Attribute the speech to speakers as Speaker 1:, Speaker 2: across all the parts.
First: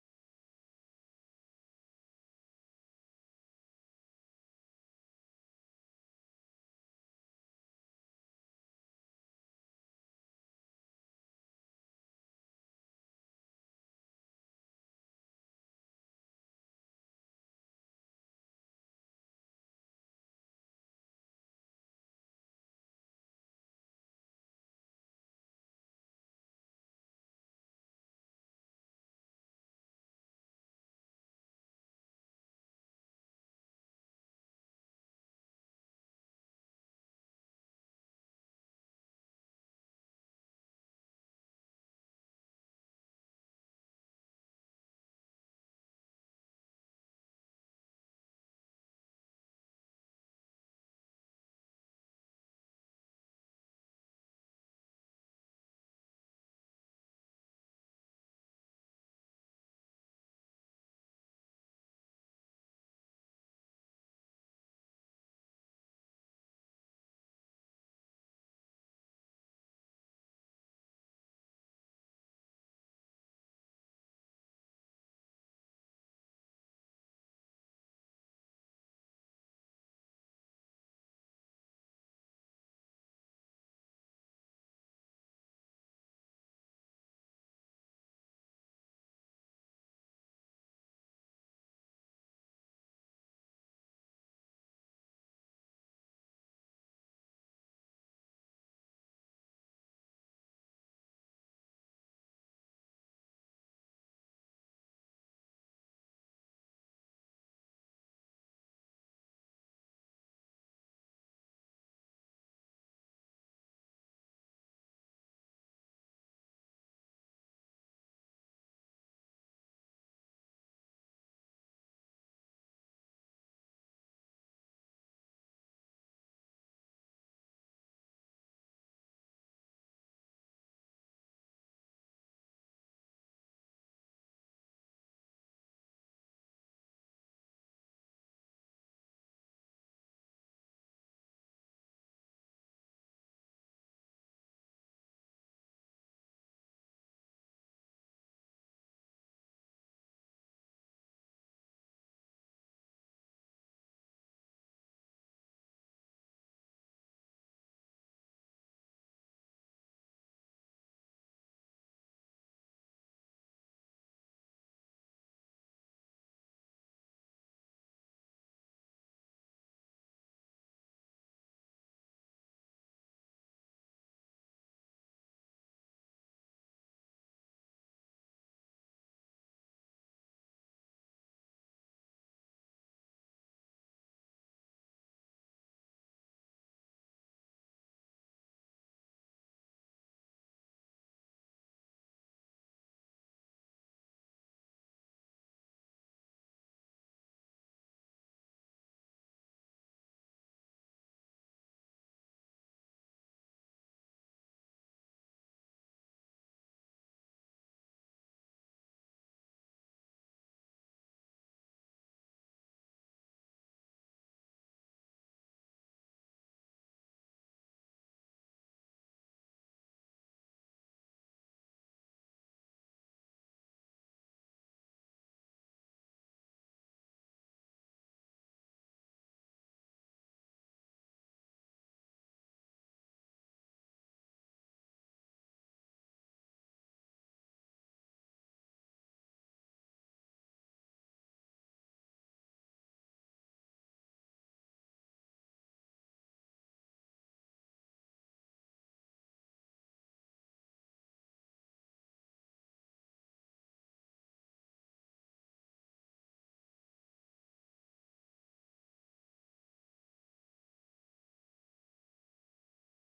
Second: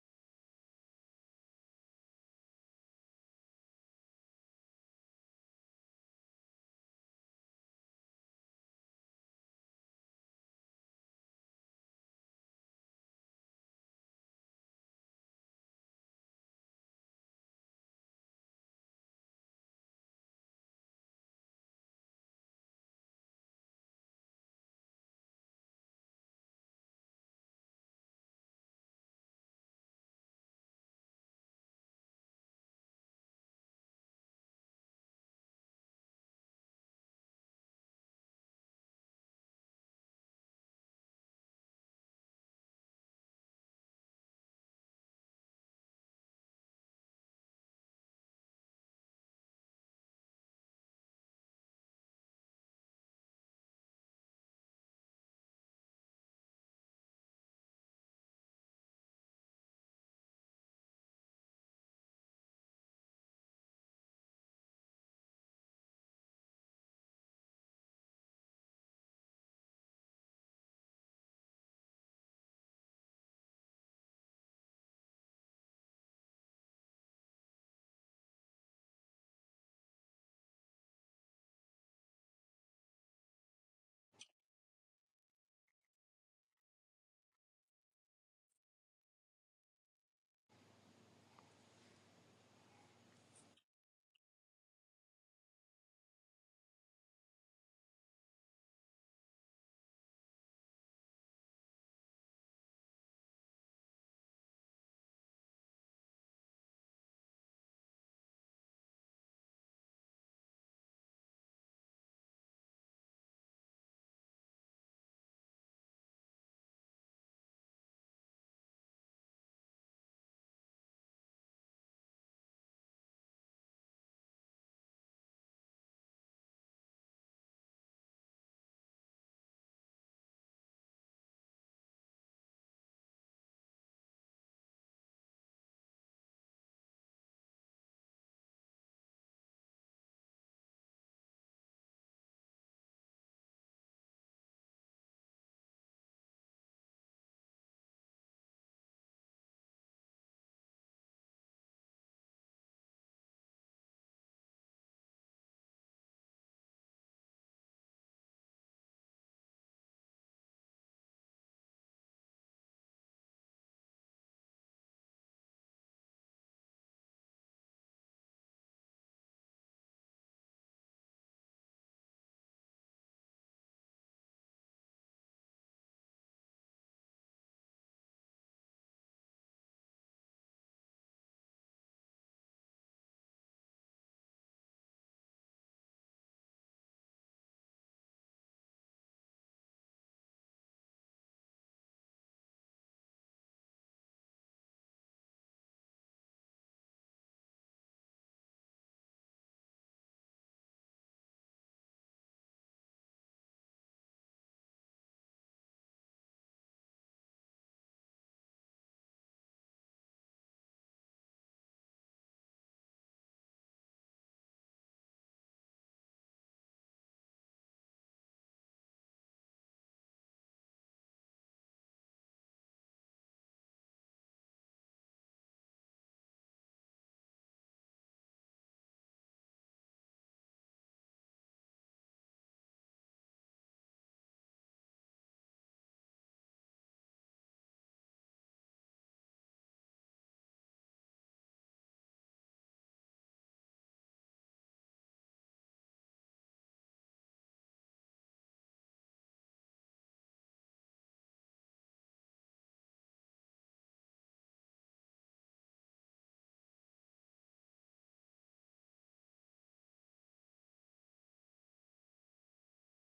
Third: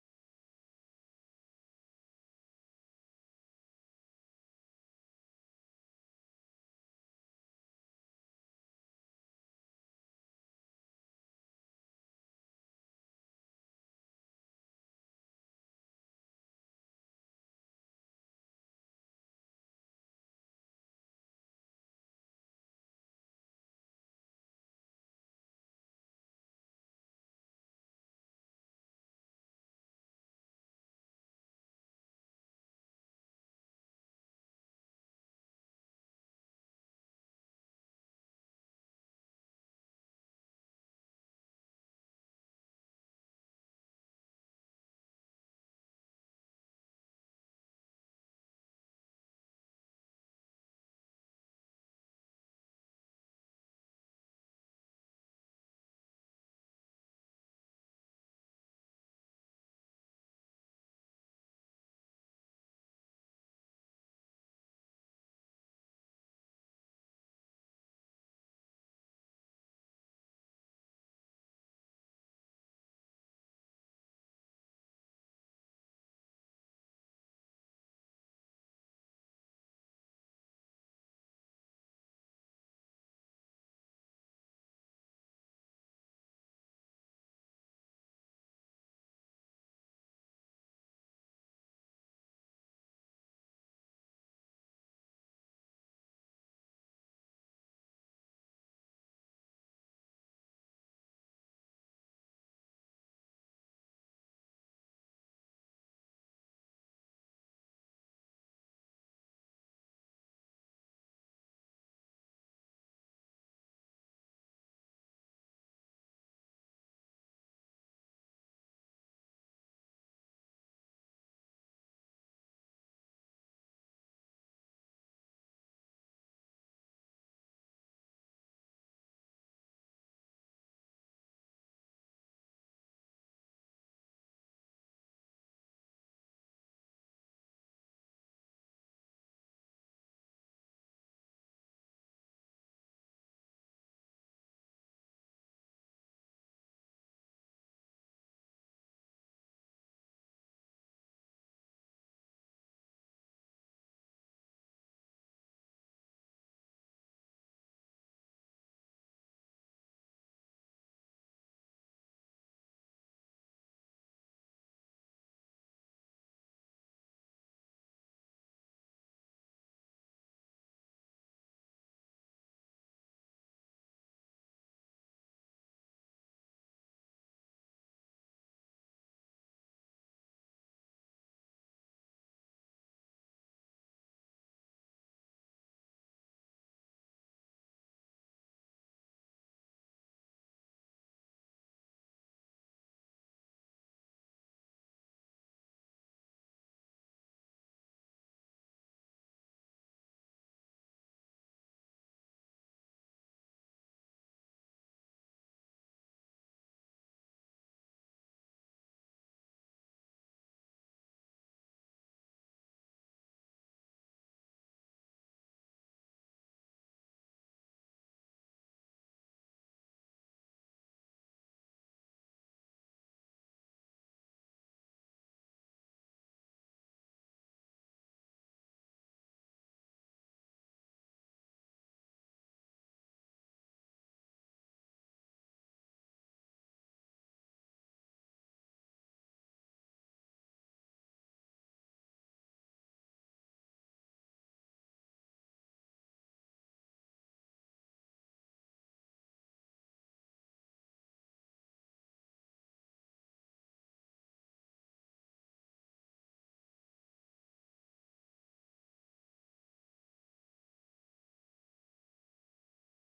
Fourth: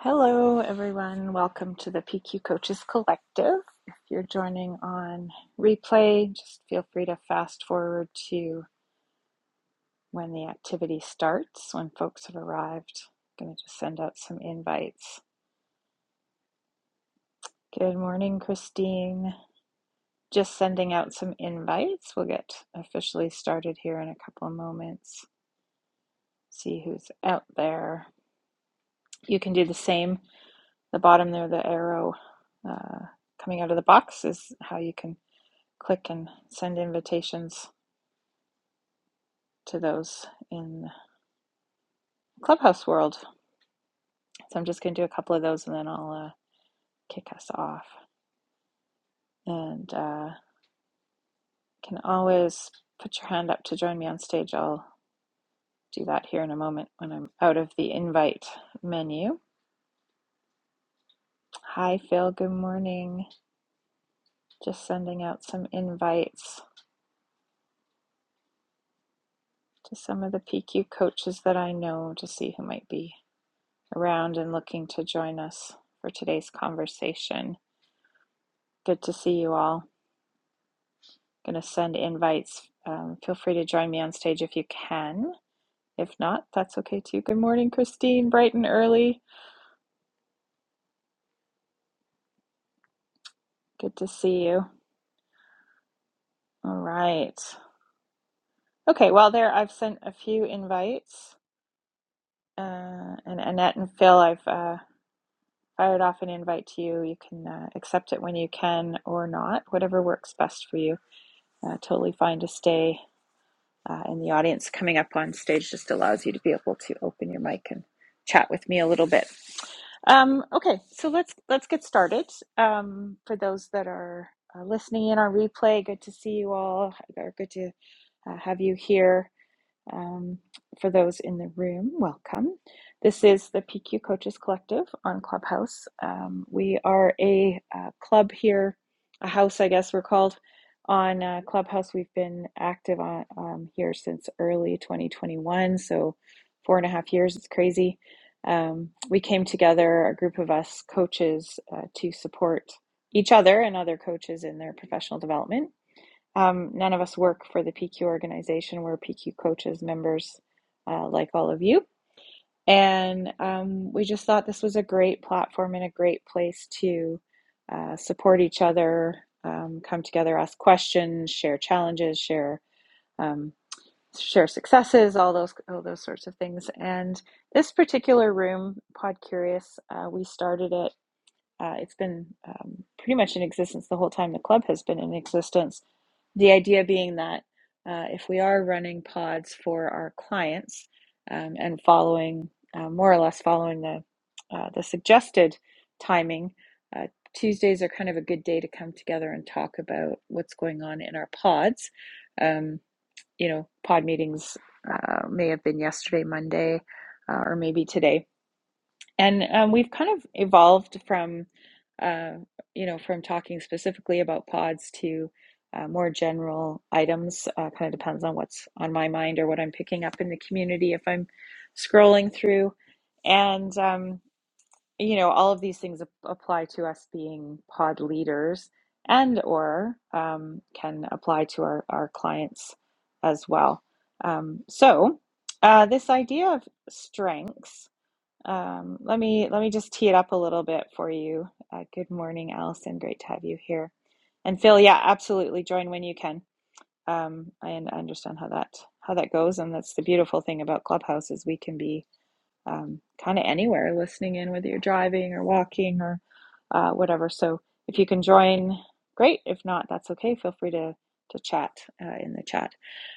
Speaker 1: Hello, everyone. Welcome to the PQ Coaches Collective. If you're joining on replay, just feel free to fast forward to when the activity starts, when folks have arrived. I'm going to just send out some invites. Good morning, Christine. Just sending out some invites. We'll get officially started here in a couple of moments. See who's out there. You can do the same. The bottom there, the arrow uh, coming out of the box, is how you can click and send invitations to those in Clubhouse world. So I'm just going to do a couple of those and then I'll uh, kick us off. And uh, can always put your hand up to join me on stage. I'll do that here in a moment when I'm out of the invite menu. Hi, Phil. Good morning. Just sending out some invites to some of the PQ coaches that I know to see who might be around and looking to join us for today's conversation. Good to see you all. Going to send invites. Um, feel free to join me on stage if you can. If not, that's okay too. Good morning, Christine, bright and early. Good to see you. All right. Okay, well, there I've sent a few invites. Uh, and Annette and Phil, I've uh, fired off an invite to you. You can uh, accept it when you can or not, whatever works best for you. Uh, totally fine to stay uh, in the audience. Coming up on stage just allows you to be able to open your mic and chat with me a little bit. Um, okay, so let's let's get started. Um, for those that are uh, listening in on replay, good to see you all, or good to uh, have you here. Um, for those in the room, welcome. This is the PQ Coaches Collective on Clubhouse. Um, we are a uh, club here, a house, I guess we're called, on uh, Clubhouse. We've been active on um, here since early 2021, so four and a half years. It's crazy. Um, we came together, a group of us coaches, uh, to support each other and other coaches in their professional development um, none of us work for the PQ organization. We're PQ coaches, members uh, like all of you. And um, we just thought this was a great platform and a great place to uh, support each other, um, come together, ask questions, share challenges, share um, share successes, all those all those sorts of things. And this particular room, Pod Curious, uh, we started it. Uh, it's been um, pretty much in existence the whole time the club has been in existence the idea being that uh, if we are running pods for our clients um, and following, uh, more or less following the uh, the suggested timing, uh, Tuesdays are kind of a good day to come together and talk about what's going on in our pods. Um, you know, pod meetings uh, may have been yesterday, Monday, uh, or maybe today and um, we've kind of evolved from, uh, you know, from talking specifically about pods to uh, more general items. Uh, kind of depends on what's on my mind or what I'm picking up in the community if I'm scrolling through. And, um, you know, all of these things ap- apply to us being pod leaders and or um, can apply to our, our clients as well. Um, so uh, this idea of strengths um, let me let me just tee it up a little bit for you. Uh, good morning, Allison. Great to have you here. And Phil, yeah, absolutely. Join when you can. Um, I un- understand how that how that goes, and that's the beautiful thing about Clubhouse is we can be um, kind of anywhere, listening in whether you're driving or walking or uh, whatever. So if you can join, great. If not, that's okay. Feel free to to chat uh, in the chat.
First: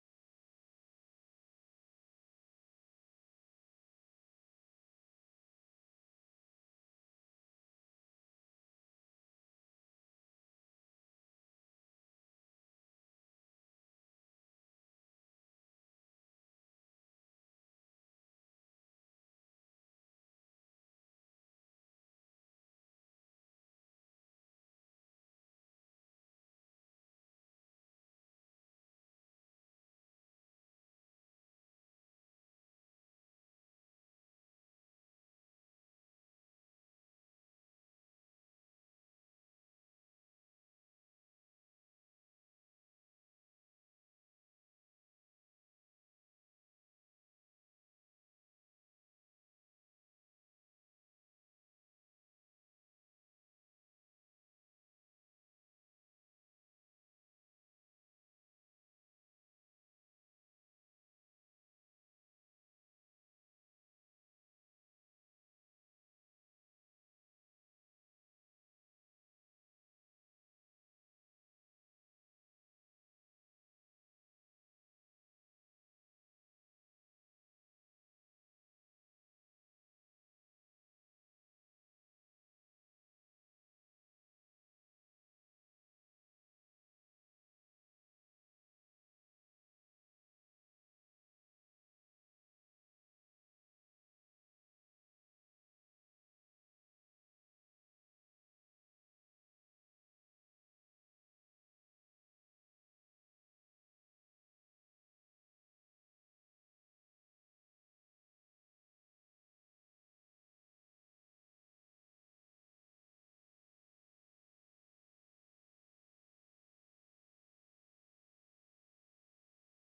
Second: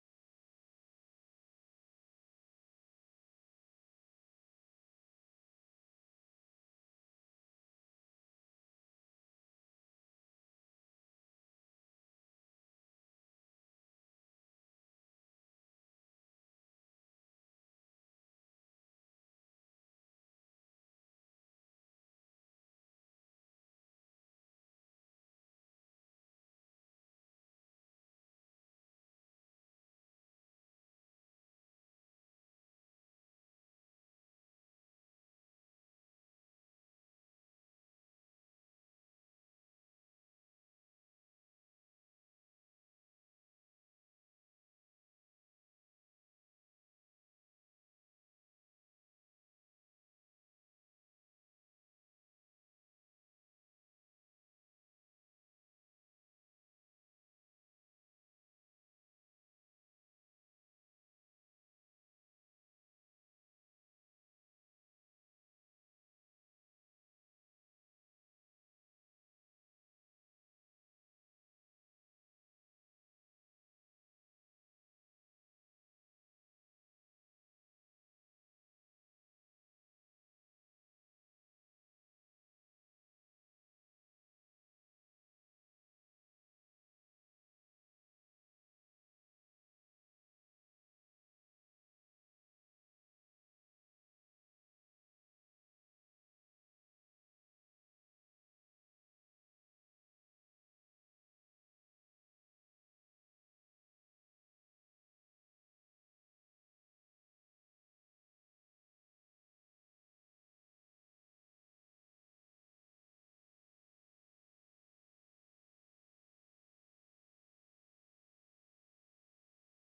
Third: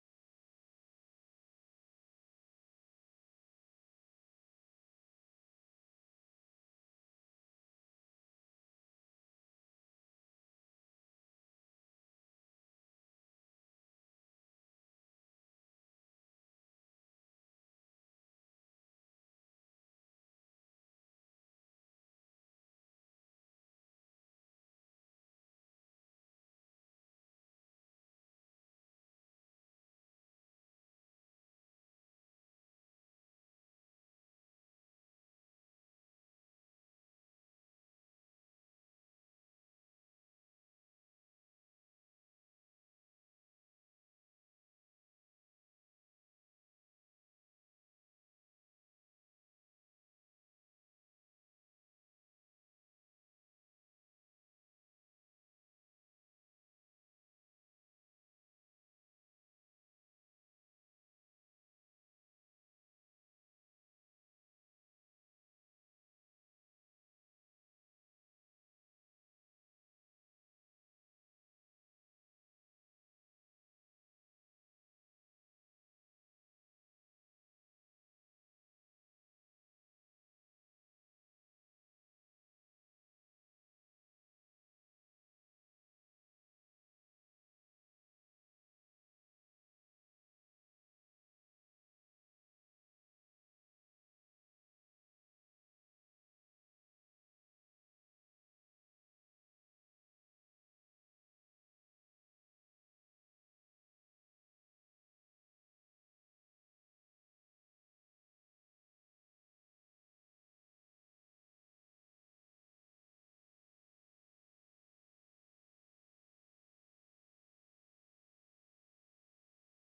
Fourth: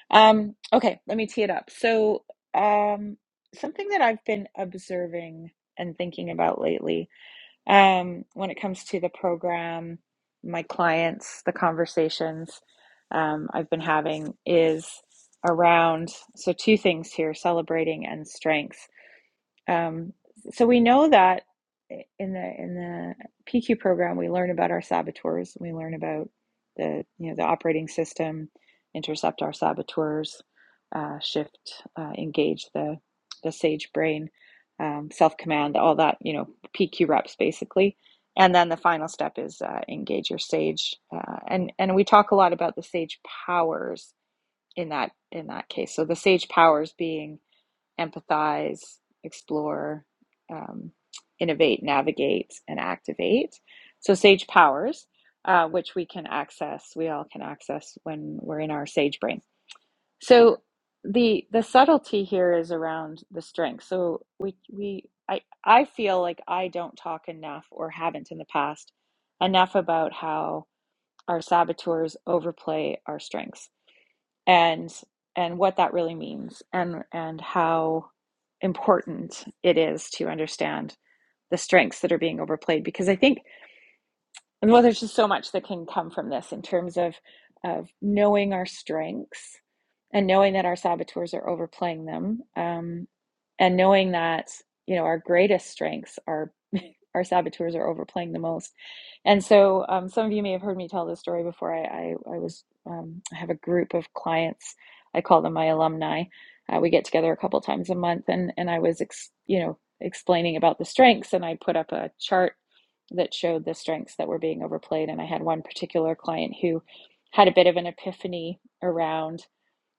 Speaker 1: Um, okay, let me tee it up. So, um, something that I've been observing and thinking about lately, um, when it comes to the program, my clients, the conversations, um, I've been having is around, so two things here, celebrating and strength. Um, so we know that in the in the PQ program, we learn about our saboteurs. We learn about the you know the operating system, intercept our saboteurs, uh, shift, uh, engage the the sage brain, um, self command, all that you know PQ reps basically. And then the final step is uh, engage your sage, uh, and and we talk a lot about the sage powers in that in that case. So the sage powers being empathize, explore, um, innovate, navigate, and activate. So, sage powers, uh, which we can access, we all can access when we're in our sage brain. So, the the subtlety here is around the strength. So, we we I I feel like I don't talk enough or haven't in the past enough about how our saboteurs overplay our strengths and and what that really means and and how important it is to understand the strengths that are being overplayed because i think and well there's just so much that can come from this in terms of of knowing our strengths and knowing that our saboteurs are overplaying them, um, and knowing that you know our greatest strengths are our saboteurs are overplaying the most. And so, um, some of you may have heard me tell this story before. I I, I was um, I have a group of clients. I call them my alumni. Uh, we get together a couple times a month, and and I was ex, you know explaining about the strengths, and I put up a chart that showed the strengths that were being overplayed. And I had one particular client who had a bit of an epiphany around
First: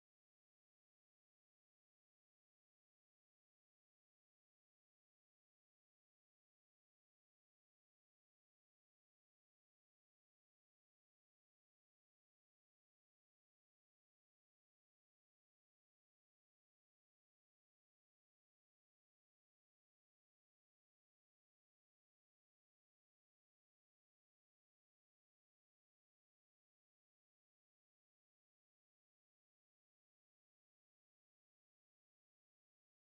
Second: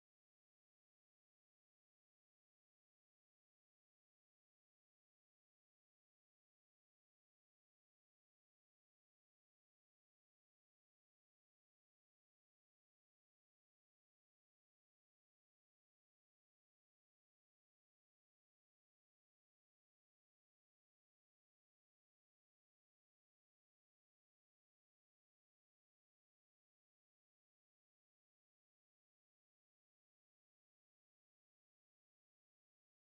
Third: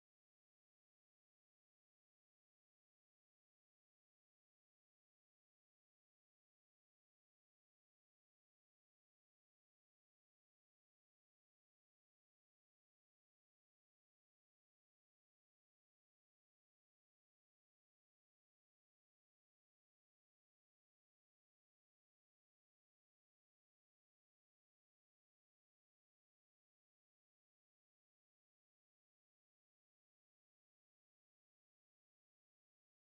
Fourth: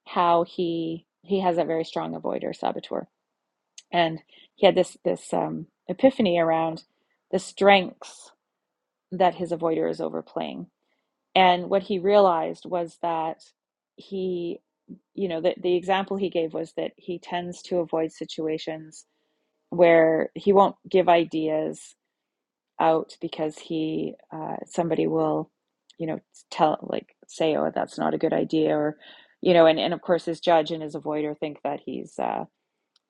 Speaker 1: how he he has a very strong avoider saboteur and he had this this um, epiphany around the strengths that his avoider is overplaying and what he realized was that he you know the, the example he gave was that he tends to avoid situations where he won't give ideas out because he uh, somebody will you know tell like say oh that's not a good idea or you know and, and of course his judge and his avoider think that he's uh,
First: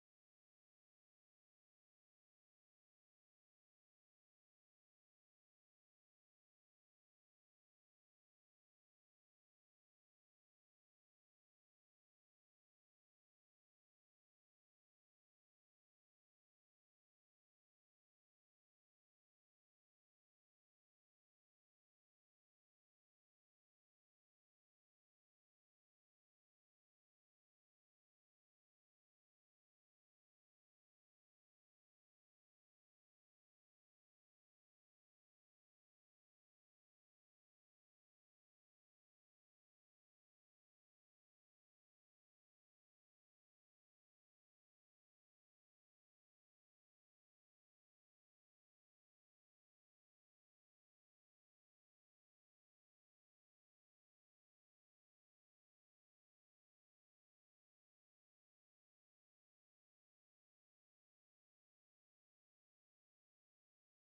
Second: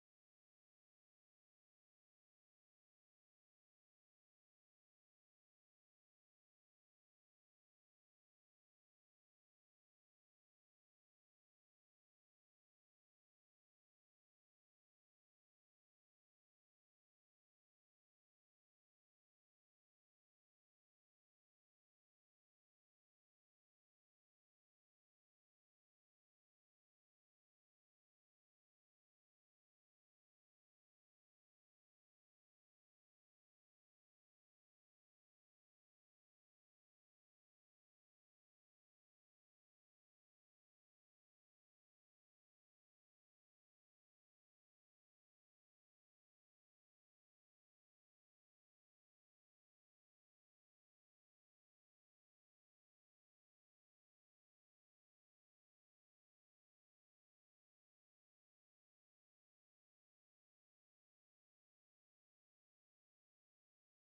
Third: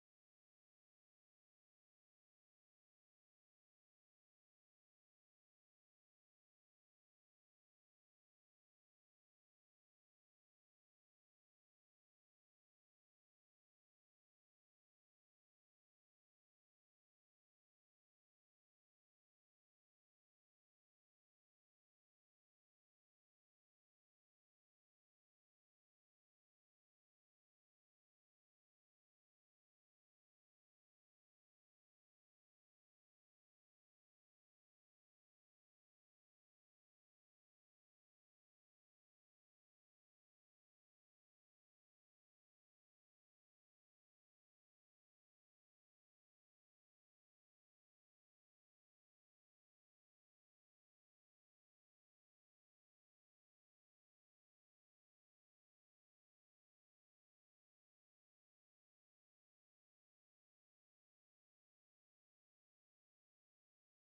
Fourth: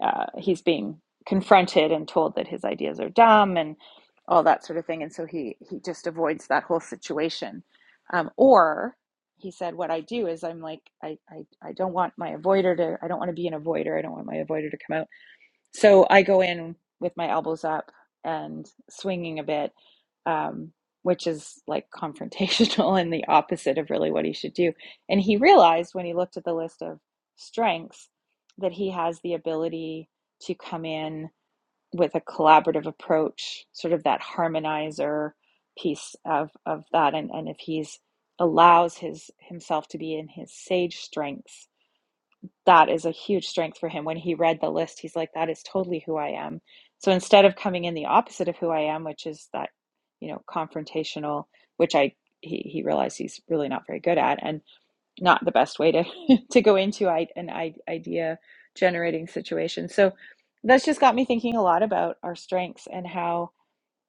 Speaker 1: uh, he's being confronted and told that his ideas are dumb and all that sort of thing and so he he just avoids that whole situation um, or he said what i do is i'm like I, I i don't want my avoider to i don't want to be an avoider i don't want my avoider to come out so I go in with my elbows up and swinging a bit, um, which is like confrontational and the opposite of really what he should do. And he realized when he looked at the list of strengths that he has the ability to come in with a collaborative approach, sort of that harmonizer piece of, of that. And, and if he's allows his himself to be in his sage strengths that is a huge strength for him. When he read the list, he's like, that is totally who I am. So instead of coming in the opposite of who I am, which is that, you know, confrontational, which I he, he realized he's really not very good at and not the best way to to go into I, an I, idea generating situation. So that's just got me thinking a lot about our strengths and how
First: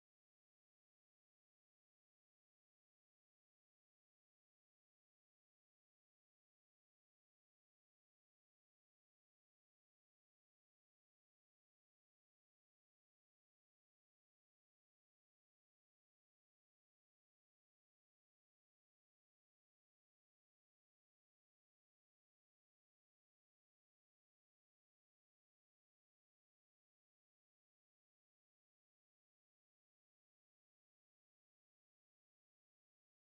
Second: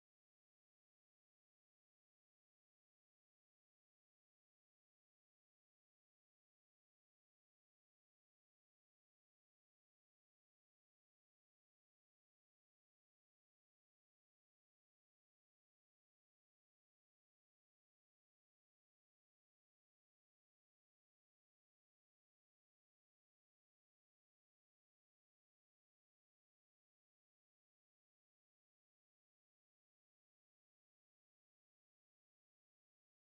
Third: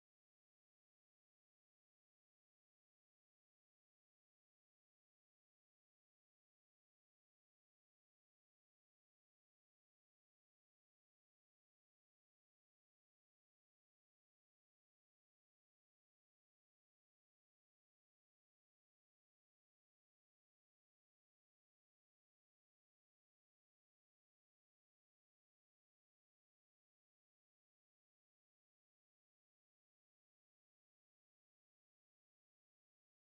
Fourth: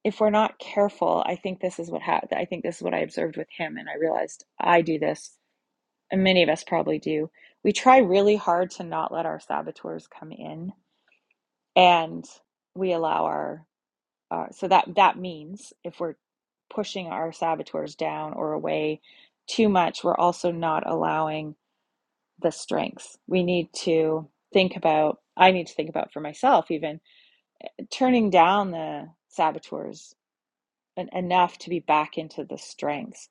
Speaker 1: if we're not careful, I think this is what happened. I think this is what I observed with him, and I realized I do this and many of us probably do, we try really hard to not let our saboteurs come in and we allow our uh, so that that means if we're pushing our saboteurs down or away too much, we're also not allowing the strengths. We need to think about, I need to think about for myself, even turning down the saboteurs enough to be back into the strengths.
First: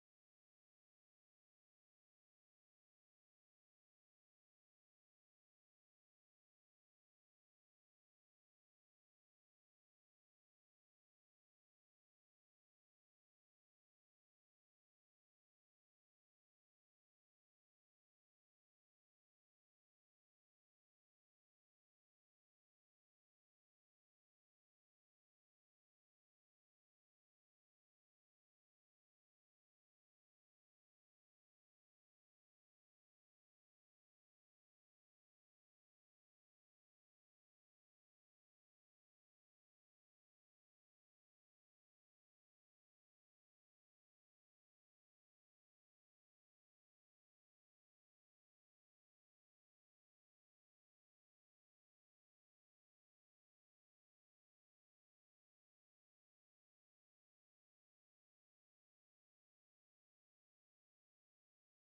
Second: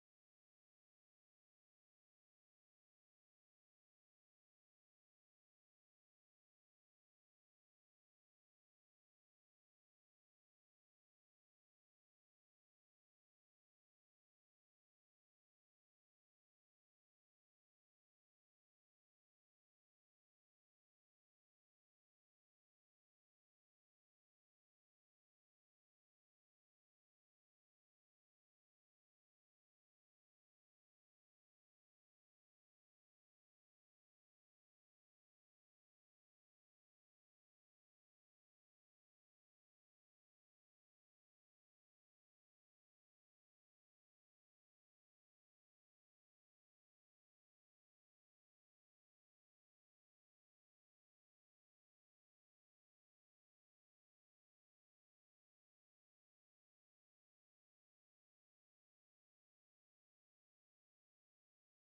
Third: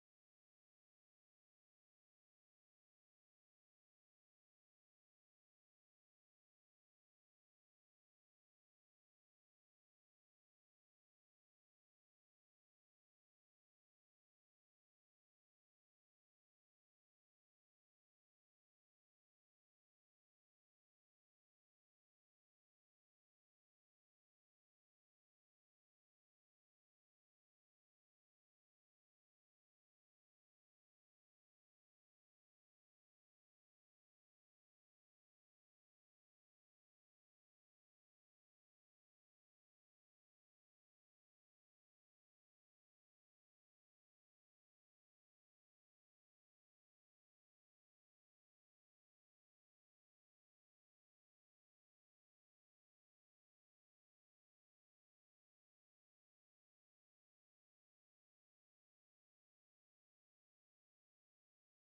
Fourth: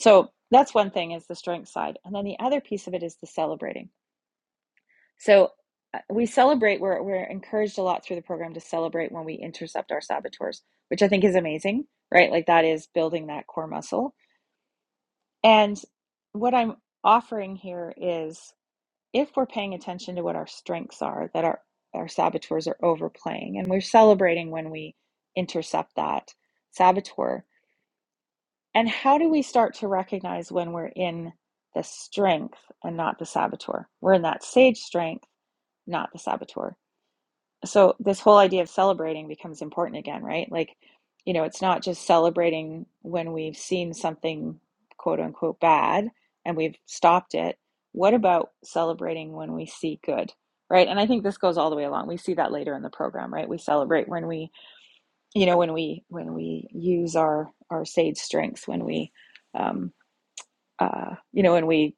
Speaker 1: So that's one thing is the strength side. And then the other piece of it is the celebrating So uh, we celebrate, we're, we're encouraged a lot through the program to celebrate when we intercept our saboteurs, which I think is amazing, right? Like that is building that core muscle. And what I'm offering here is if we're paying attention to what our strengths are, that our, our saboteurs are overplaying, and we're celebrating when we intercept that saboteur. And how do we start to recognize when we're in the strength and not the saboteur? We're in that sage strength, not the saboteur so this whole idea of celebrating becomes important again, right? Like, you know, it's not just celebrating when we've seen something quote unquote bad and we've stopped it. What about celebrating when we see good? Right? And I think this goes all the way along. We see that later in the program, right? We celebrate when we, you know, when we when we use our our sage strengths, when we um uh you know, when we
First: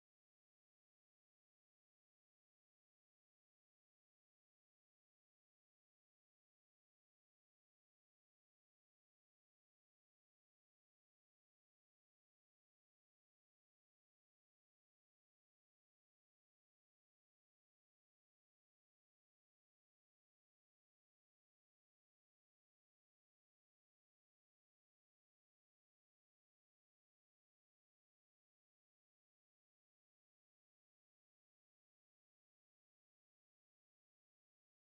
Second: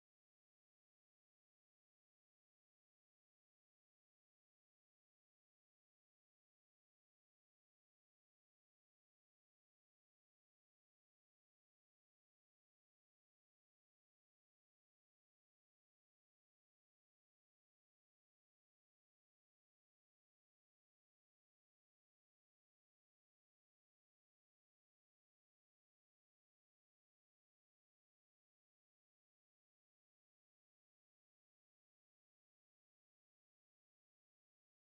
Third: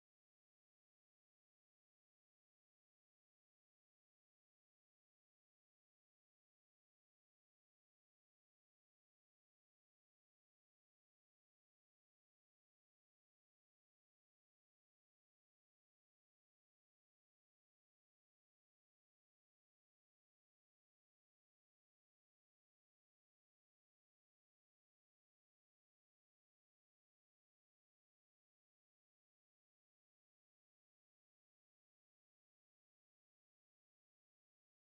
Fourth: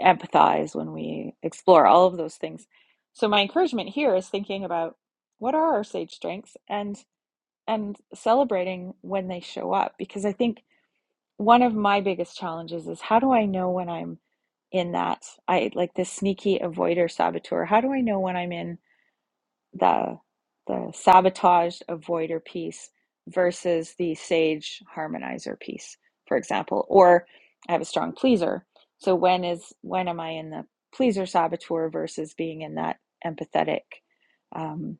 Speaker 1: empathize, when we explore all of those things. So my encouragement here is thinking about what are our sage strengths and and celebrating when they show up because I think one of my biggest challenges is how do I know when I'm in that I like this sneaky avoider saboteur? How do I know when I'm in the the sabotage avoider piece versus the sage harmonizer piece for example or i have a strong pleaser so when is when am i in the pleaser saboteur versus being in that empathetic um,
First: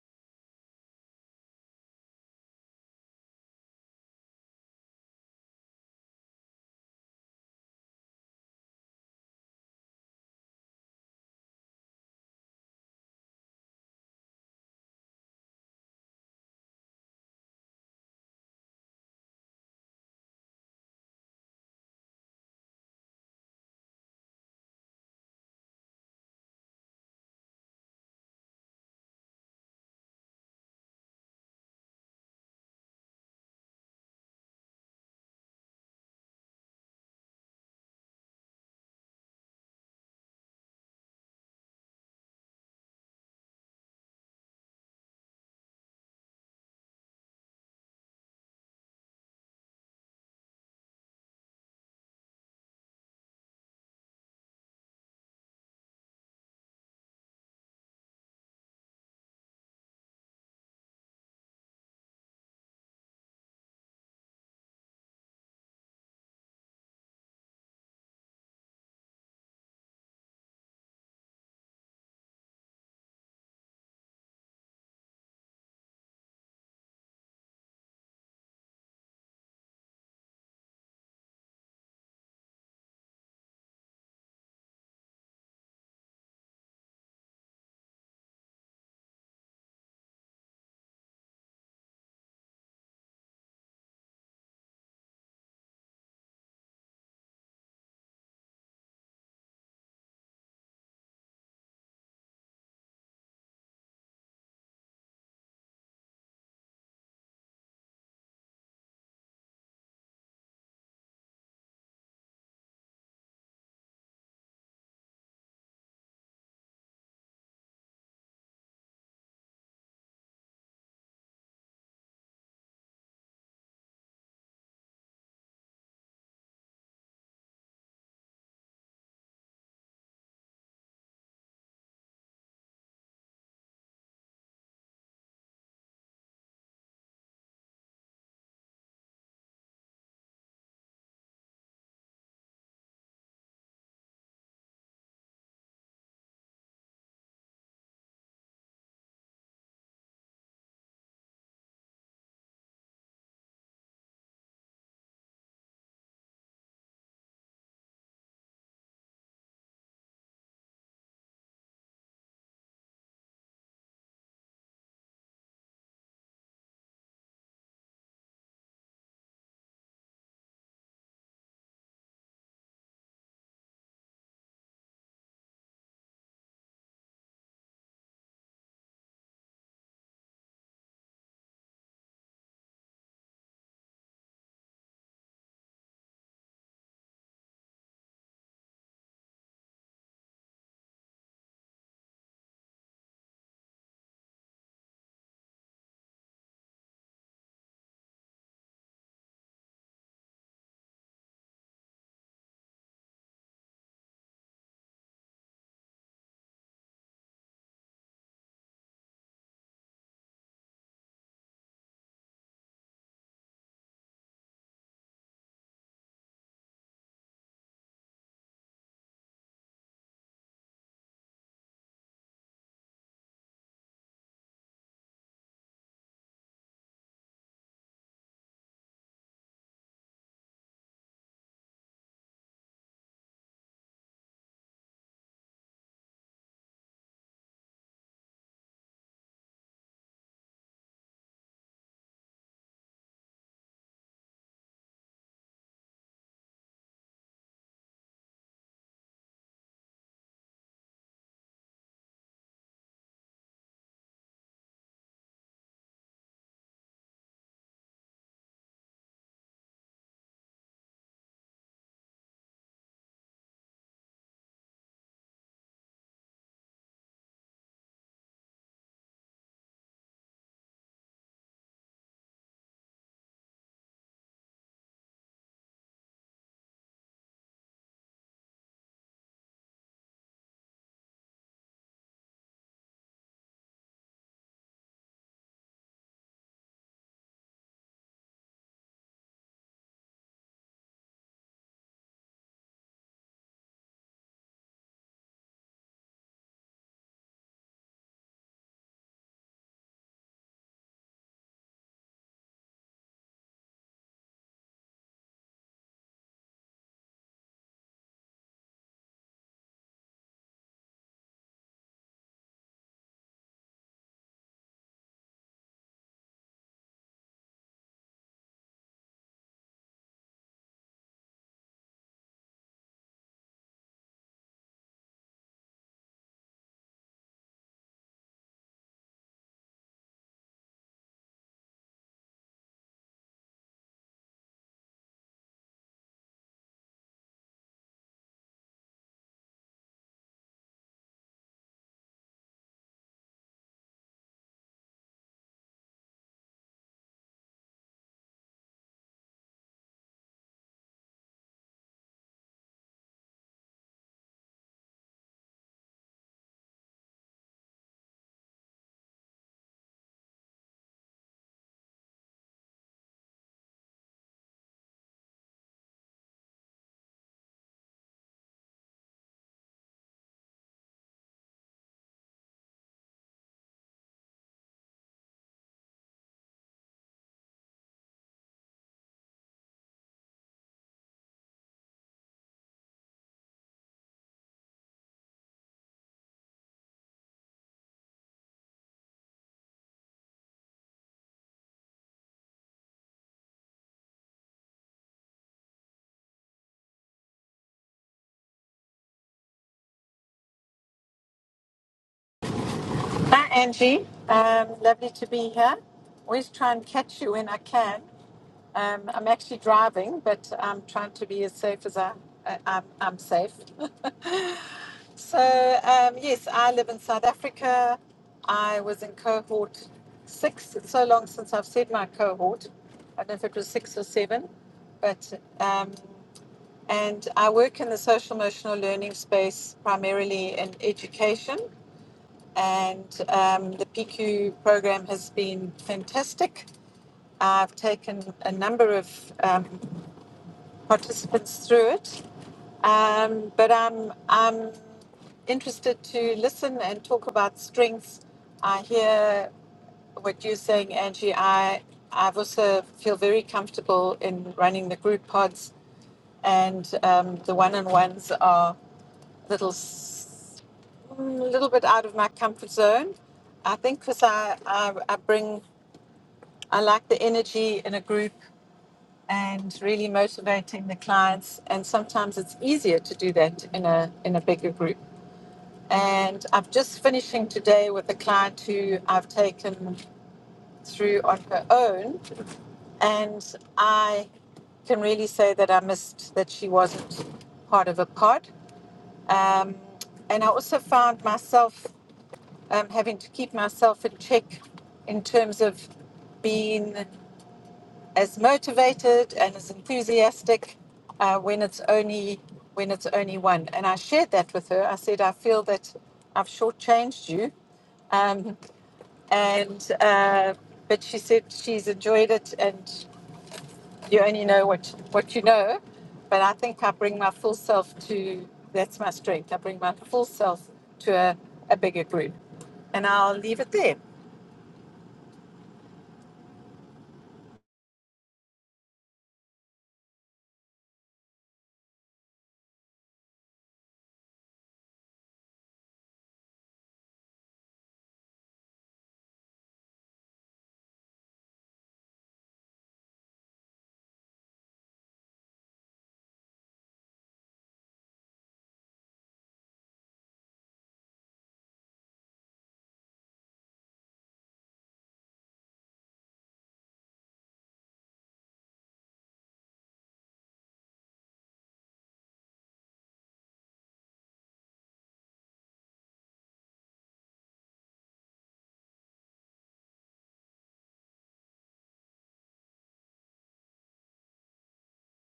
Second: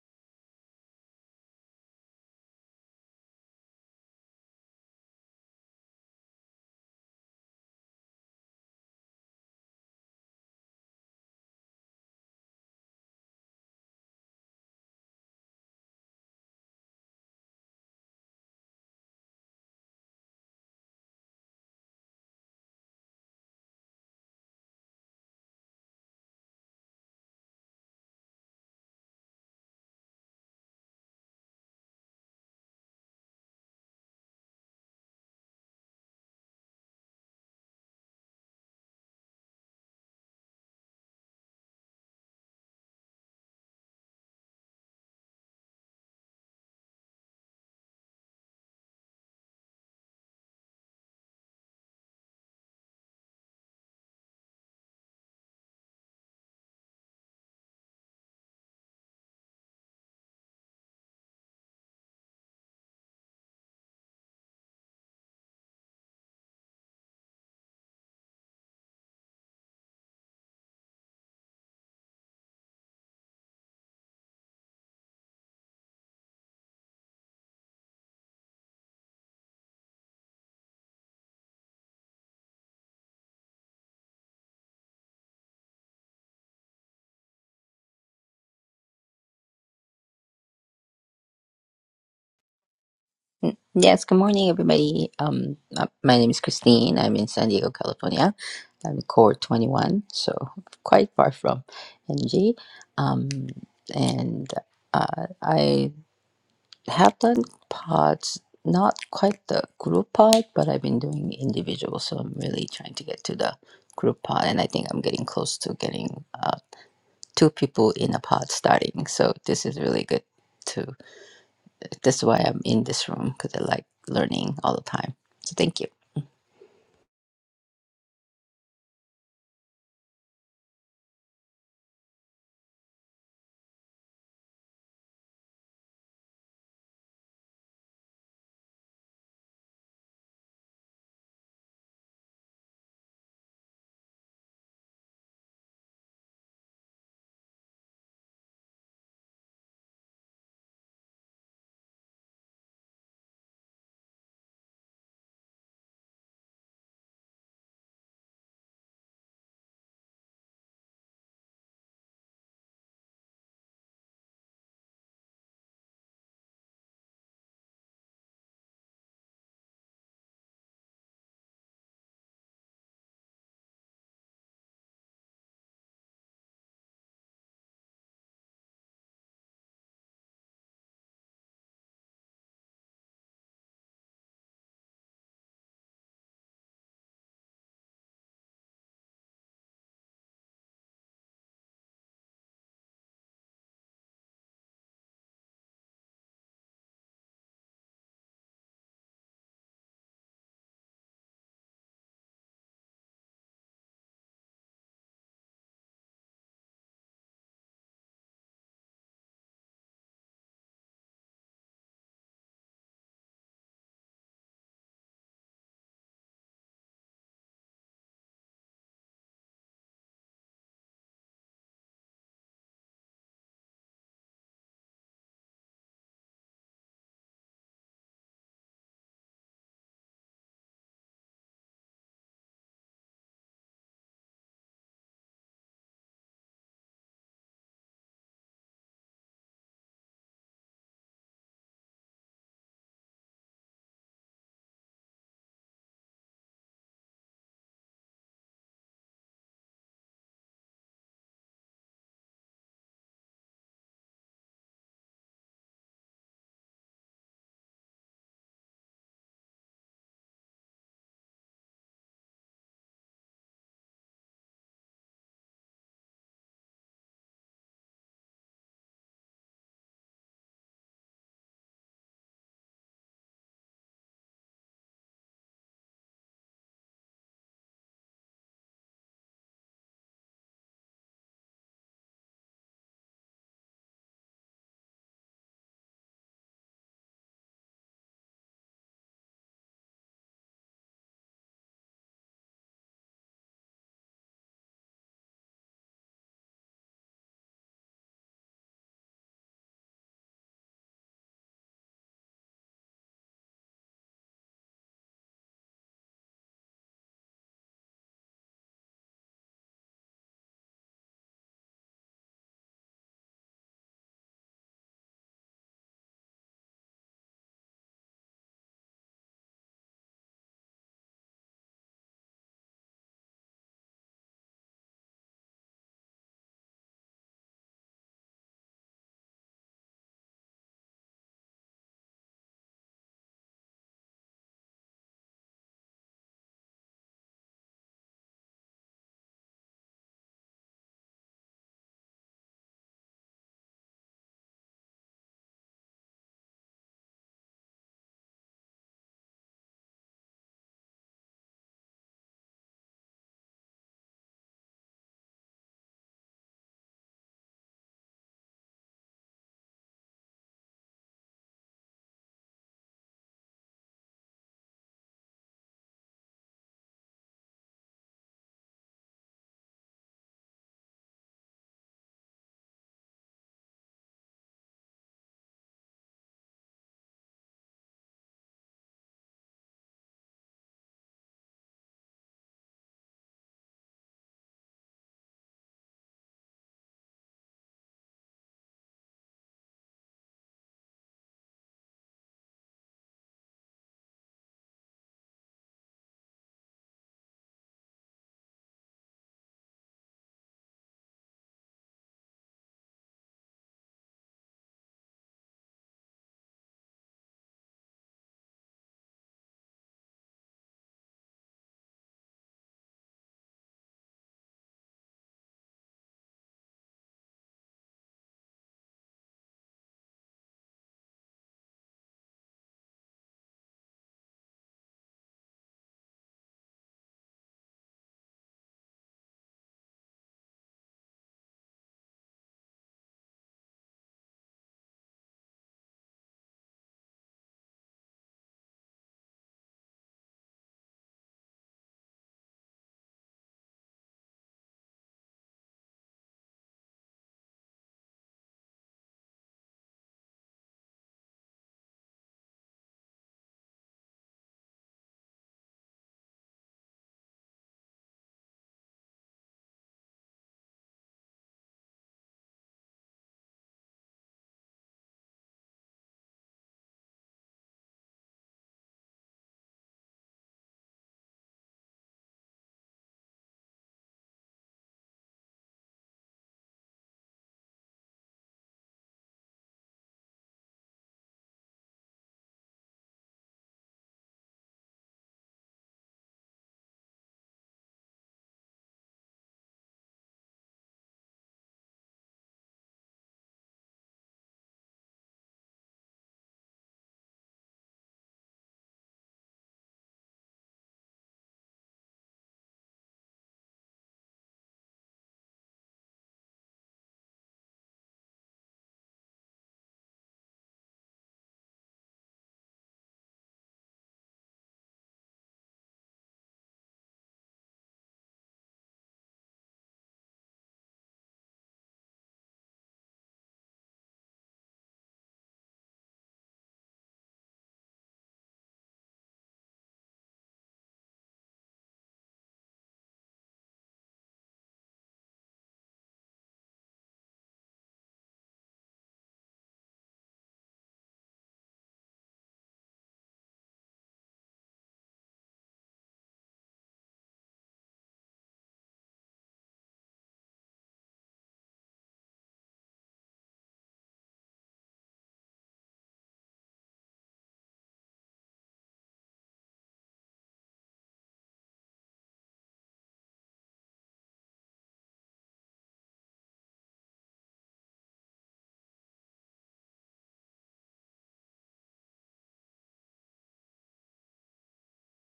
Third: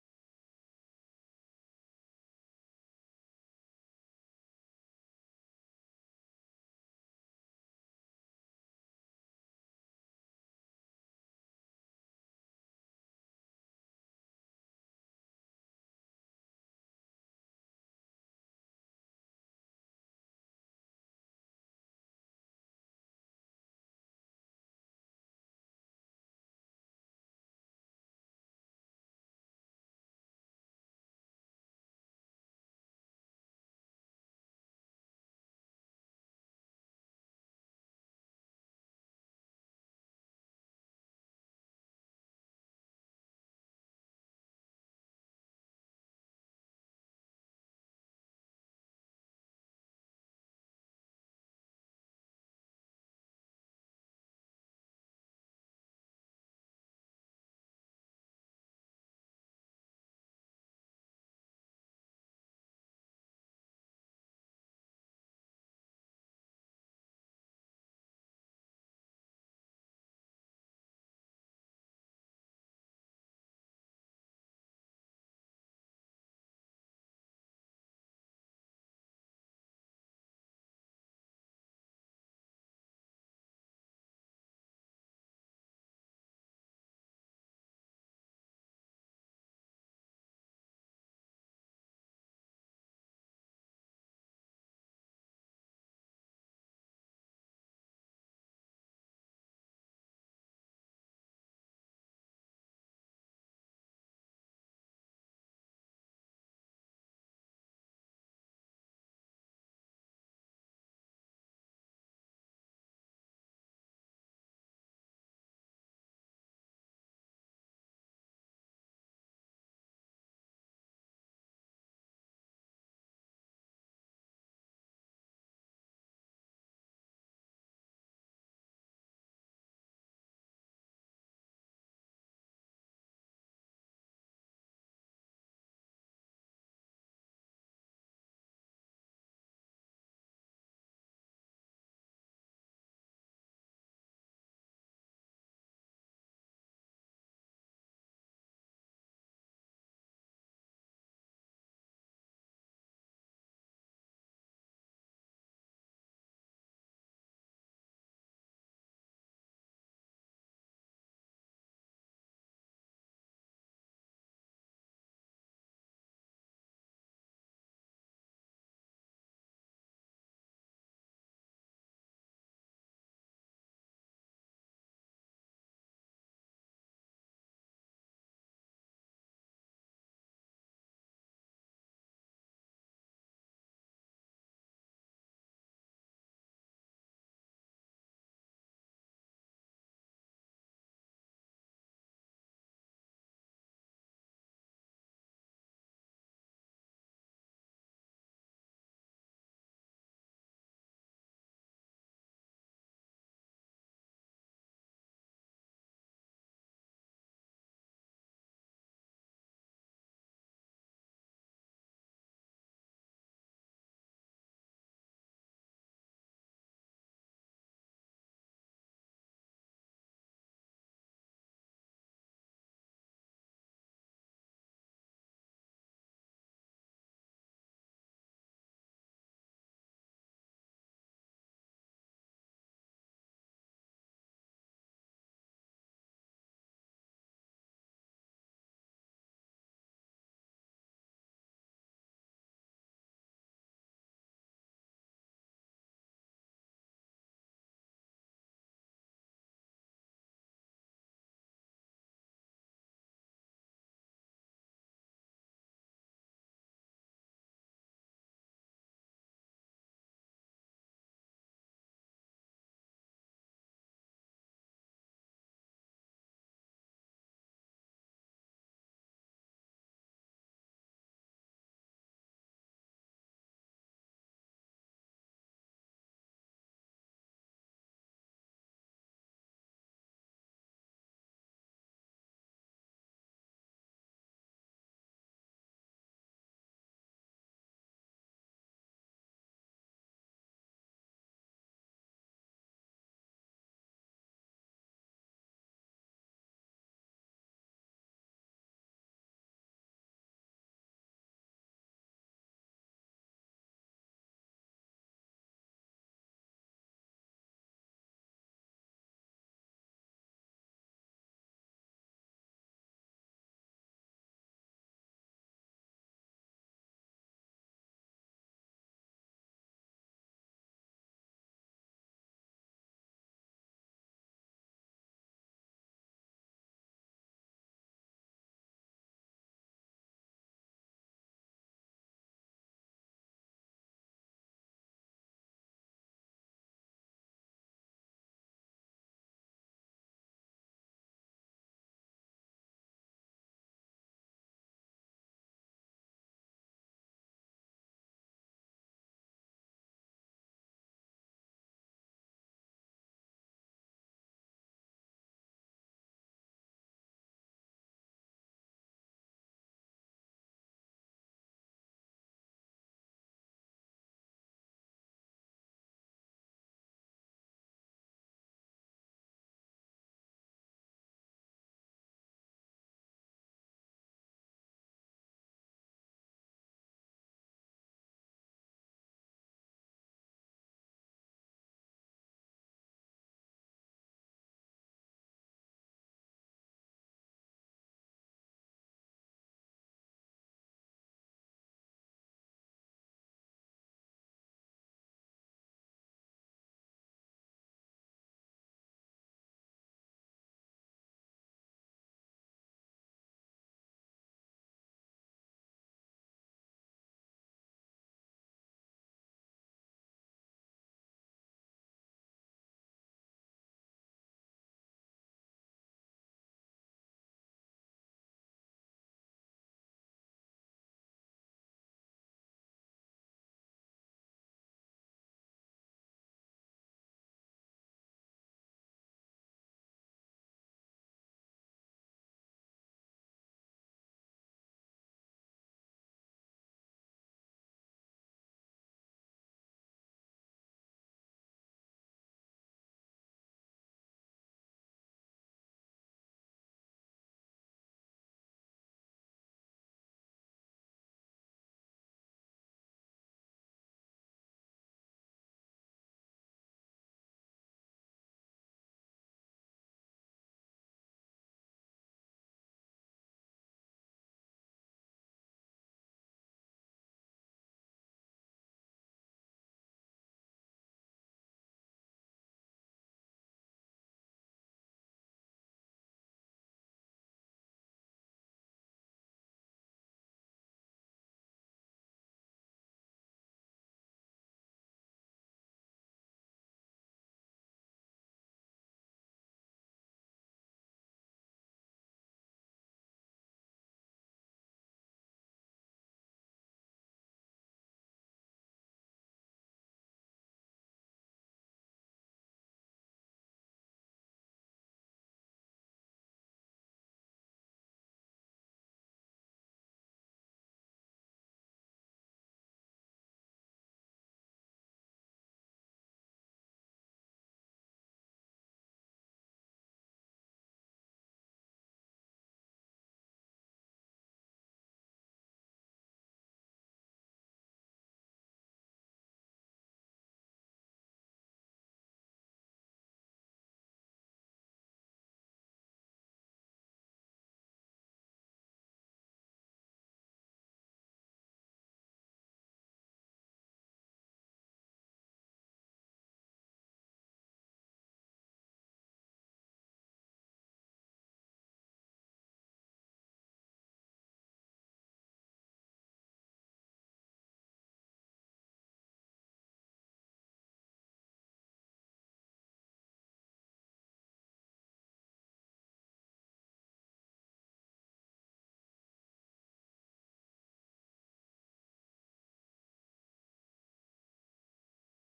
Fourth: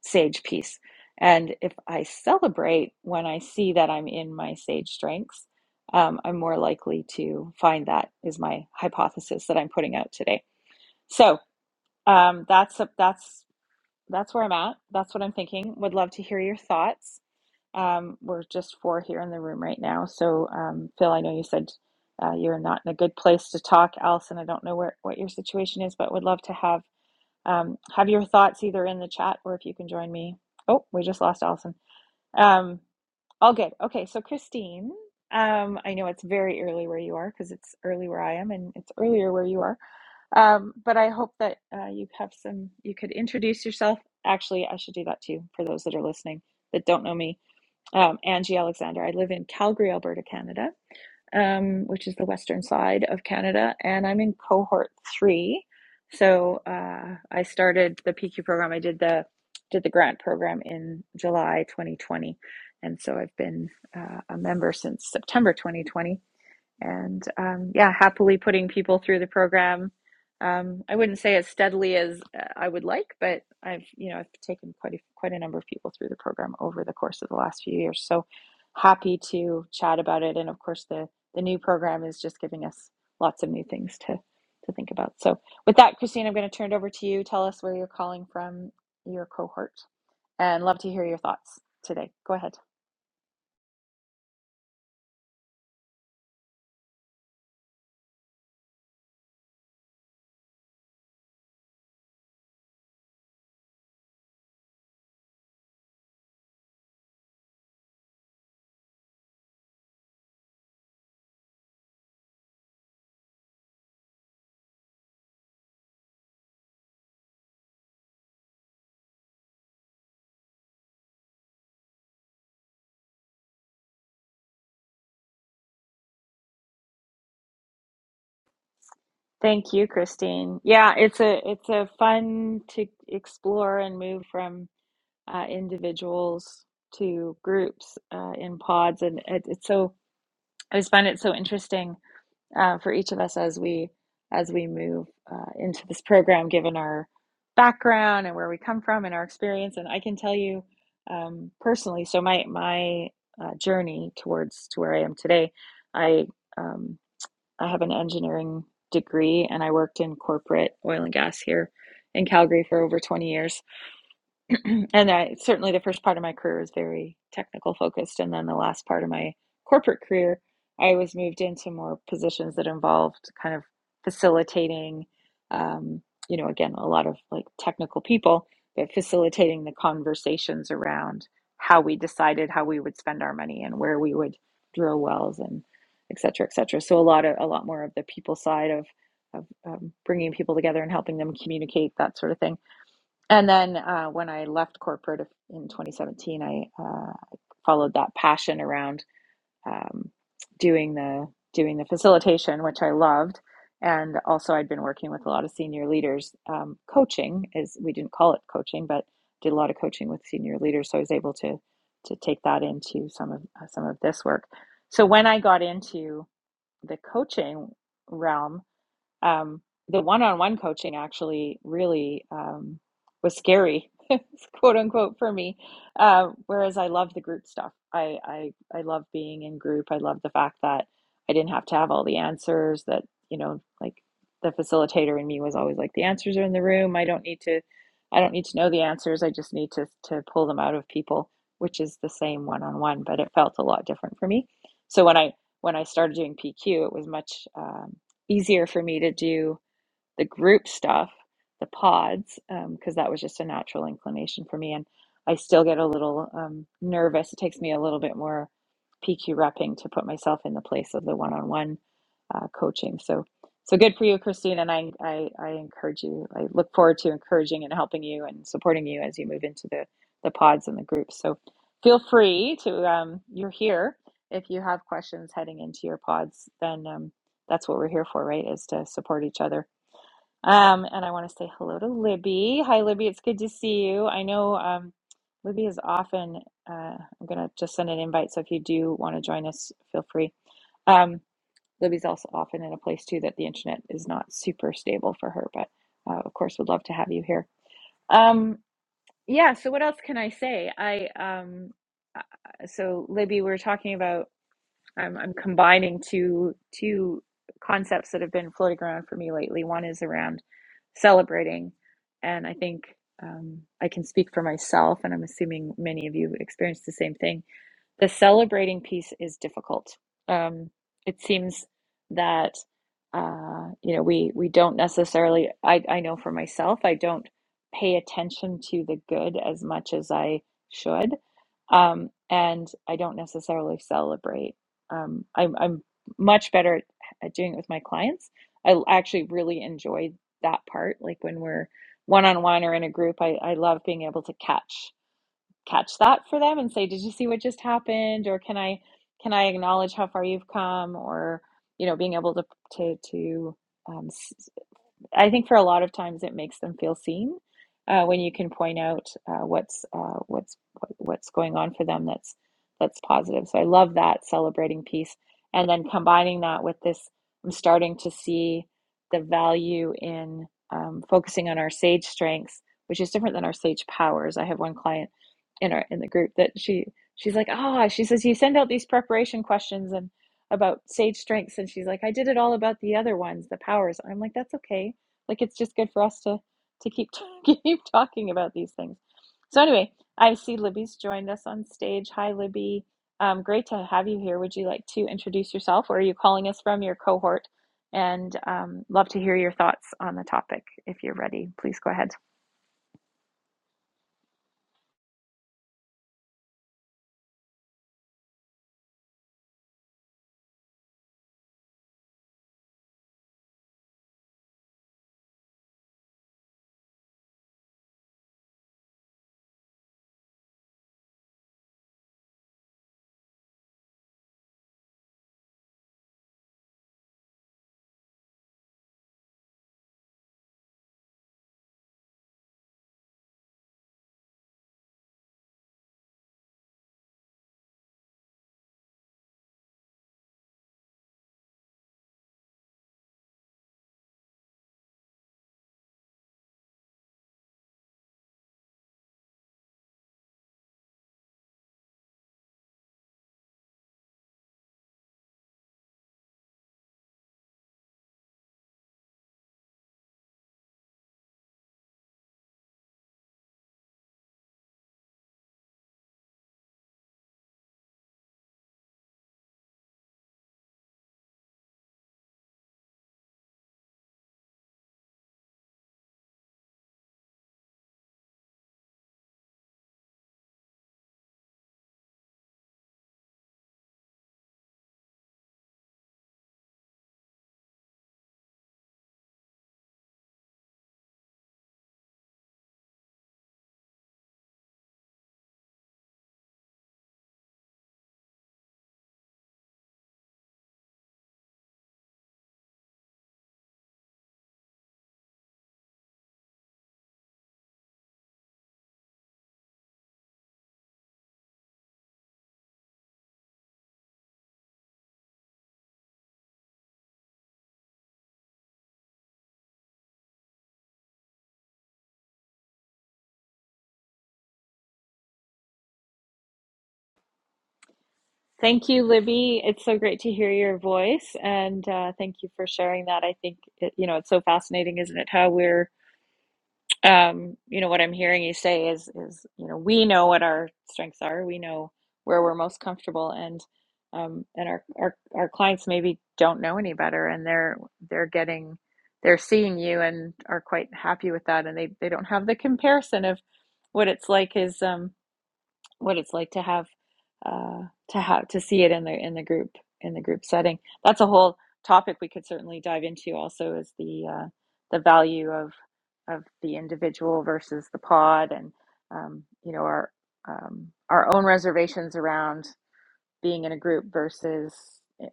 Speaker 1: sage piece and if i celebrate when i see that i'm in my sage strengths um, i'm more likely to find that is my hypothesis that i'm putting out today so um, that's a, that's that's where I'm at. That's what I'm thinking. Would love to hear your thoughts. Um, we're just four here in the room right now. So, um, Phil, I know you said uh, you're not in a good place to talk. Allison, I don't know where what your situation is, but would love to have um, have your thoughts either in the chat or if you can join me. Oh, we just lost Allison. Um, all good. Okay, so Christine, um, I know it's very early where you are because it's early where I am and it's earlier where you are. Um, but I hope that uh, you have some, you could introduce yourself. Actually, I should do that too for those that are listening that don't know me. Um, Angie Alexander. I live in Calgary, Alberta, Canada um, which is the western side of Canada, and I'm in cohort three. So uh, I started the PQ program. I did the did the grant program in July 2020, and so I've been uh, a member since September 2020 and um, yeah, happily putting people through the program. Um, I wouldn't say as steadily as uh, I would like, but I've you know I've taken quite a, quite a number of people through the program over the course of the last few years. So happy to chat about it, and of course the the new program is just giving us lots of new things to to think about. So with that, Christine, I'm going to turn it over to you. Tell us where you're calling from, your cohort, and love to hear your thoughts today. Go ahead.
Speaker 2: Yes, good morning, everybody. Um, uh, my name is Christine. I'm in San Diego, California. I'm core 21, so quite far from NG. Um, and uh, I have done pods, not quite the group pod, but I've been doing individual, so I'm really trying to get to the group pod, and I think I'm getting close to getting uh, two people in a pod starting. So this is really good too. That's why I'm in this room because I like learning all the time. So thank you.
Speaker 1: Thank you, Christine. Yeah, it's a it's a fun to explore and move from uh, individuals to groups uh, in pods, and it, it's so I just find it so interesting uh, for each of us as we as we move uh, into this program, given our background and where we come from and our experience. And I can tell you um, personally, so my my uh, journey towards to where I am today, I. Um, I have an engineering degree and I worked in corporate oil and gas here in Calgary for over 20 years. and I certainly the first part of my career was very technical focused, and then the last part of my corporate career, I was moved into more positions that involved kind of facilitating, um, you know, again a lot of like technical people, but facilitating the conversations around how we decided how we would spend our money and where we would drill wells and et cetera, et cetera. So a lot of a lot more of the people side of of um, bringing people together and helping them communicate that sort of thing and then uh, when I left corporate in 2017, I uh, followed that passion around um, doing the doing the facilitation, which I loved, and also I'd been working with a lot of senior leaders. Um, coaching is we didn't call it coaching, but did a lot of coaching with senior leaders, so I was able to to take that into some of uh, some of this work. So when I got into the coaching realm, um, the one-on-one coaching actually really um, was scary, quote unquote, for me. Uh, whereas I love the group stuff. I, I I love being in group. I love the fact that I didn't have to have all the answers. That you know, like the facilitator in me was always like, the answers are in the room. I don't need to, I don't need to know the answers. I just need to to pull them out of people, which is the same one-on-one, but it felt a lot different for me. So when I when I started doing PQ, it was much. Um, easier for me to do the group stuff, the pods, because um, that was just a natural inclination for me. And I still get a little um, nervous. It takes me a little bit more PQ repping to put myself in the place of the one-on-one uh, coaching. So, so good for you, Christine. And I, I, I encourage you. I look forward to encouraging and helping you and supporting you as you move into the the pods and the groups. So, feel free to. Um, you're here. If you have questions heading into your pods, then um, that's what we're here for, right? Is to support each other um, and I want to say hello to Libby. Hi, Libby. It's good to see you. I know um, Libby is often, uh, I'm going to just send an invite. So if you do want to join us, feel free. Um, Libby's also often in a place too that the internet is not super stable for her, but uh, of course, would love to have you here. Um, yeah. So what else can I say? I, um, uh, so Libby, we were talking about. I'm I'm combining two two concepts that have been floating around for me lately. One is around celebrating, and I think um, I can speak for myself, and I'm assuming many of you experienced the same thing the celebrating piece is difficult. Um, it seems that uh, you know we we don't necessarily. I I know for myself, I don't pay attention to the good as much as I should, um, and I don't necessarily celebrate. Um, I'm I'm much better at, at doing it with my clients. I l- actually really enjoy that part. Like when we're one on one or in a group, I I love being able to catch catch that for them and say, "Did you see what just happened?" Or can I can I acknowledge how far you've come? Or you know, being able to to to um, I think for a lot of times it makes them feel seen uh, when you can point out uh, what's uh, what's what's going on for them that's that's positive. So I love that celebrating piece, and then combining that with this, I'm starting to see the value in um, focusing on our sage strengths, which is different than our sage powers. I have one client in our in the group that she she's like, oh, she says you send out these preparation questions and about sage strengths and she's like i did it all about the other ones the powers i'm like that's okay like it's just good for us to to keep keep talking about these things. So anyway, I see Libby's joined us on stage. Hi, Libby. Um, great to have you here. Would you like to introduce yourself, or are you calling us from your cohort? And um, love to hear your thoughts on the topic. If you're ready, please go ahead.
Speaker 3: Hi, Angie. Um, lovely to be here. Always try and catch you when I can. Um, I'm actually driving, but I'm trying to be as safe as I, I, I'm, I'm safe. So, um, yes, I live in South Africa. I was in cohort six. It's so long since I've said my cohort. I don't know if it was six or seven, but um, and I work in the social emotional learning space primarily in education and um, the PQ program has been fantastic. I've taken a number of um, participants through it, um, but I'm I'm interested to listen and talk about strengths. I hear what you're saying, Angie. I I've also feel very comfortable in running the group pods, and um, the one-on-ones are little a little bit out of my comfort zone. I think because I, I I bring I like the energy in a group and really motivating the clients. And sometimes it's easier to do that in a in a bigger group. And I'm just finishing today with a client who I've taken through on her own, and I can really say that I missed that she wasn't part of a pod. Um, and I also found myself um, having to keep myself in check in terms of being as motivated and as enthusiastic uh, when it's only when it's only one. And I shared that with her. I said, I feel that I've shortchanged you. Um, and uh, but she said she's enjoyed it, and you only know what what you know. But I think I bring my full self to that's my strength. I bring my full self to a, a bigger group. And I'll leave it there.
Speaker 1: Thank you, Libby. It's so great to hear your voice, and uh, thank you for sharing that. I think it, you know it's so fascinating, isn't it? How we're um, you know, what I'm hearing you say is is, you know, we know what our strengths are. We know where we're most comfortable and um, and our, our our clients maybe don't know any better and they're they're getting they're seeing you and are quite happy with that and they they don't have the comparison of what it's like is um what it's like to have uh, to have to see it in the in the group in the group setting. That's a whole topic we could certainly dive into. Also, is the uh, the value of of the individual versus the pod, and um, you know our um, our own reservations around being in a group versus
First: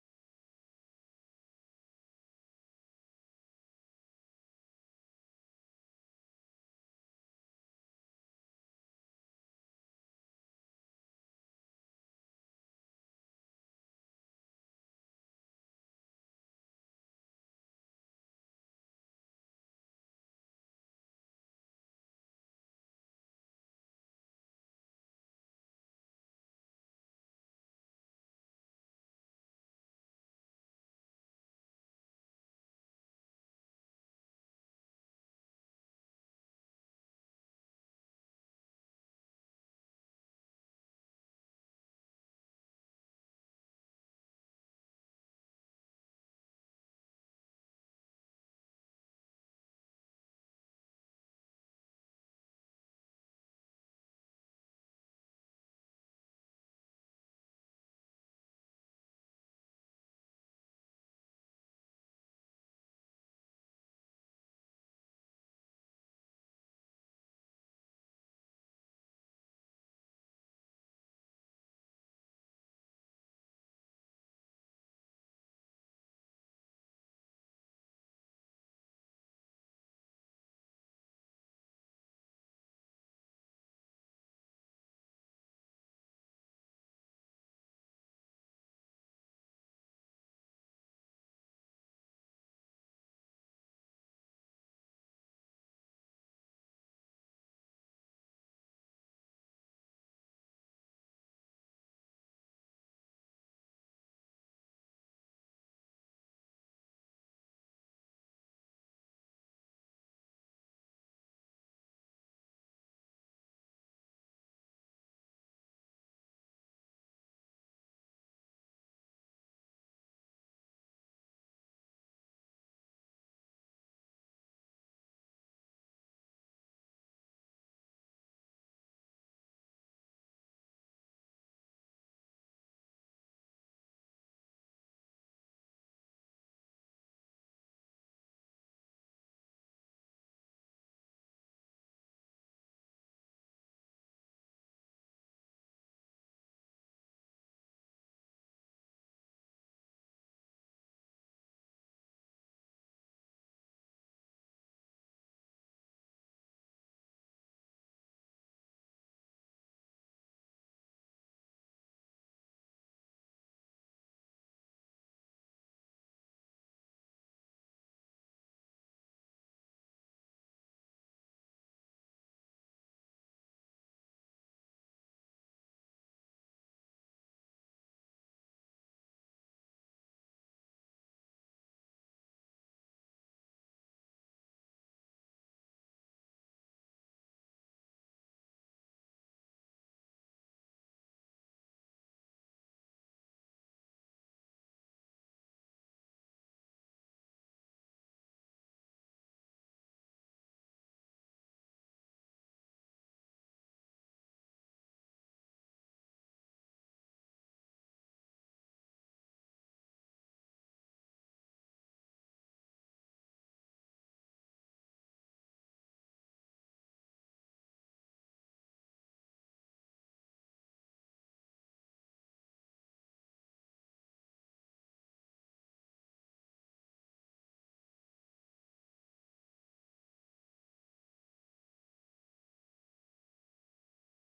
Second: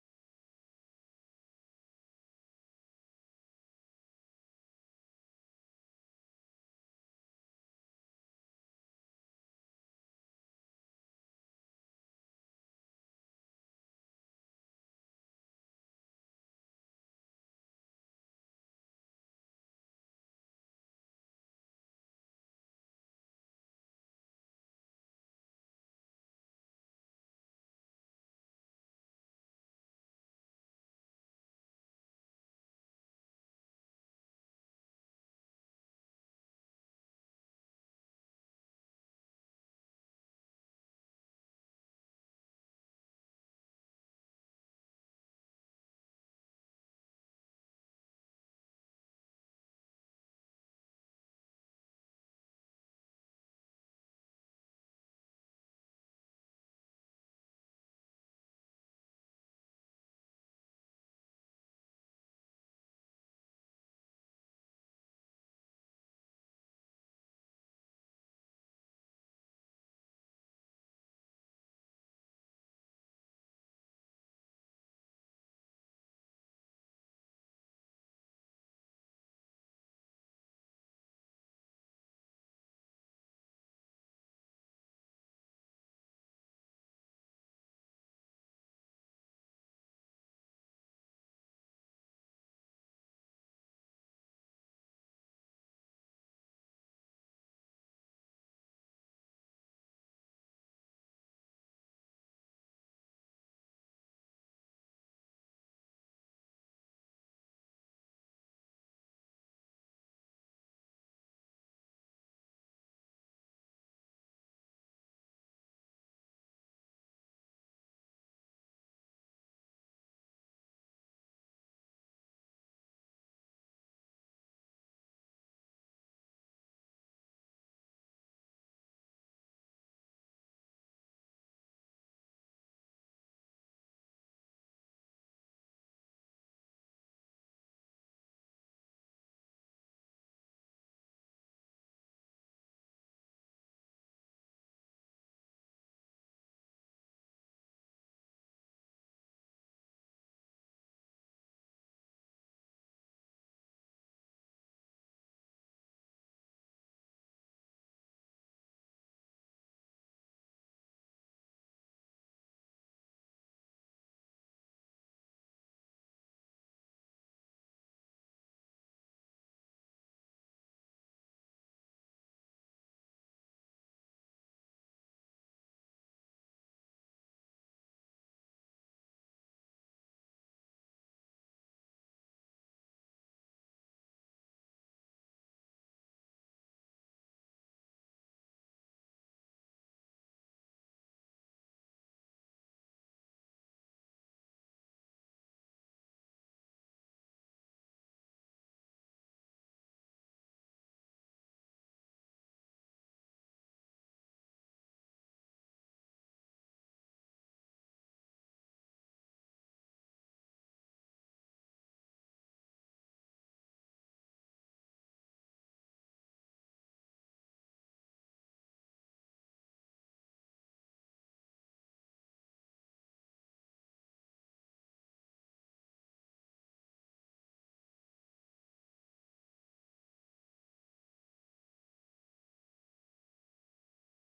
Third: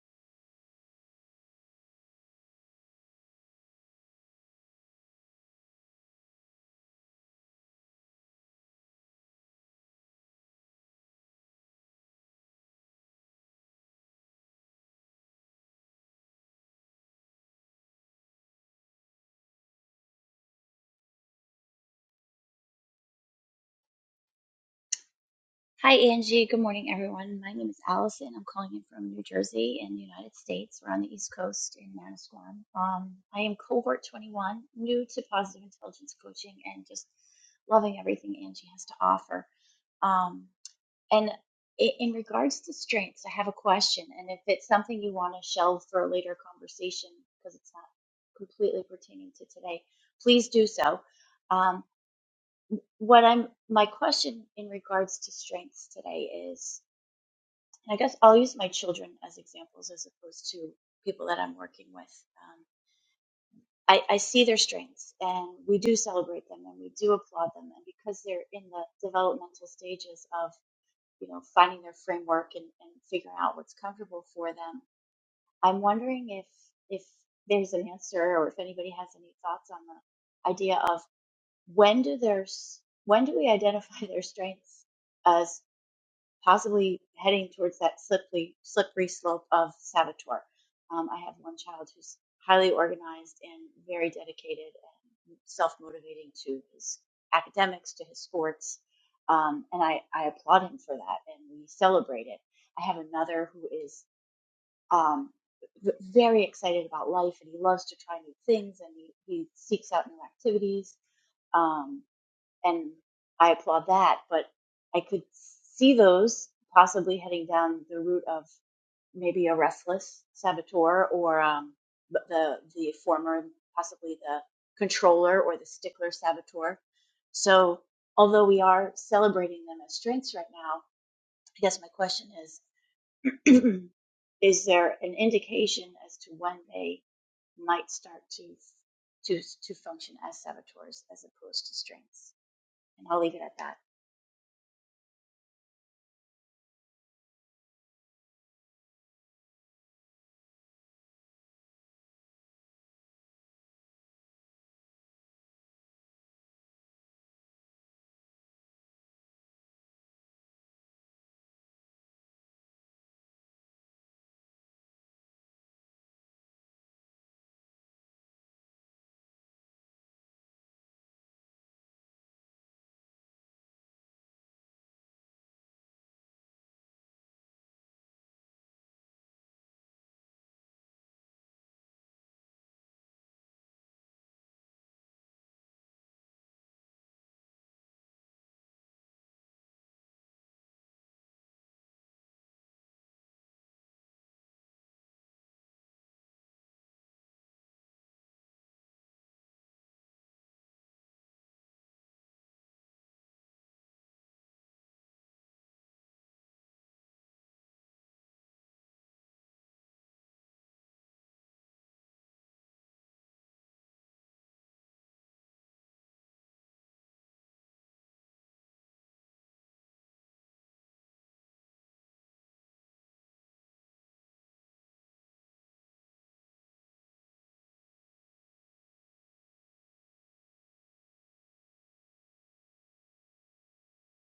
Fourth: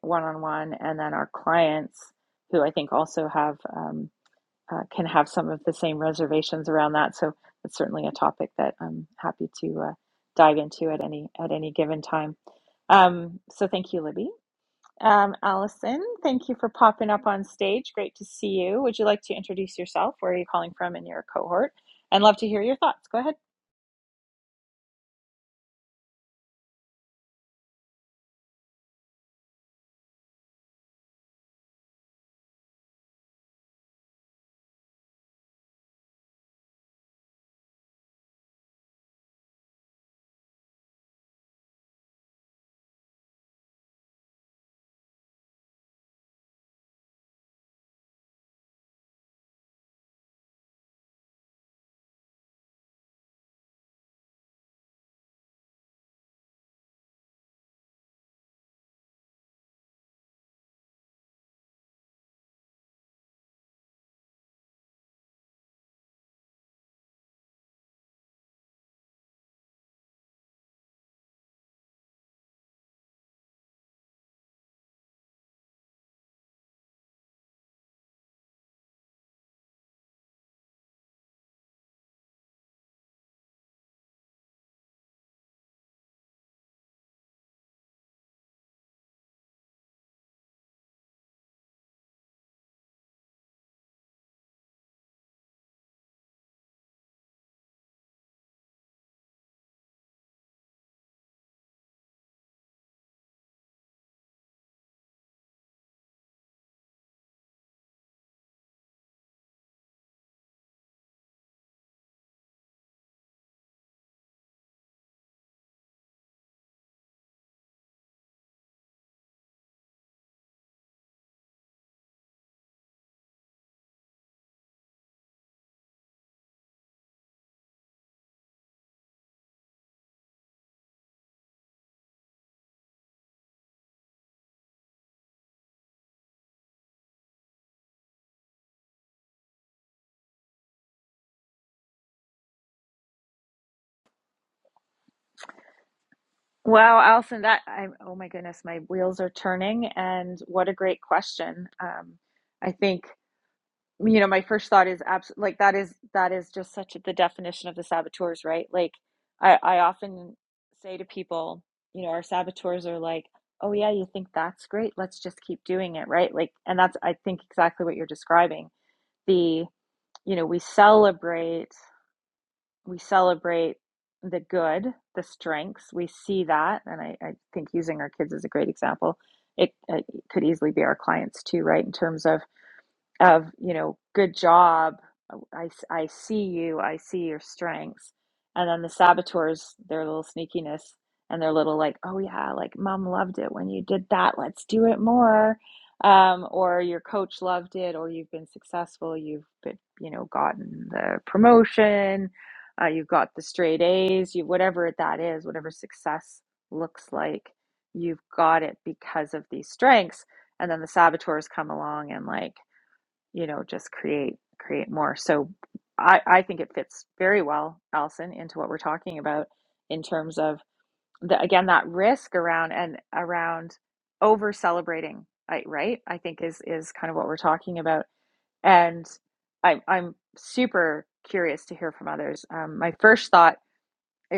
Speaker 1: one on one, and then our clients who I think also have. Um, uh, can have some of the same reservations around that. So it's certainly a topic that I'm happy to uh, dive into at any at any given time. Um, so thank you, Libby. Um, Allison, thank you for popping up on stage. Great to see you. Would you like to introduce yourself? Where are you calling from in your cohort? And love to hear your thoughts. Go ahead.
Speaker 4: Hi, Angie. Good morning, everyone. My name is Allison. I'm calling in from New Jersey in the United States. We're on the East Coast in Manasquan. Um, I am cohort 21, new to positive intelligence coaching and just loving everything Angie has to offer. Um, and i- in regards to strengths, I have a question. And if it's something you want to shelve for a later conversation because it's not completely pertaining to today, please do so. Um, what I'm my question in regards to strengths today is and I guess I'll use my children as examples as opposed to people that I'm working with. Um, I, I see their strengths and we do celebrate them and we do applaud them. And because they're in the developmental stages of, you know, finding their framework and, and figuring out what's comfortable for them, I'm wondering if, if there's an answer or if anybody has any thoughts on the idea of when do their, s- when do we identify their strengths as possibly heading towards that slippery, slippery slope of saboteur. Um, I have one child who's highly organized and very dedicated and self motivating to his academics, to his sports. Um, and I, I applaud him for that and we celebrate it. I have another who is um, very excited about life and he loves to try new things and he, he seeks out new activities. Um, and I applaud that. But I could see those possibly heading down the route of maybe a restless saboteur or um, the the former, possibly the controller or the stickler saboteur. So although we are celebrating them as strengths right now, I guess my question is: Is there an indication as to when they might start to to to function as saboteurs as opposed to strengths? And I'll leave it at that.
Speaker 1: Wow, Allison, that I'm oh my goodness, my wheels are turning, and what a great question. Um, I think. you know, my first thought is absolutely like that is that is just such the definition of the saboteurs, right? Like I I often say to people, you know, our saboteurs are like, "Oh yeah, you think that's great? Let's just keep doing it," right? Like and that's I think exactly what you're describing. The, you know, we celebrate we celebrate the good, the strengths. We see that, and I, I think using our kids is a great example. It, it could easily be our clients too, right? In terms of of you know good job I, I see you i see your strengths and then the saboteurs their little sneakiness and their little like oh yeah like mom loved it when you did that let's do it more um, or your coach loved it or you've been successful you've been you know gotten the promotion uh, you've got the straight a's you whatever that is whatever success looks like you've got it because of these strengths and then the saboteurs come along and like you know just create create more so i i think it fits very well allison into what we're talking about in terms of the again that risk around and around over celebrating I, right i think is is kind of what we're talking about and i i'm super curious to hear from others um, my first thought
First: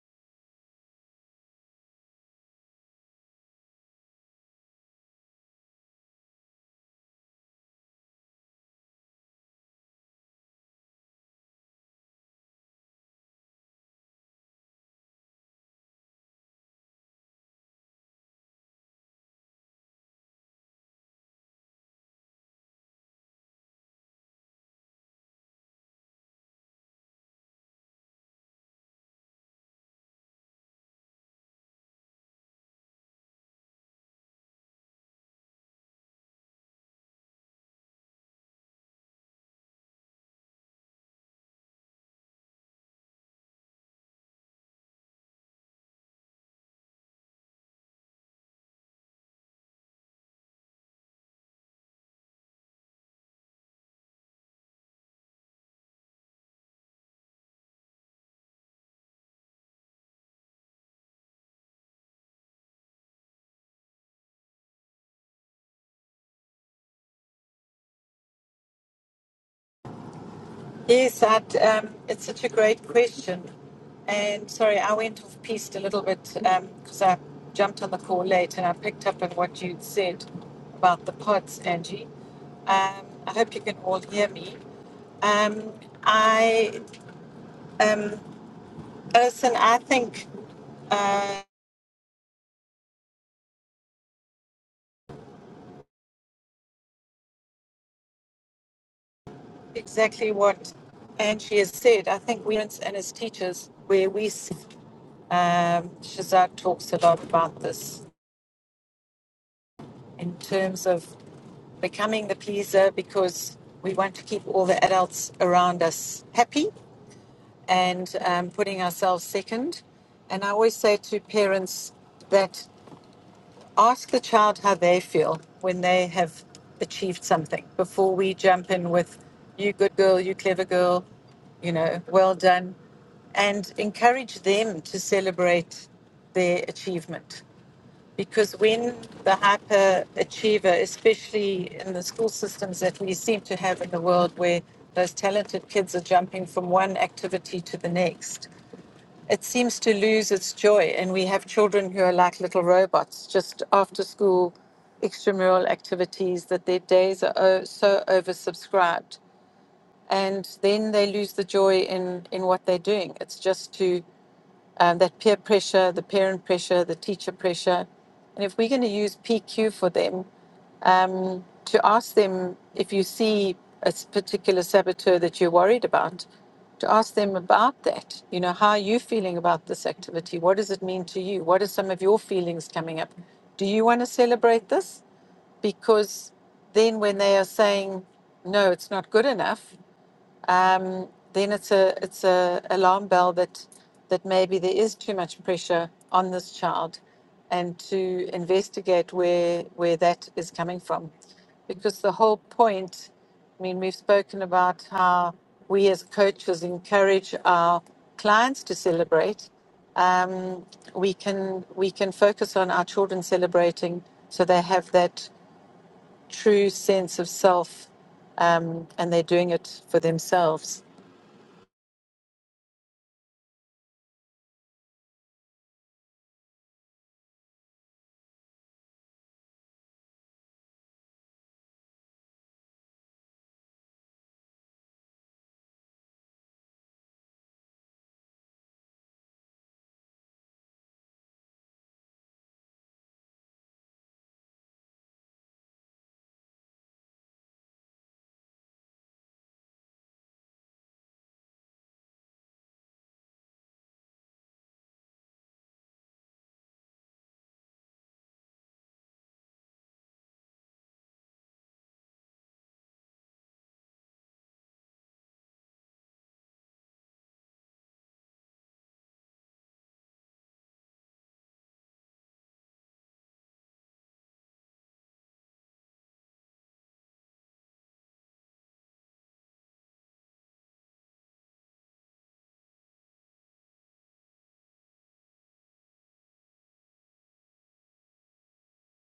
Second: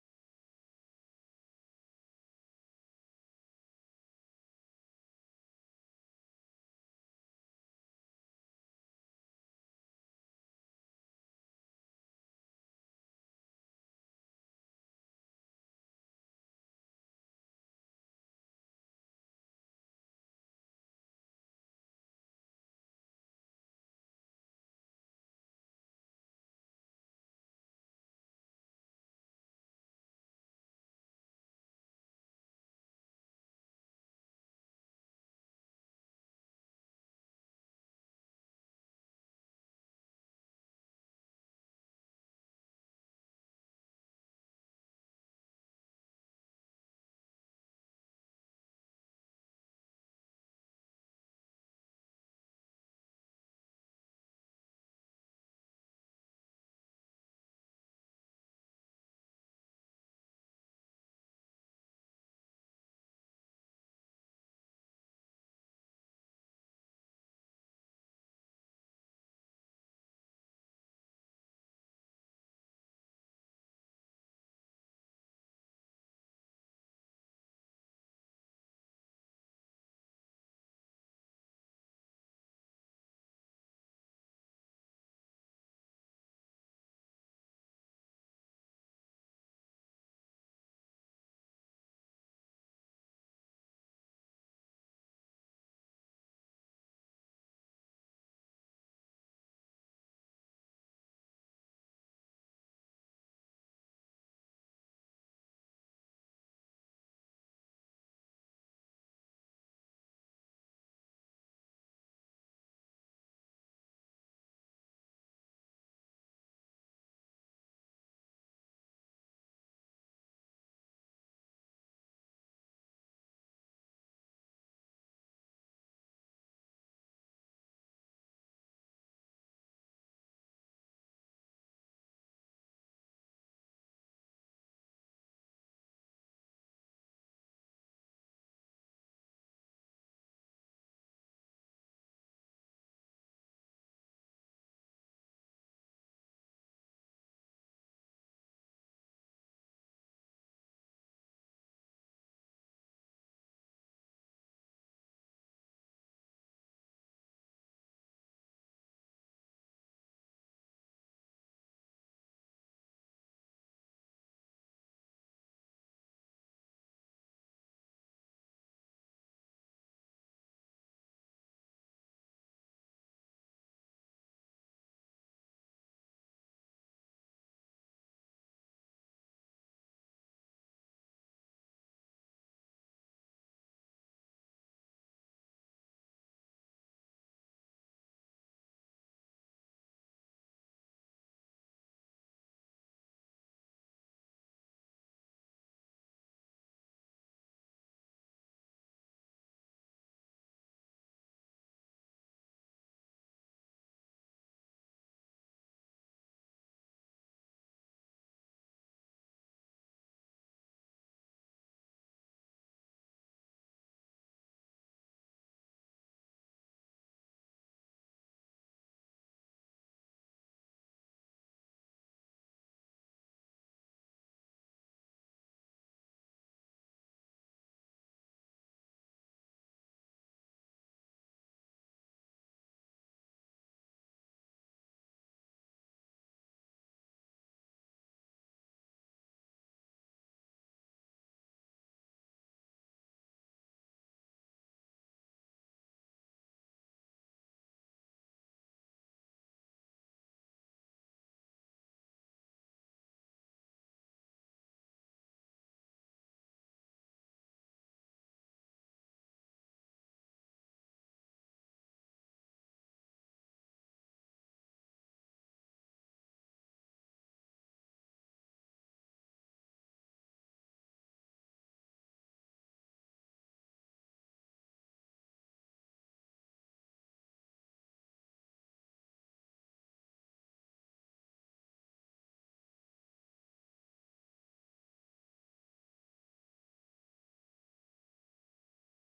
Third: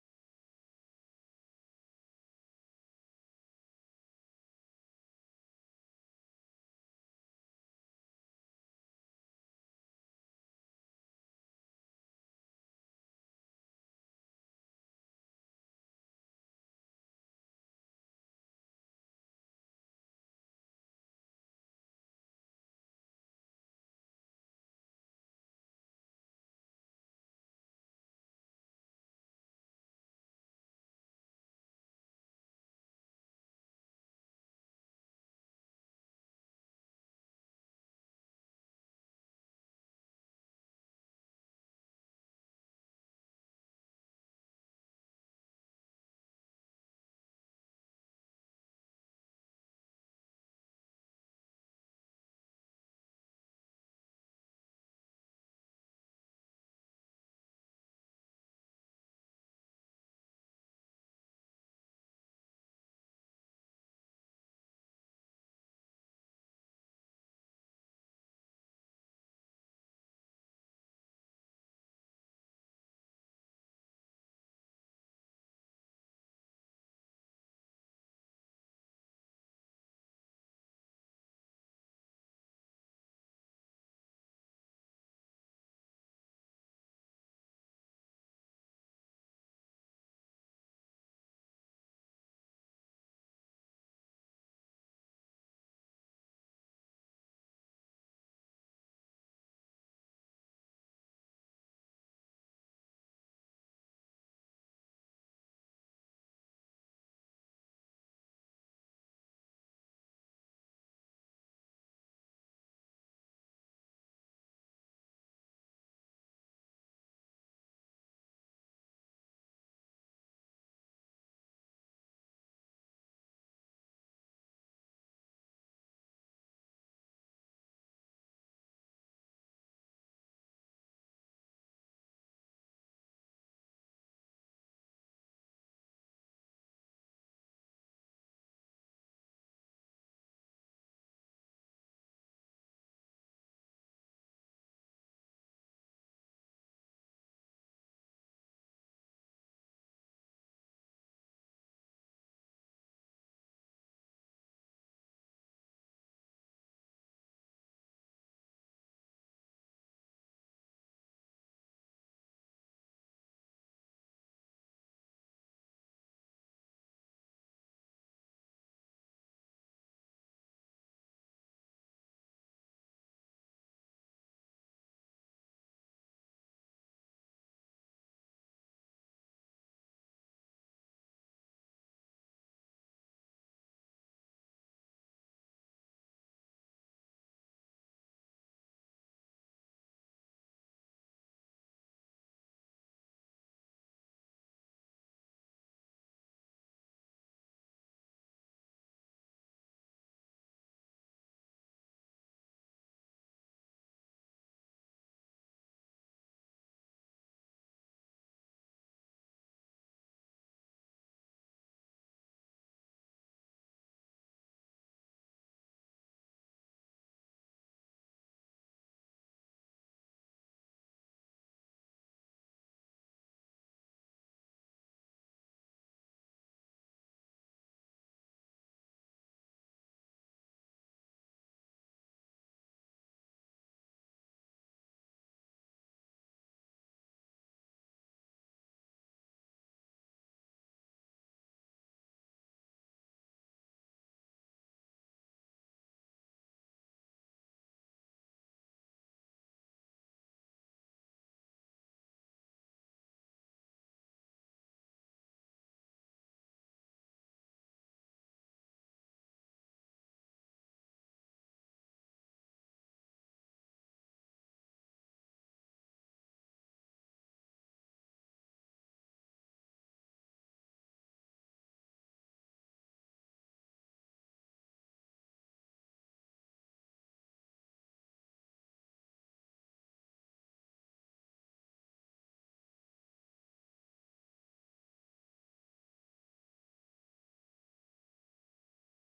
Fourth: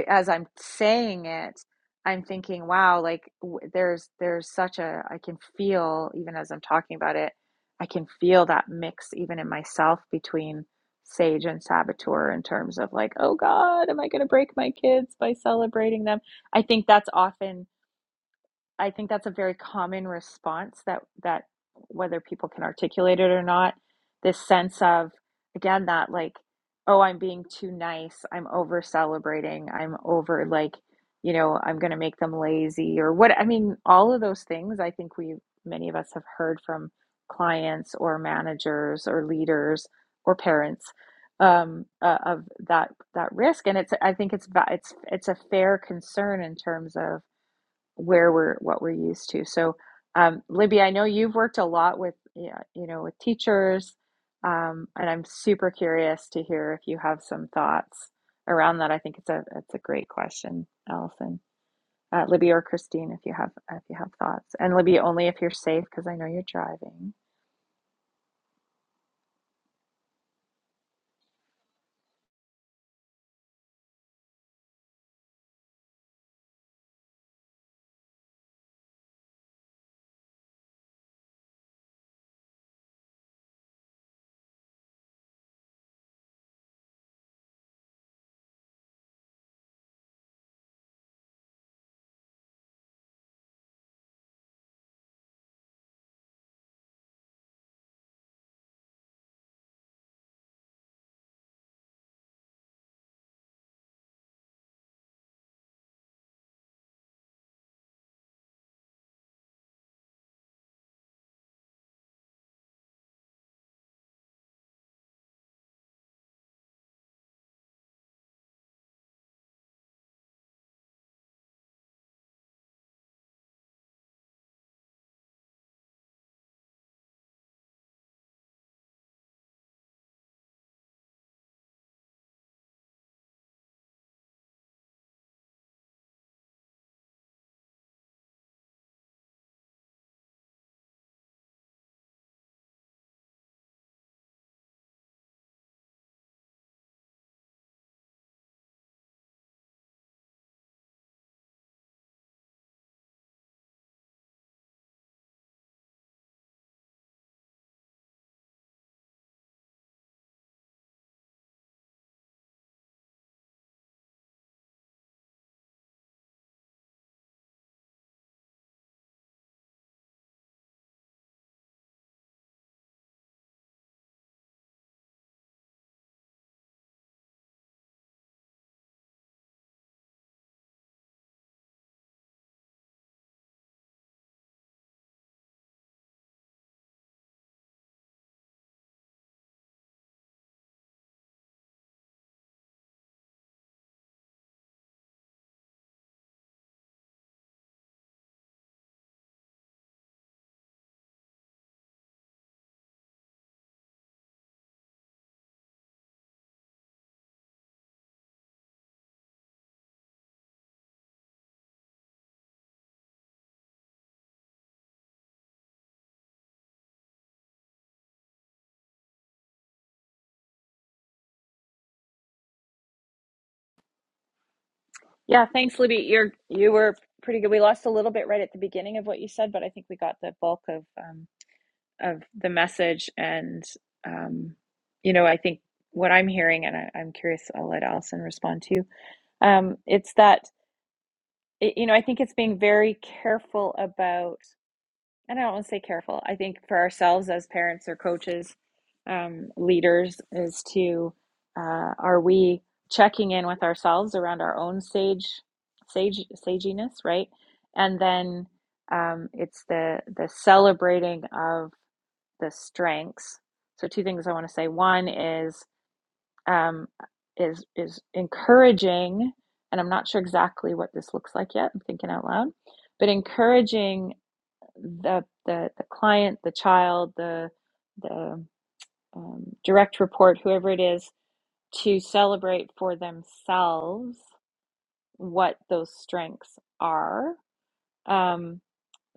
Speaker 1: as I'm saying it, I'm thinking, wow, like w- there's there's such a I can feel even as I'm talking about it, I can feel that mix even in myself between sage and saboteur in terms of like, oh God, am I going to break my kids by celebrating them? I think that's often I think that's a very common response that that whether people can articulate it or not, this sense of again that like, oh, I'm being too nice, I'm over celebrating, I'm over like, you know, I'm gonna make them lazy or what I mean, all of those things I think we many of us have heard from clients or managers or leaders or parents um, uh, of that that risk, and it's I think it's it's it's a fair concern in terms of where we're what we're used to. So, um, Libby, I know you've worked a lot with yeah, you know with teachers, um, and I'm super curious to hear if you have some thoughts around that. I think it's a it's a great question, Allison, uh, Libby, or Christine, if you have if you have thoughts, and Libby only if you're safe because I know you're driving.
Speaker 3: Yes, I'd, um, it's such a great question. And sorry, I went off piste a little bit because I jumped on the call late and I picked up on what you'd said about the pods, Angie. Um, I hope you can all hear me. Um, I, um, Alison, I think uh, exactly what Angie has said. I think we and as teachers, where we, s- um, Shazad talks a lot about this in terms of becoming the pleaser because we want to keep all the adults around us happy and um, putting ourselves second. And I always say to parents that ask the child how they feel when they have achieved something before we jump in with, you good girl, you clever girl, you know, well done, and encourage them to celebrate their achievement because when the hyper achiever, especially in the school systems that we seem to have in the world where those talented kids are jumping from one activity to the next, it seems to lose its joy. And we have children who are like little robots, just after school extramural activities, that their days are so oversubscribed. And then they lose the joy in, in what they're doing. It's just to um, that peer pressure, the parent pressure, the teacher pressure. And if we're going to use PQ for them, um, to ask them if you see a s- particular saboteur that you're worried about, to ask them about that. You know, how are you feeling about this activity? What does it mean to you? What are some of your feelings coming up? Do you want to celebrate this? Because then when they are saying, no, it's not good enough, um, then it's a it's a alarm bell that that maybe there is too much pressure on this child, and to investigate where where that is coming from, because the whole point, I mean, we've spoken about how we as coaches encourage our clients to celebrate. Um, we can we can focus on our children celebrating, so they have that true sense of self, um, and they're doing it for themselves
Speaker 1: Yeah, thanks, Libby. You're you were pretty good. We lost a little bit right at the beginning of what you said, but I think we got the bulk of. um, of the message and um, you know i think what i'm hearing and I, i'm curious i'll let allison respond to you. um, it's that it, you know i think it's being very careful about and i don't want to say careful i think for ourselves as parents or coaches um, leaders is to uh, are we checking in with ourselves around our own sage sage saginess right and then um, it's the the celebrating of the strengths. So two things I want to say. One is um, is is encouraging, and I'm not sure exactly what this looks like yet. I'm thinking out loud, but encouraging the the the client, the child, the the um, direct report, whoever it is, to celebrate for themselves what those strengths are. Um,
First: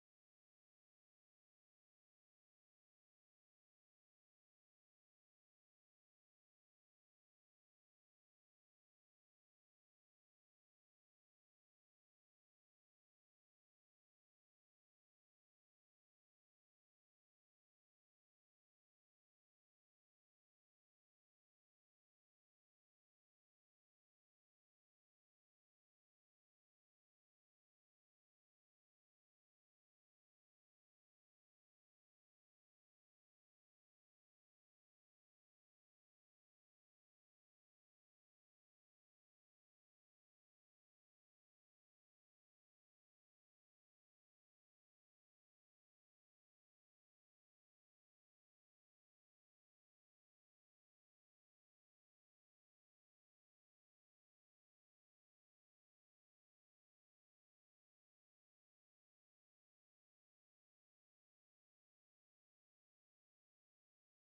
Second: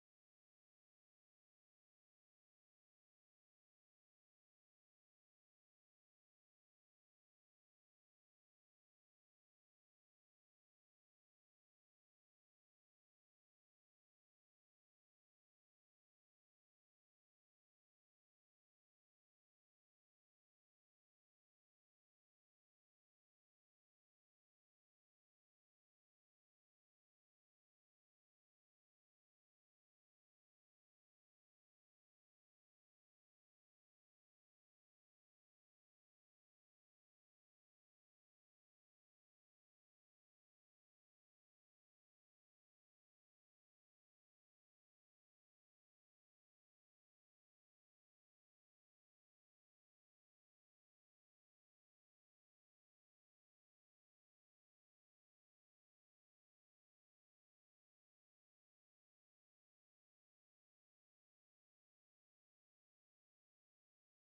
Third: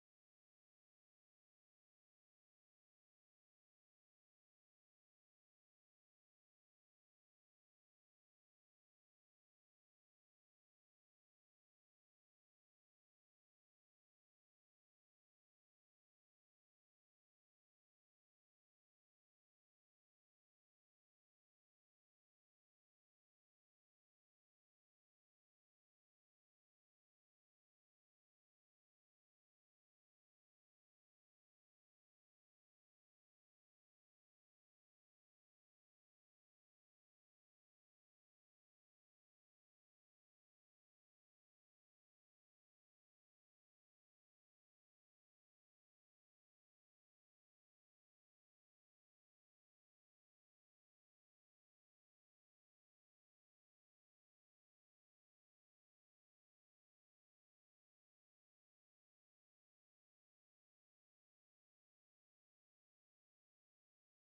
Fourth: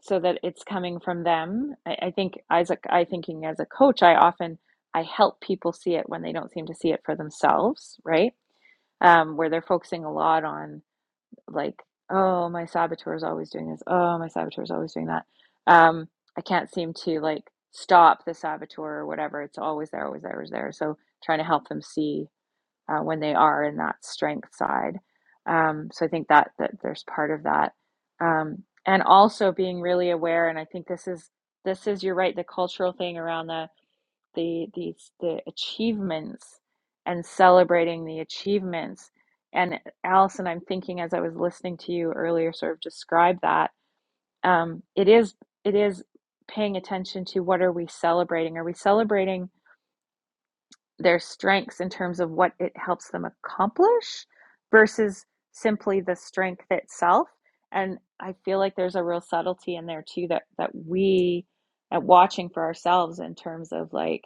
Speaker 1: so that it's coming from them. I, I think as a, I thinking as a coach, I often I help people see it when they don't seem to see it for themselves, right? Um, where they're focusing a lot on like, oh, my saboteur is always doing this. Oh, my saboteur is always doing that. Um, I can't seem to like stop the saboteur or whatever. It's always there, always there, always there. So trying to help them see uh, when they are in that strength side. Um, so I think that that there's part of that, um, and also being really aware. And I think this is this is you're right. The cultural thing around the the the the achievements and celebrating the achievements. And Allison, I'm thinking as I was listening to you earlier, sort of describe that. Um, it is it is paying attention to what are we celebrating? Are we celebrating? their strengths in terms of what it helps them accomplish versus simply the strength itself and i feel like there's a real subtlety in there too that that we at watching for ourselves in terms of like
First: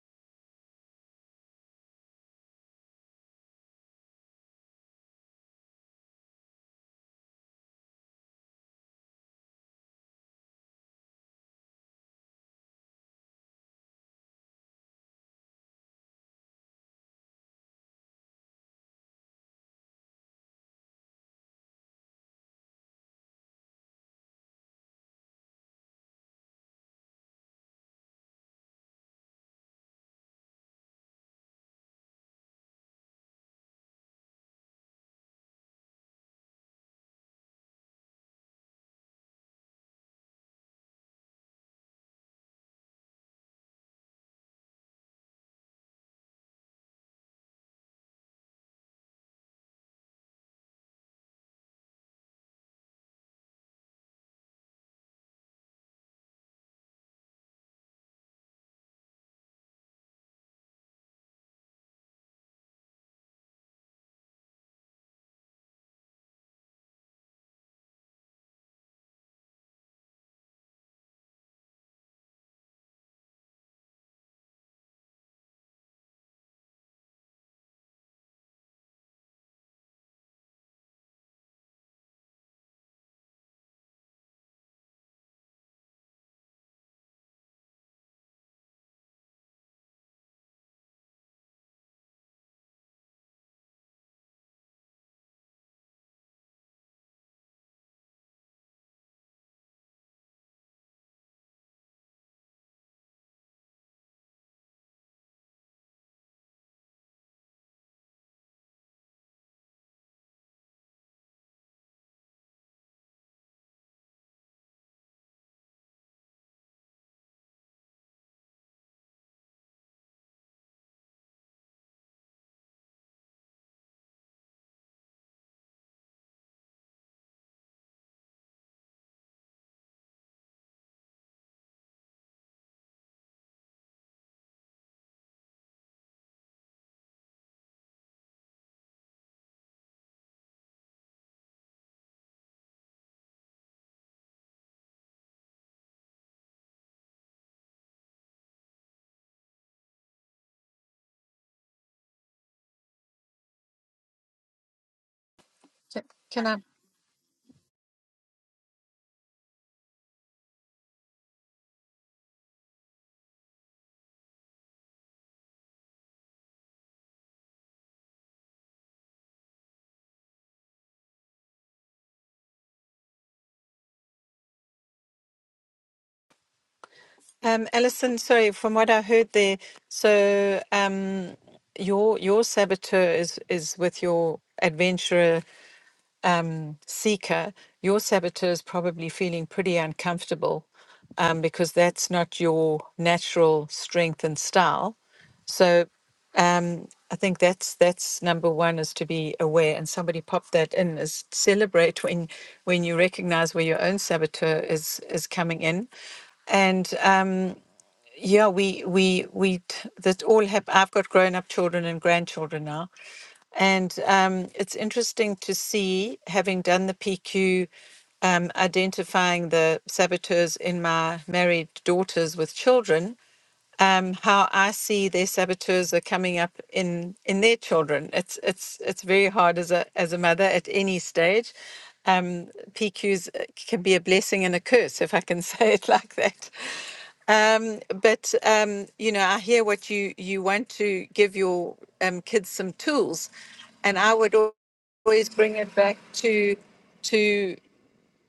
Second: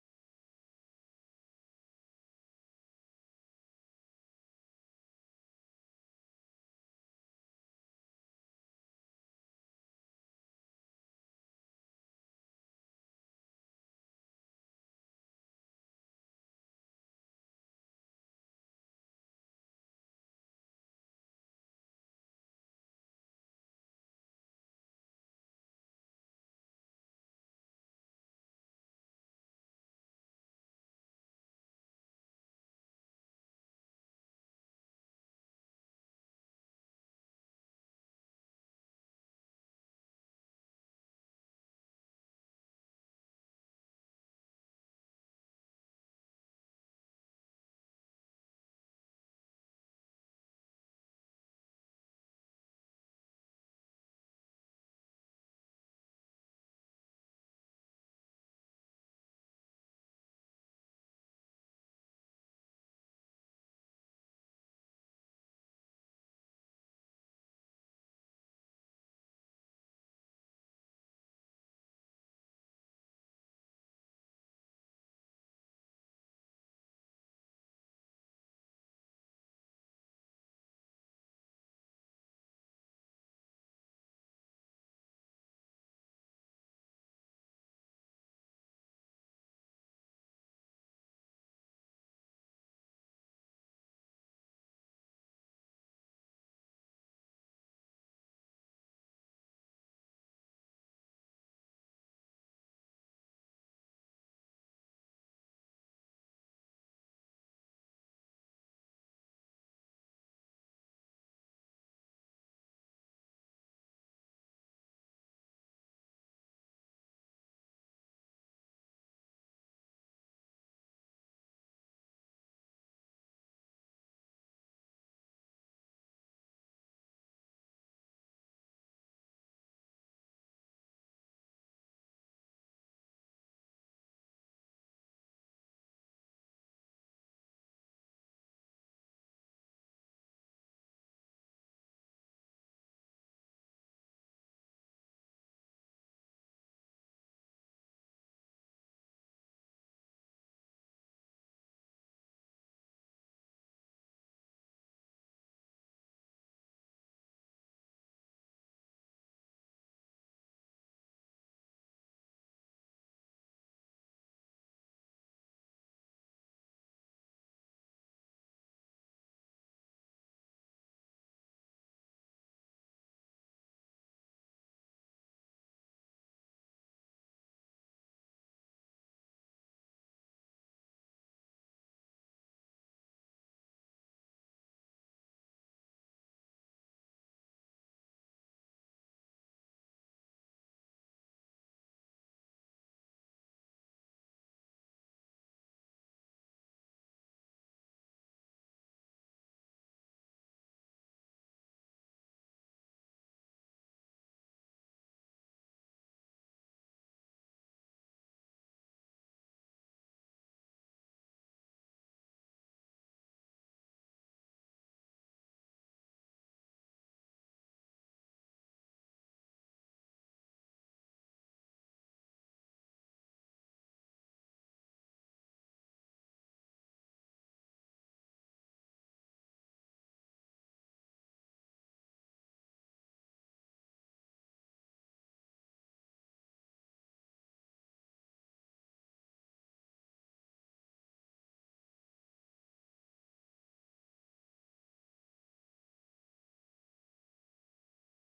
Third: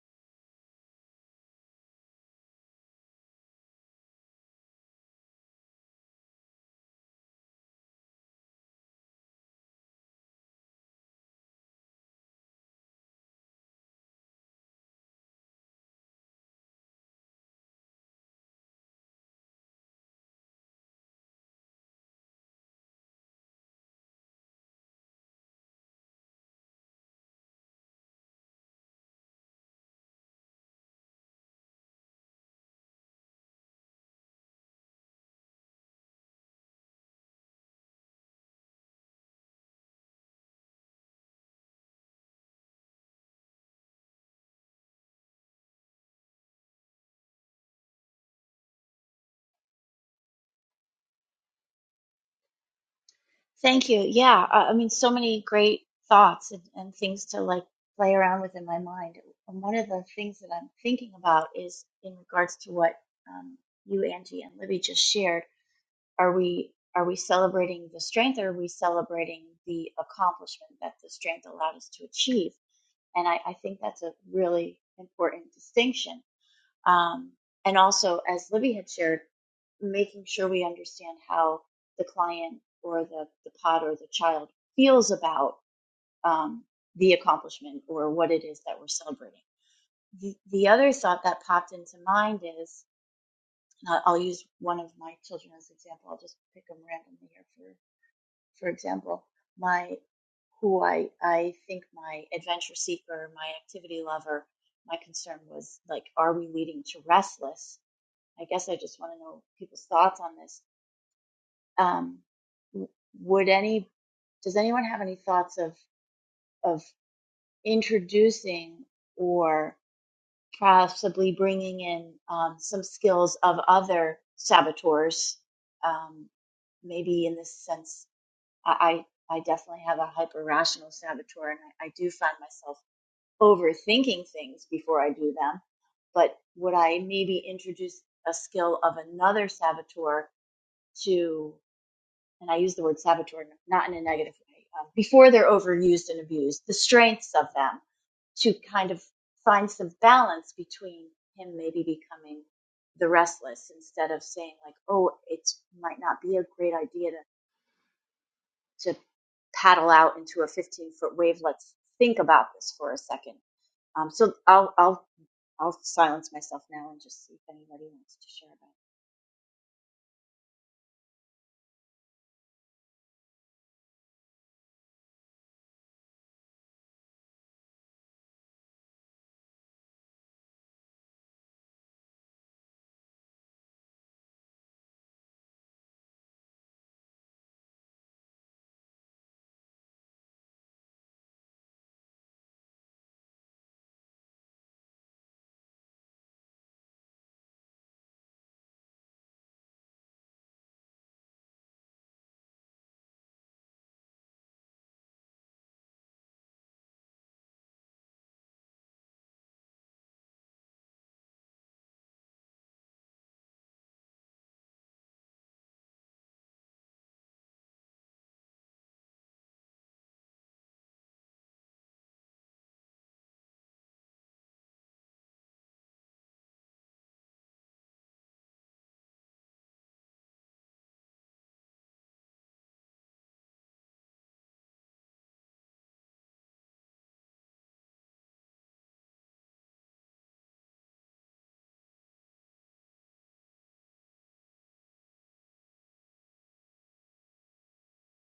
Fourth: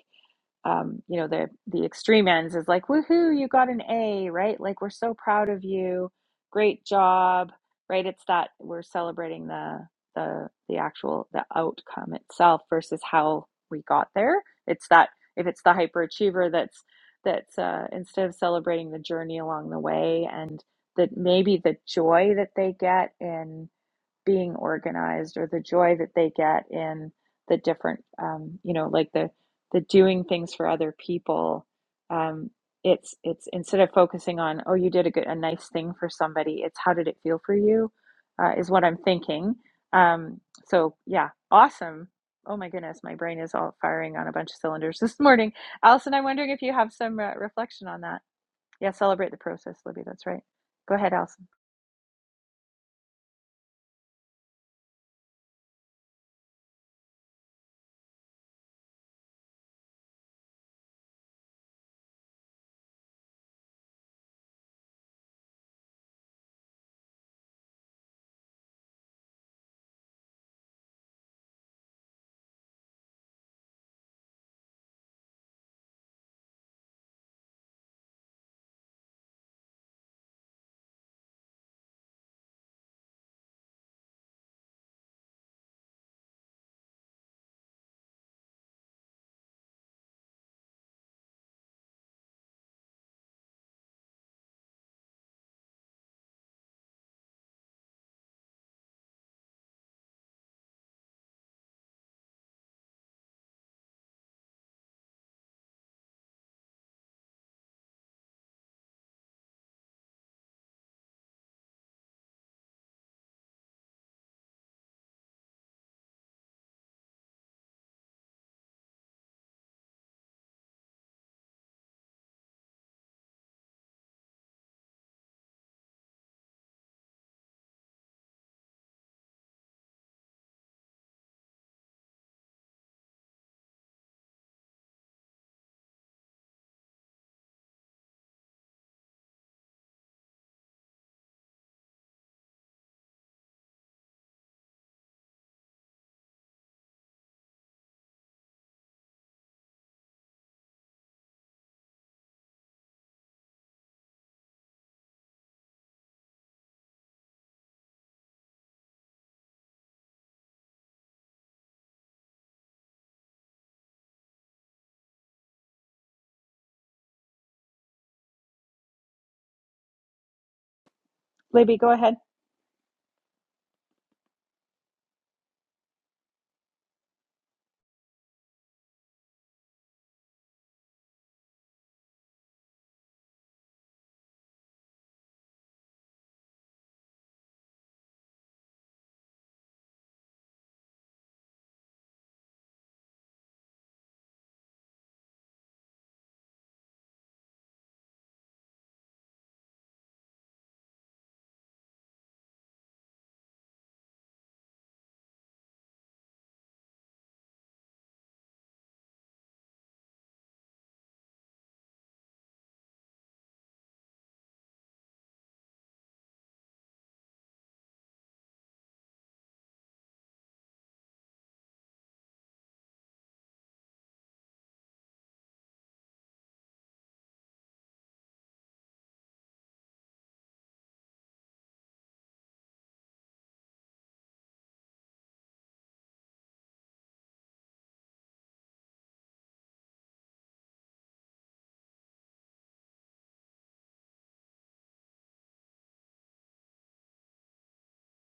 Speaker 1: um, you know, the the extreme ends is like, woohoo, you got an A, right? Like we're so proud of you, great job, right? It's that we're celebrating the the the actual the outcome itself versus how we got there. It's that if it's the hyperachiever that's that's uh, instead of celebrating the journey along the way and that maybe the joy that they get in being organized or the joy that they get in the different um, you know like the the doing things for other people um, it's it's instead of focusing on oh you did a good a nice thing for somebody it's how did it feel for you uh, is what i'm thinking um, so yeah awesome oh my goodness my brain is all firing on a bunch of cylinders this morning allison i'm wondering if you have some uh, reflection on that yeah celebrate the process libby that's right go ahead allison
Speaker 4: Thank you. Yeah, I, I mean, so many great thoughts and, and things to like play around with in my mind. And one of the things that I'm thinking about is in regards to what um, you, Angie, and Libby just shared. Are we are we celebrating the strength, or are we celebrating the accomplishment that the strength allowed us to achieve? And I, I think that's a really important distinction um, and also, as Libby had shared, making sure we understand how the client or the, the pod or the child feels about um, the accomplishment or what it is that we're celebrating. The, the other thought that popped into mind is and I'll use one of my children as an example. I'll just pick them randomly here for, for example, my who I, I think my adventure seeker, my activity lover, my concern was like, are we leading to restless? I guess I just want to know people's thoughts on this. Um, would any does anyone have any thoughts of of introducing or possibly bringing in um, some skills of other saboteurs? Um, maybe in this sense, I I I definitely have a hyper rational saboteur, and I, I do find myself overthinking things before I do them. But would I maybe introduce a skill of another saboteur? to and I use the word saboteur not in a negative way, um, before they're overused and abused, the strengths of them to kind of find some balance between him maybe becoming the restless instead of saying like, oh, it might
Speaker 3: Ca-
Speaker 4: not be a
Speaker 3: Can I?
Speaker 4: great idea to, to paddle out into a 15 foot wave. Let's think about this for a second. Um, so I'll, I'll, I'll silence myself now and just see if anybody wants to share about
Speaker 1: libby go ahead
Speaker 3: Um, Alison, sorry, from what I heard there, so um, your your saboteur is is with your adventurer seeker, your saboteur is probably feeling pretty uncomfortable um, because that's not your natural strength and style. So um, I think that's that's number one is to be aware. And somebody popped that in is celebrate when when you recognize where your own saboteur is is coming in, and. um, yeah, we we we t- that all have. I've got grown up children and grandchildren now, and um, it's interesting to see, having done the PQ, um, identifying the saboteurs in my married daughters with children um, how I see their saboteurs are coming up in in their children. It's it's it's very hard as a as a mother at any stage. Um, PQs uh, can be a blessing and a curse, if I can say it like that. Um, but um, you know, I hear what you you want to give your um, kids some tools, and I would al- always bring it back to to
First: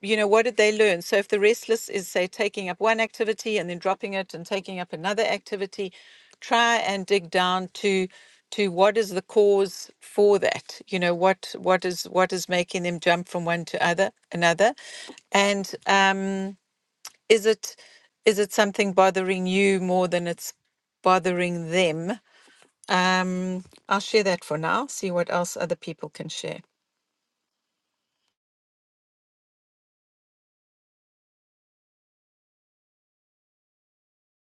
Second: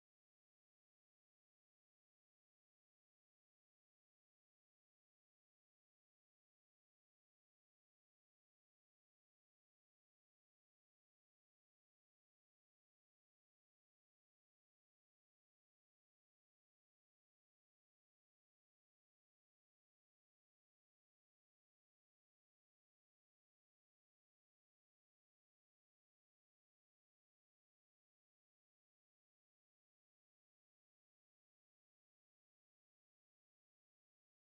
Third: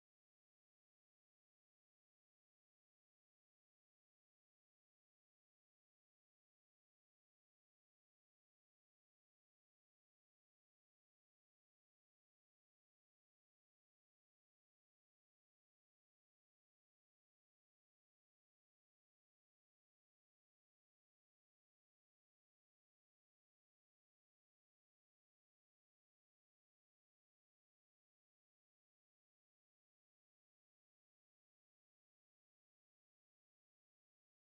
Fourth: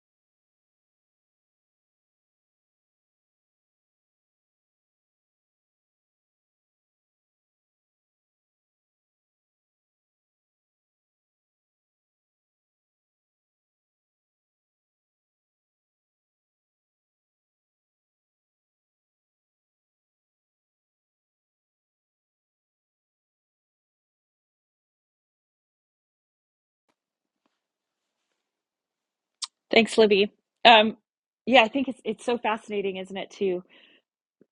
Speaker 3: you know, what did they learn? So if the restless is, say, taking up one activity and then dropping it and taking up another activity, try and dig down to to what is the cause for that you know what what is what is making them jump from one to other another and um is it is it something bothering you more than it's bothering them um i'll share that for now see what else other people can share
Speaker 1: Thanks, Libby. Um, yeah, I think it's it's so fascinating, isn't it, to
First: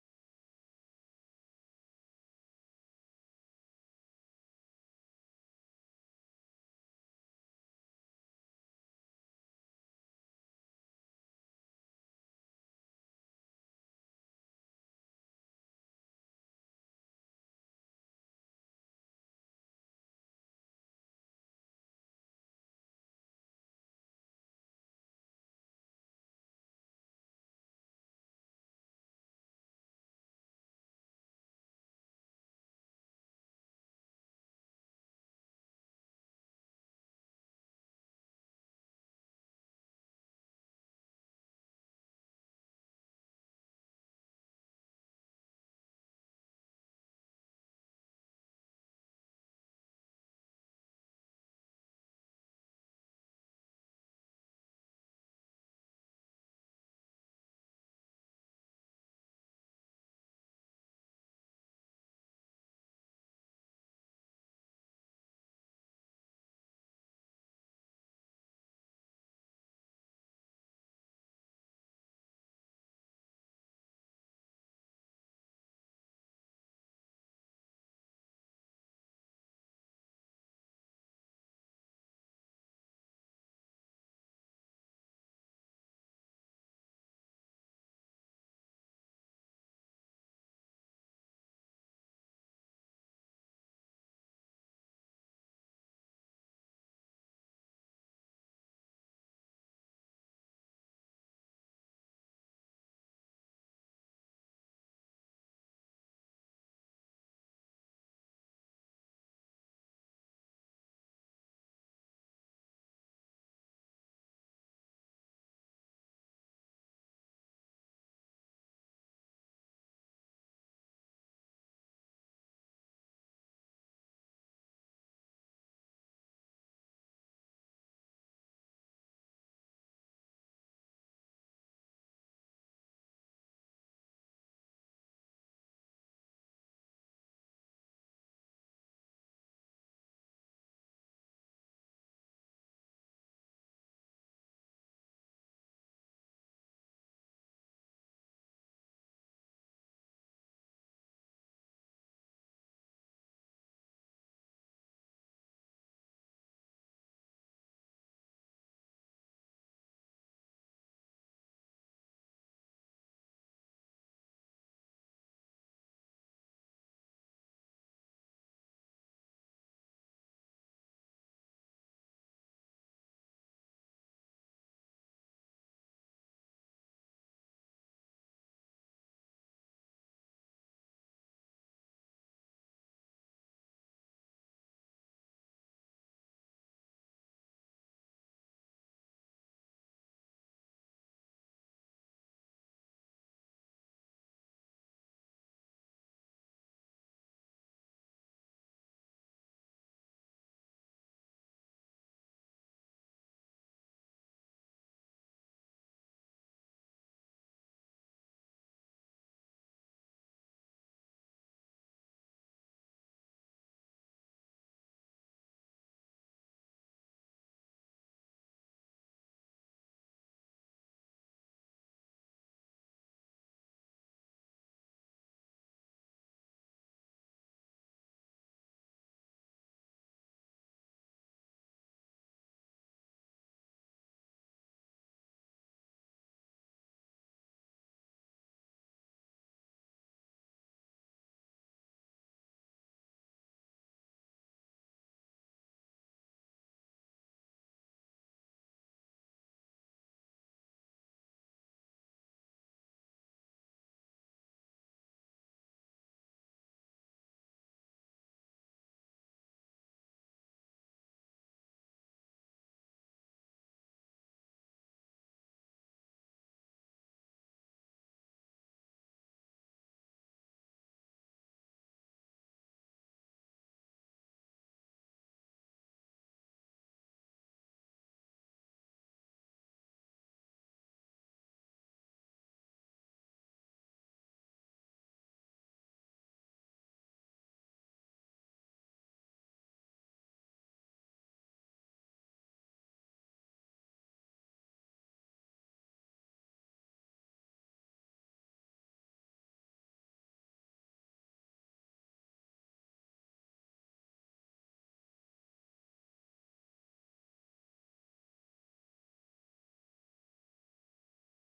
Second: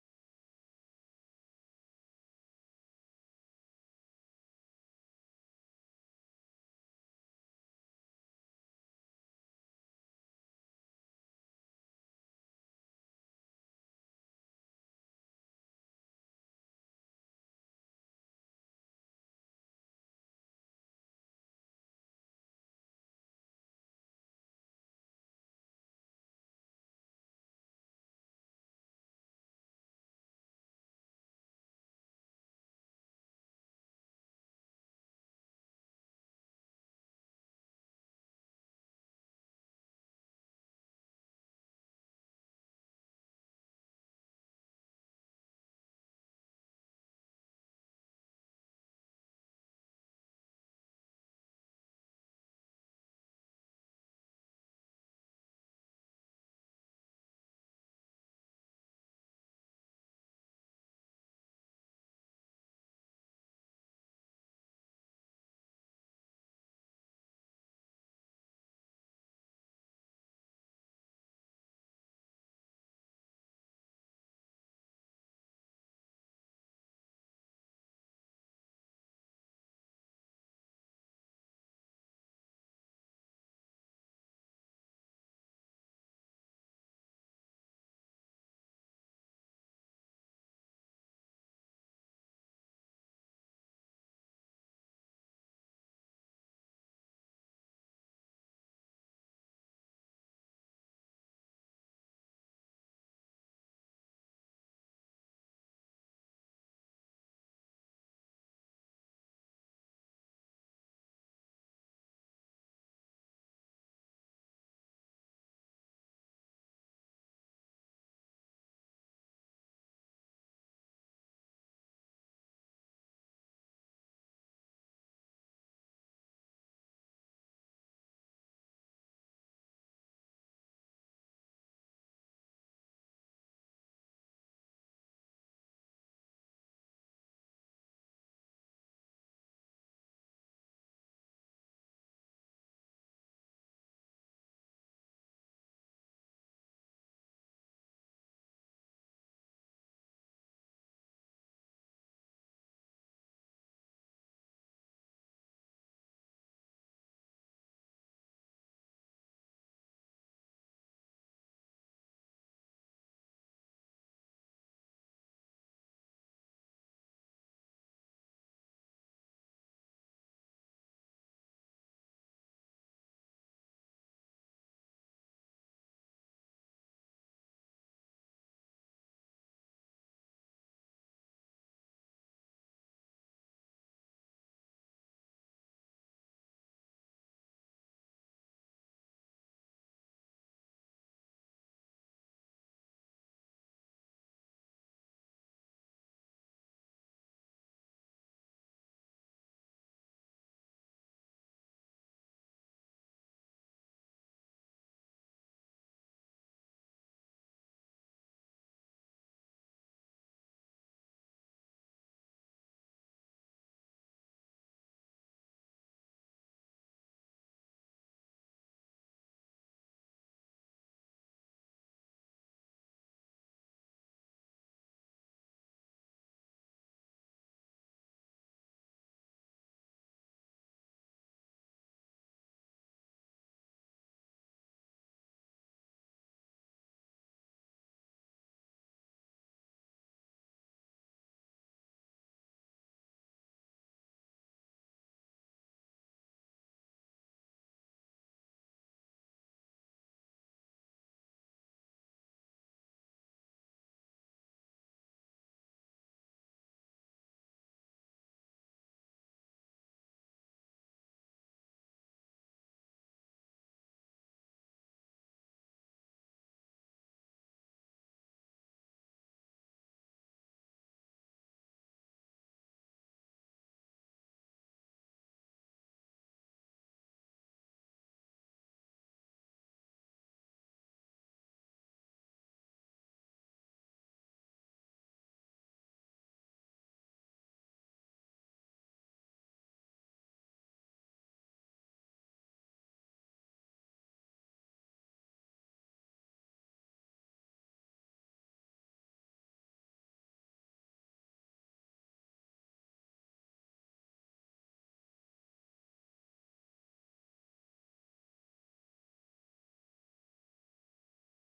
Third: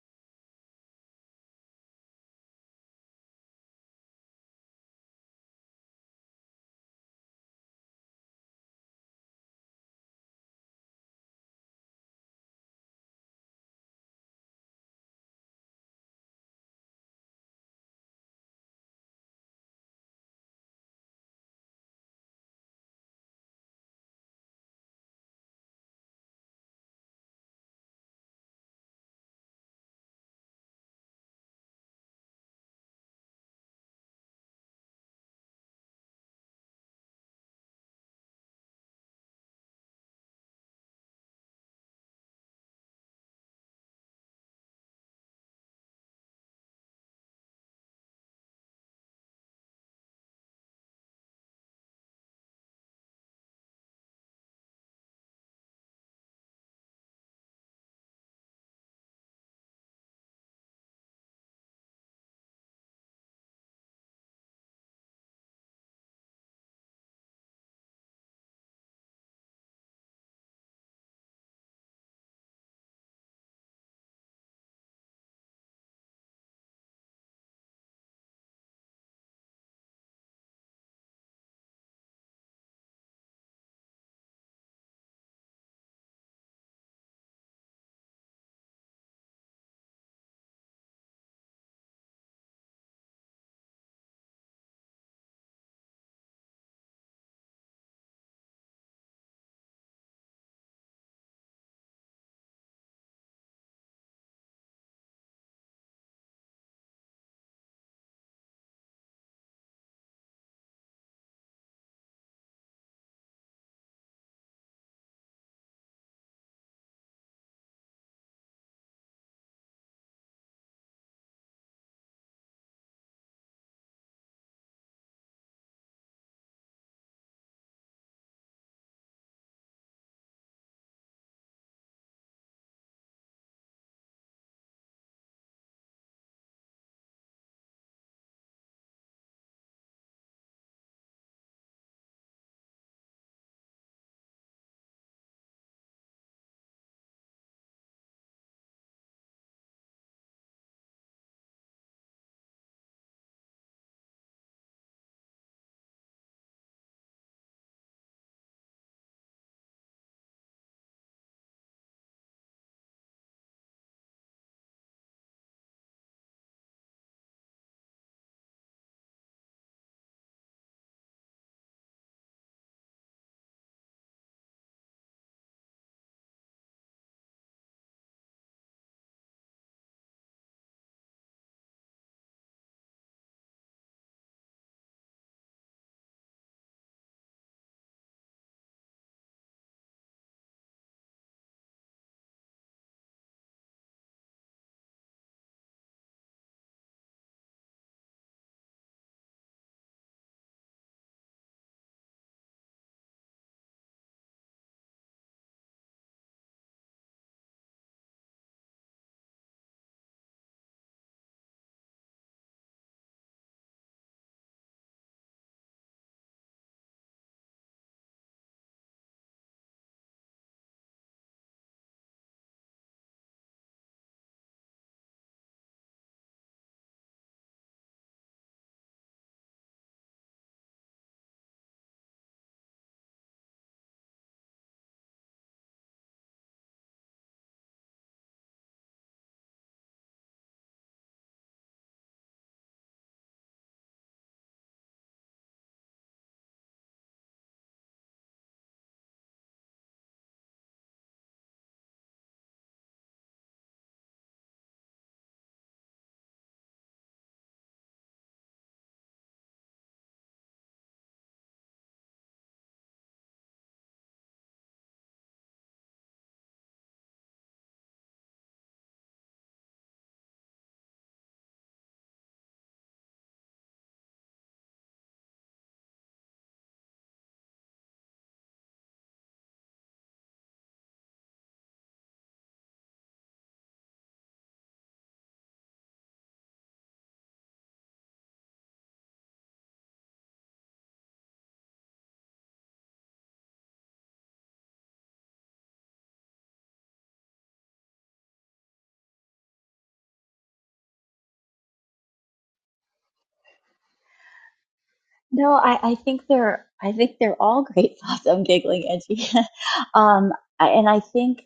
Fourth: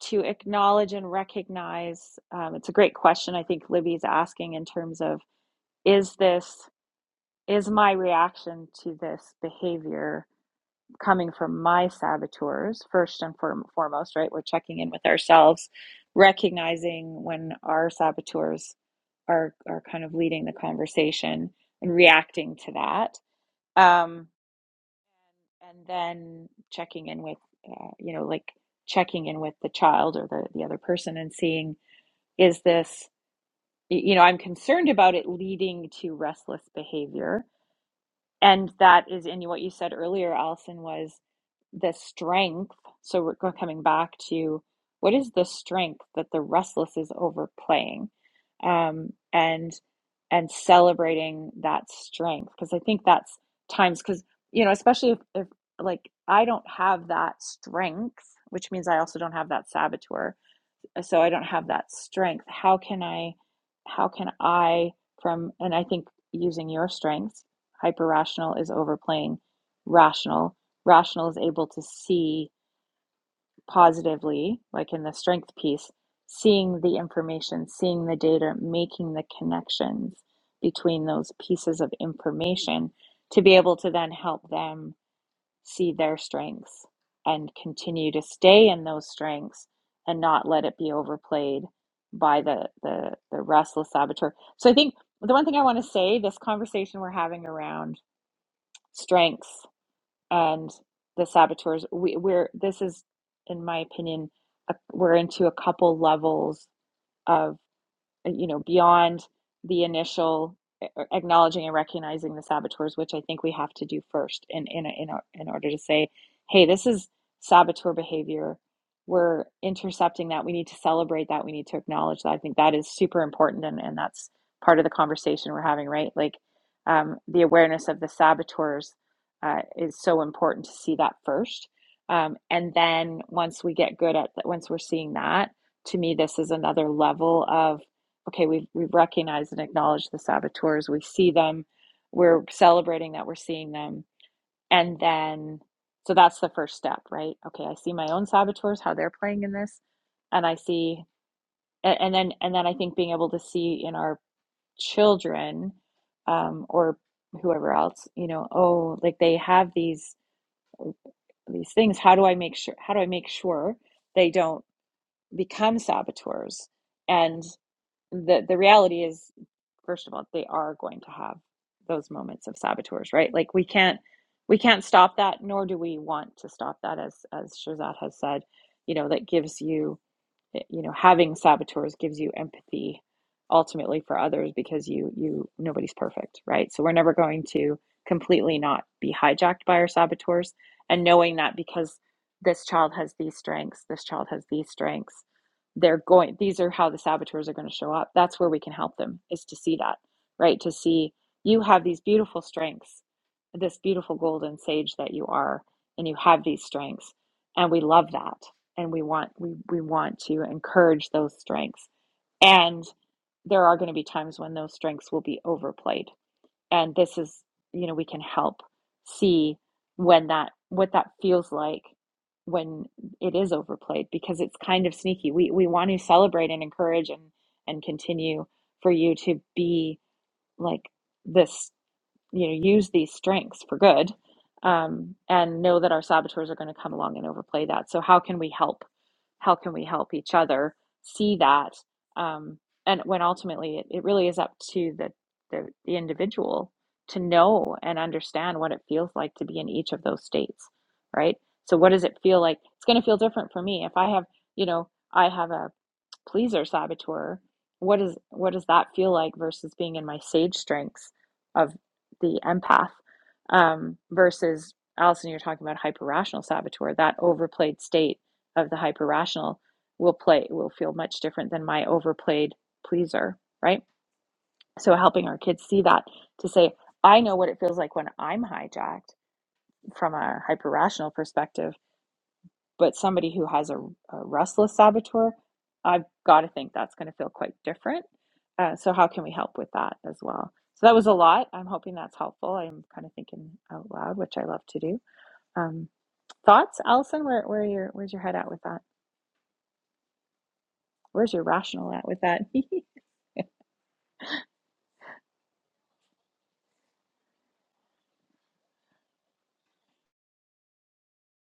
Speaker 1: to acknowledge and recognize. Um, it's a great question. I think Libby's asking in terms of is this is my reaction to this behavior coming from my saboteurs first and foremost, right? We're checking in with ourselves, recognizing when our saboteurs are are kind of leading the conversation and reacting to that. Um, and then checking in with uh, you know like checking in with the child or the, the other person and seeing is this you know i'm concerned about it leading to restless behavior and that is in what you said earlier, Allison, was the strength. So we're go- coming back to what is the strength that the restless is overplaying, um, and and celebrating that strength because I think that's times because you know especially if, if like I don't have that strength, which means I also don't have that saboteur so I don't have that strength. How can I, how can I from, and I think using your strengths, hyper rational is overplaying rational. Rational is able to see positively, like in the strength piece, seeing the information, seeing the data, making the connections between those pieces of information to be able to then help them see their strengths and continue to stay in those strengths and not let it be overplayed by the the, the restless saboteur. So I think the one thing I want to say, this conversation we're having around strengths and the saboteurs, we, we're this is, in my opinion, a, we're into a couple levels of uh, you know, beyond the initial acknowledging and recognizing the saboteurs, which I think we have to do first in in in, in order to say, hey, this is saboteur behavior. We're intercepting that. We need to celebrate that. We need to acknowledge that. I think that is super important, and and that's part of the conversation we're having, right? Like um, the awareness of the saboteurs uh, is so important to see that first. Um, and then once we get good at that, once we're seeing that, to me, this is another level of okay, we've we've recognized and acknowledged the saboteurs. We see them. We're celebrating that we're seeing them. And then so that's the first step, right? Okay, I see my own saboteurs, how they're playing in this, and I see a- and then and then I think being able to see in our children um or whoever else, you know, oh, like they have these these things. How do I make sure how do I make sure they don't become saboteurs? and the the reality is first of all they are going to have those moments of saboteurs right like we can't we can't stop that nor do we want to stop that as as shazad has said you know that gives you eh, you know having saboteurs gives you empathy ultimately for others because you you nobody's perfect right so we're never going to completely not be hijacked by our saboteurs and knowing that because this child has these strengths this child has these strengths they're going these are how the saboteurs are going to show up that's where we can help them is to see that right to see you have these beautiful strengths this beautiful golden sage that you are and you have these strengths and we love that and we want we we want to encourage those strengths and there are going to be times when those strengths will be overplayed and this is you know we can help see when that what that feels like when it is overplayed because it's kind of sneaky we we want to celebrate and encourage and and continue for you to be like this you know use these strengths for good um, and know that our saboteurs are going to come along and overplay that so how can we help how can we help each other see that um, and when ultimately it, it really is up to the, the the individual to know and understand what it feels like to be in each of those states right so what does it feel like it's going to feel different for me if i have you know i have a pleaser saboteur what is what does that feel like versus being in my sage strengths the empath um, versus Allison, you're talking about hyper rational saboteur. That overplayed state of the hyper rational will play will feel much different than my overplayed pleaser, right? So helping our kids see that to say, I know what it feels like when I'm hijacked from a hyper rational perspective but somebody who has a, a restless saboteur, I've got to think that's going to feel quite different. Uh, so, how can we help with that as well? So, that was a lot. I'm hoping that's helpful. I'm kind of thinking out loud, which I love to do. Um, thoughts, Allison? Where, where your, where's your head at with that? Where's your rational at with that?
Speaker 4: No, I, I think they're I think they're all great thoughts. I'm giggling, Edgy. um, I, and I think